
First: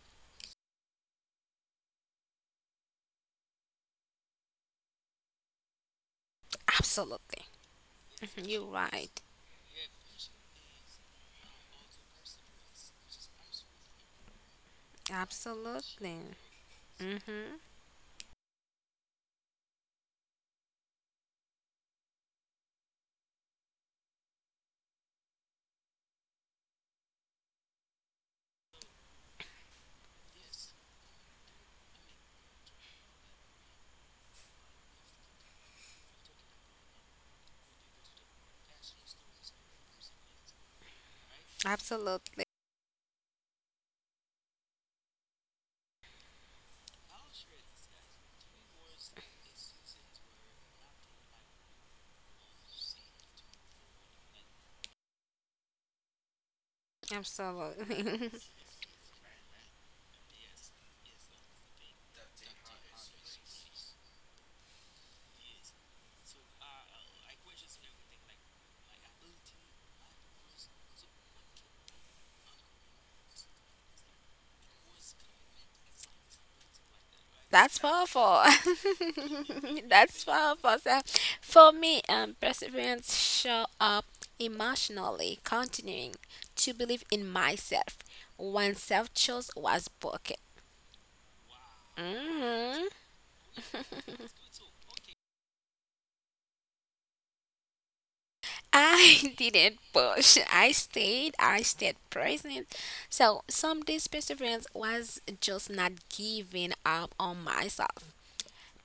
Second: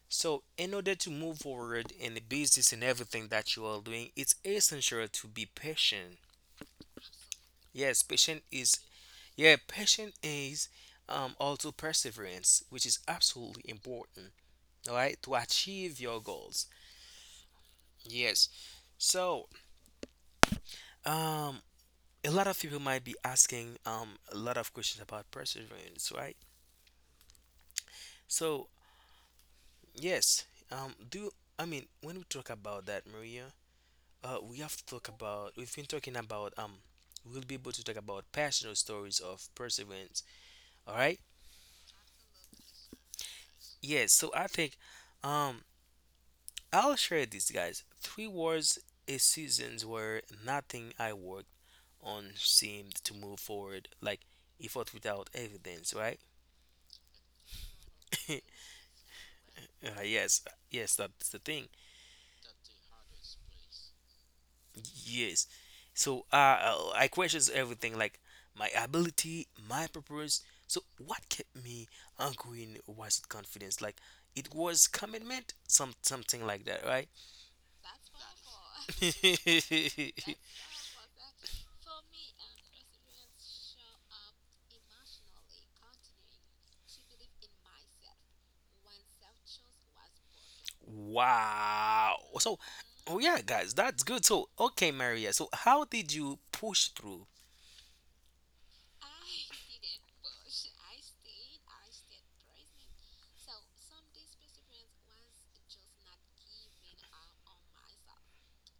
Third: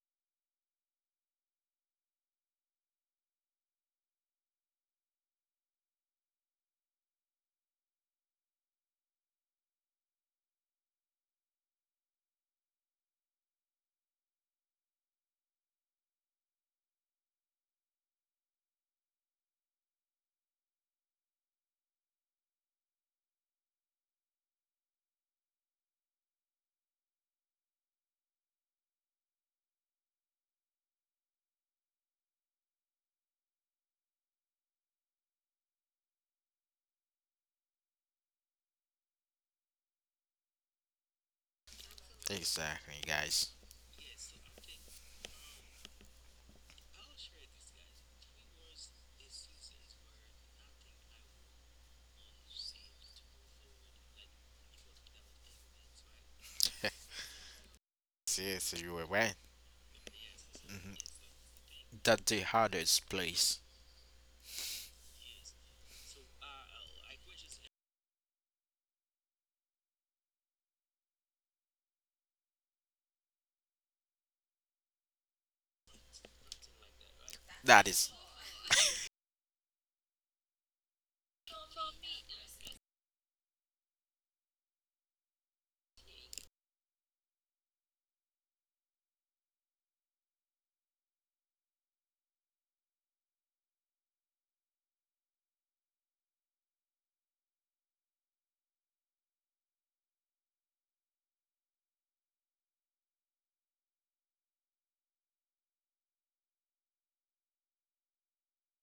A: so in order to move forward in the business and everything that you are doing, it's essential to be patient.
B: Absolutely.
A: Yes, patient
B: You're
A: is,
B: right.
A: yeah, patient is also perseverance, which is absolutely important, all right, to achieve your
B: Absolutely.
A: goals.
B: Mm-hmm.
A: Yes. So, um, a lot of people might be asking a lot of questions about perseverance, right? So, yes, do I mean when we talk about that, Maria? We have to talk about. We've been talking about. We'll be able to talk about personal stories of perseverance. All right.
B: Absolutely.
C: Exactly, guys.
A: Yes. So I think, um, I'll share this, guys. Three wars a seasons where nothing I worked on seemed to move forward, like effort without evidence, right?
B: Absolutely.
A: [LAUGHS]
C: Yes, you were right.
A: Uh, yes, yes,
C: hmm
A: that's the thing.
C: That the hardest place.
A: Yes. So I questions everything like my ability, my purpose. So what kept me ongoing was confidence? Like it was commitment, some something like that, right?
B: [LAUGHS] That's
C: That is
B: powerful. [LAUGHS] That's
A: [LAUGHS]
B: powerful. So for me, perseverance show up emotionally, continuing to believe in myself when self-trust was broken.
A: Wow. So
B: Hmm.
A: oh yeah, guys, that's good. So okay, Maria. So how did you push through?
B: I [LAUGHS] didn't push. I stayed present. So some days perseverance was just not giving up on myself.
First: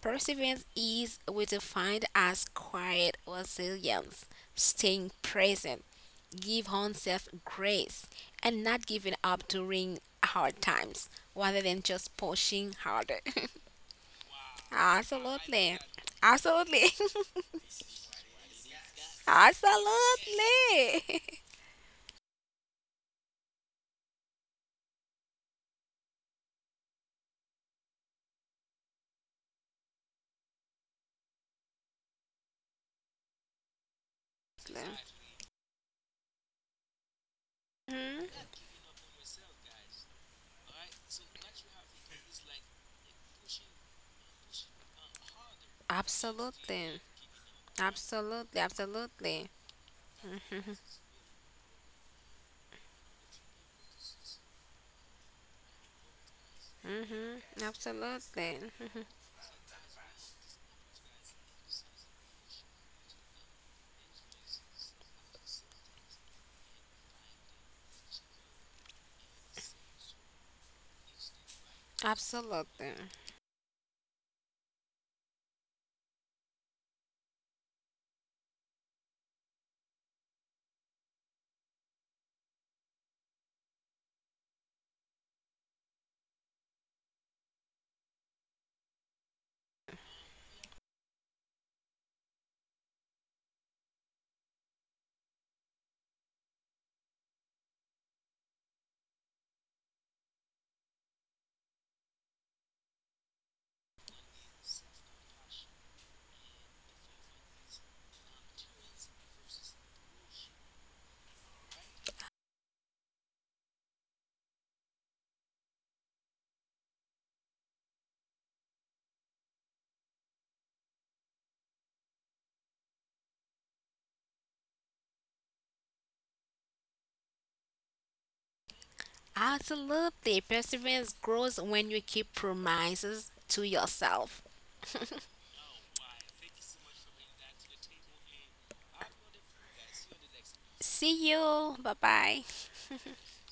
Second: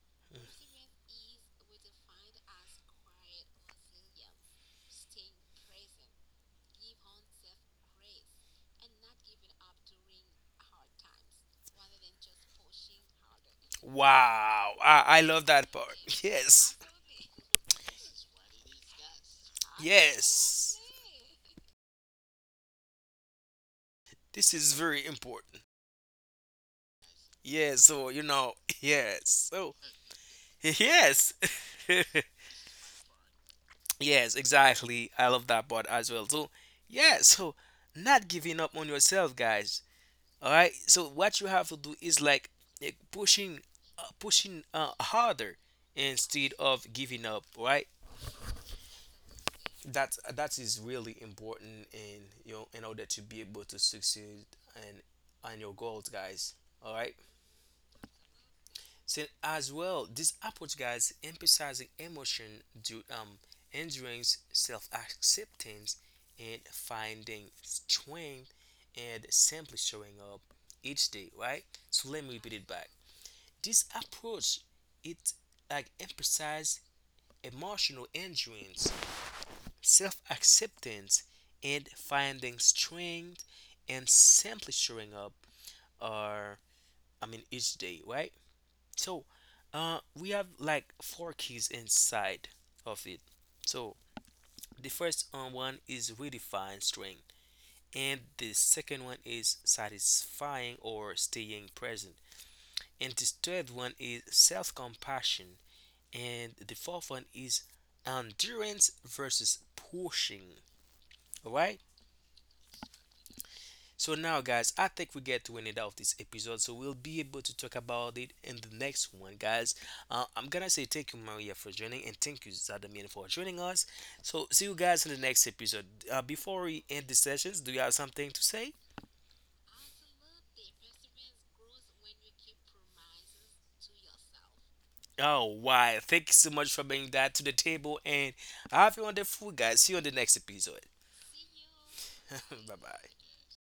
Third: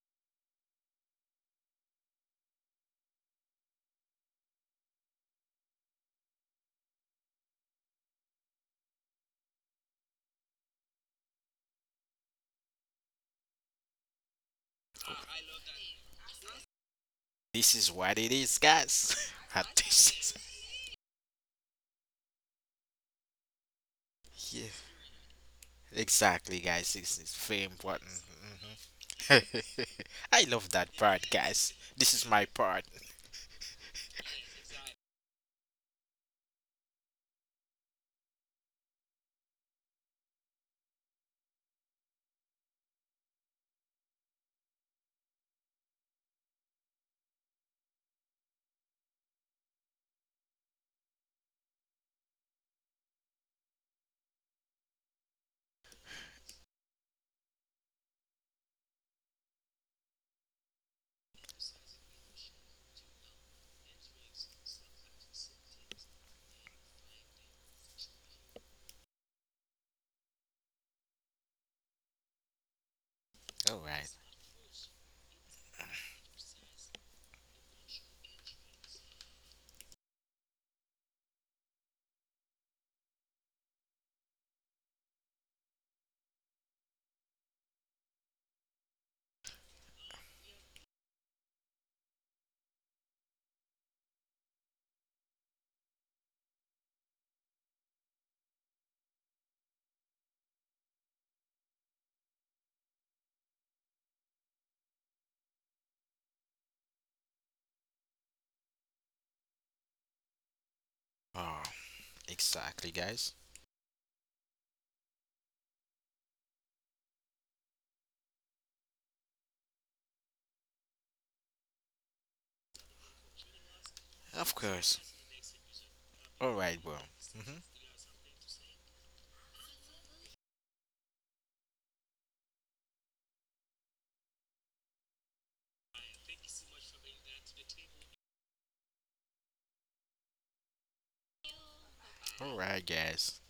B: Perseverance is defined as quiet resilience, staying present, give oneself grace, and not giving up during hard times rather than just pushing harder.
A: Wow.
B: [LAUGHS]
A: I love that
B: Absolutely.
A: part. [LAUGHS] Yes.
B: Absolutely. [LAUGHS]
C: this is what it is, guys. [LAUGHS] At this is-
B: Absolutely.
A: Yes.
B: [LAUGHS]
A: This
C: yeah,
A: is very important.
C: exactly, guys. This is very
A: Yeah, so
C: important.
A: you know, [LAUGHS] yes. So
C: Mhm. [LAUGHS] I love that part,
A: yes.
C: guys.
A: [LAUGHS]
C: This is my part.
A: Yes, exactly. I love that part as well. So, yeah, so not
B: Mhm.
A: giving up on yourself, guys. All right. So what you have to do is like eh, pushing, pushing harder instead of
B: Absolutely.
A: giving up. Right.
B: Absolutely. Absolutely.
A: That is really important in you know in order to be able to succeed and on your goals, guys. All right.
B: Hmm. Absolutely. Mm-hmm.
A: So as well, this approach, guys, emphasizing emotion, do endurance, self-acceptance, and finding strength, and simply showing up each day, right? So let me repeat it back.
B: Absolutely.
A: This
C: All right.
A: approach, it like emphasizes emotional endurance, self-acceptance, and finding strength, and simply showing up, or I mean, each day, right? So, we have like four keys inside of it. So, the first one is redefine strength, and the second one is satisfying or staying present, and the third one is self compassion, and the fourth one is endurance versus pushing. All
C: Oh,
A: right.
C: exactly, guys.
A: So now, guys, I think we get to an end of this episode, so we'll be able to talk about it in the next one, guys. I'm gonna say thank you, Maria, for joining, and thank you, Zadamian, for joining us. So see
C: Of
A: you guys in
C: course.
A: the next episode. Before
C: All
A: we
C: right,
A: end
C: bro.
A: the sessions, do
C: Mhm.
A: you have something to say?
B: Absolutely. Perseverance grows when you keep promises to yourself.
A: Oh, why? Thank you so much for bringing that to the table, and have a wonderful, guys. See you on the next episode.
B: See you. Bye bye.
A: [LAUGHS]
C: All
A: Bye
C: right,
A: bye.
B: [LAUGHS]
C: guys.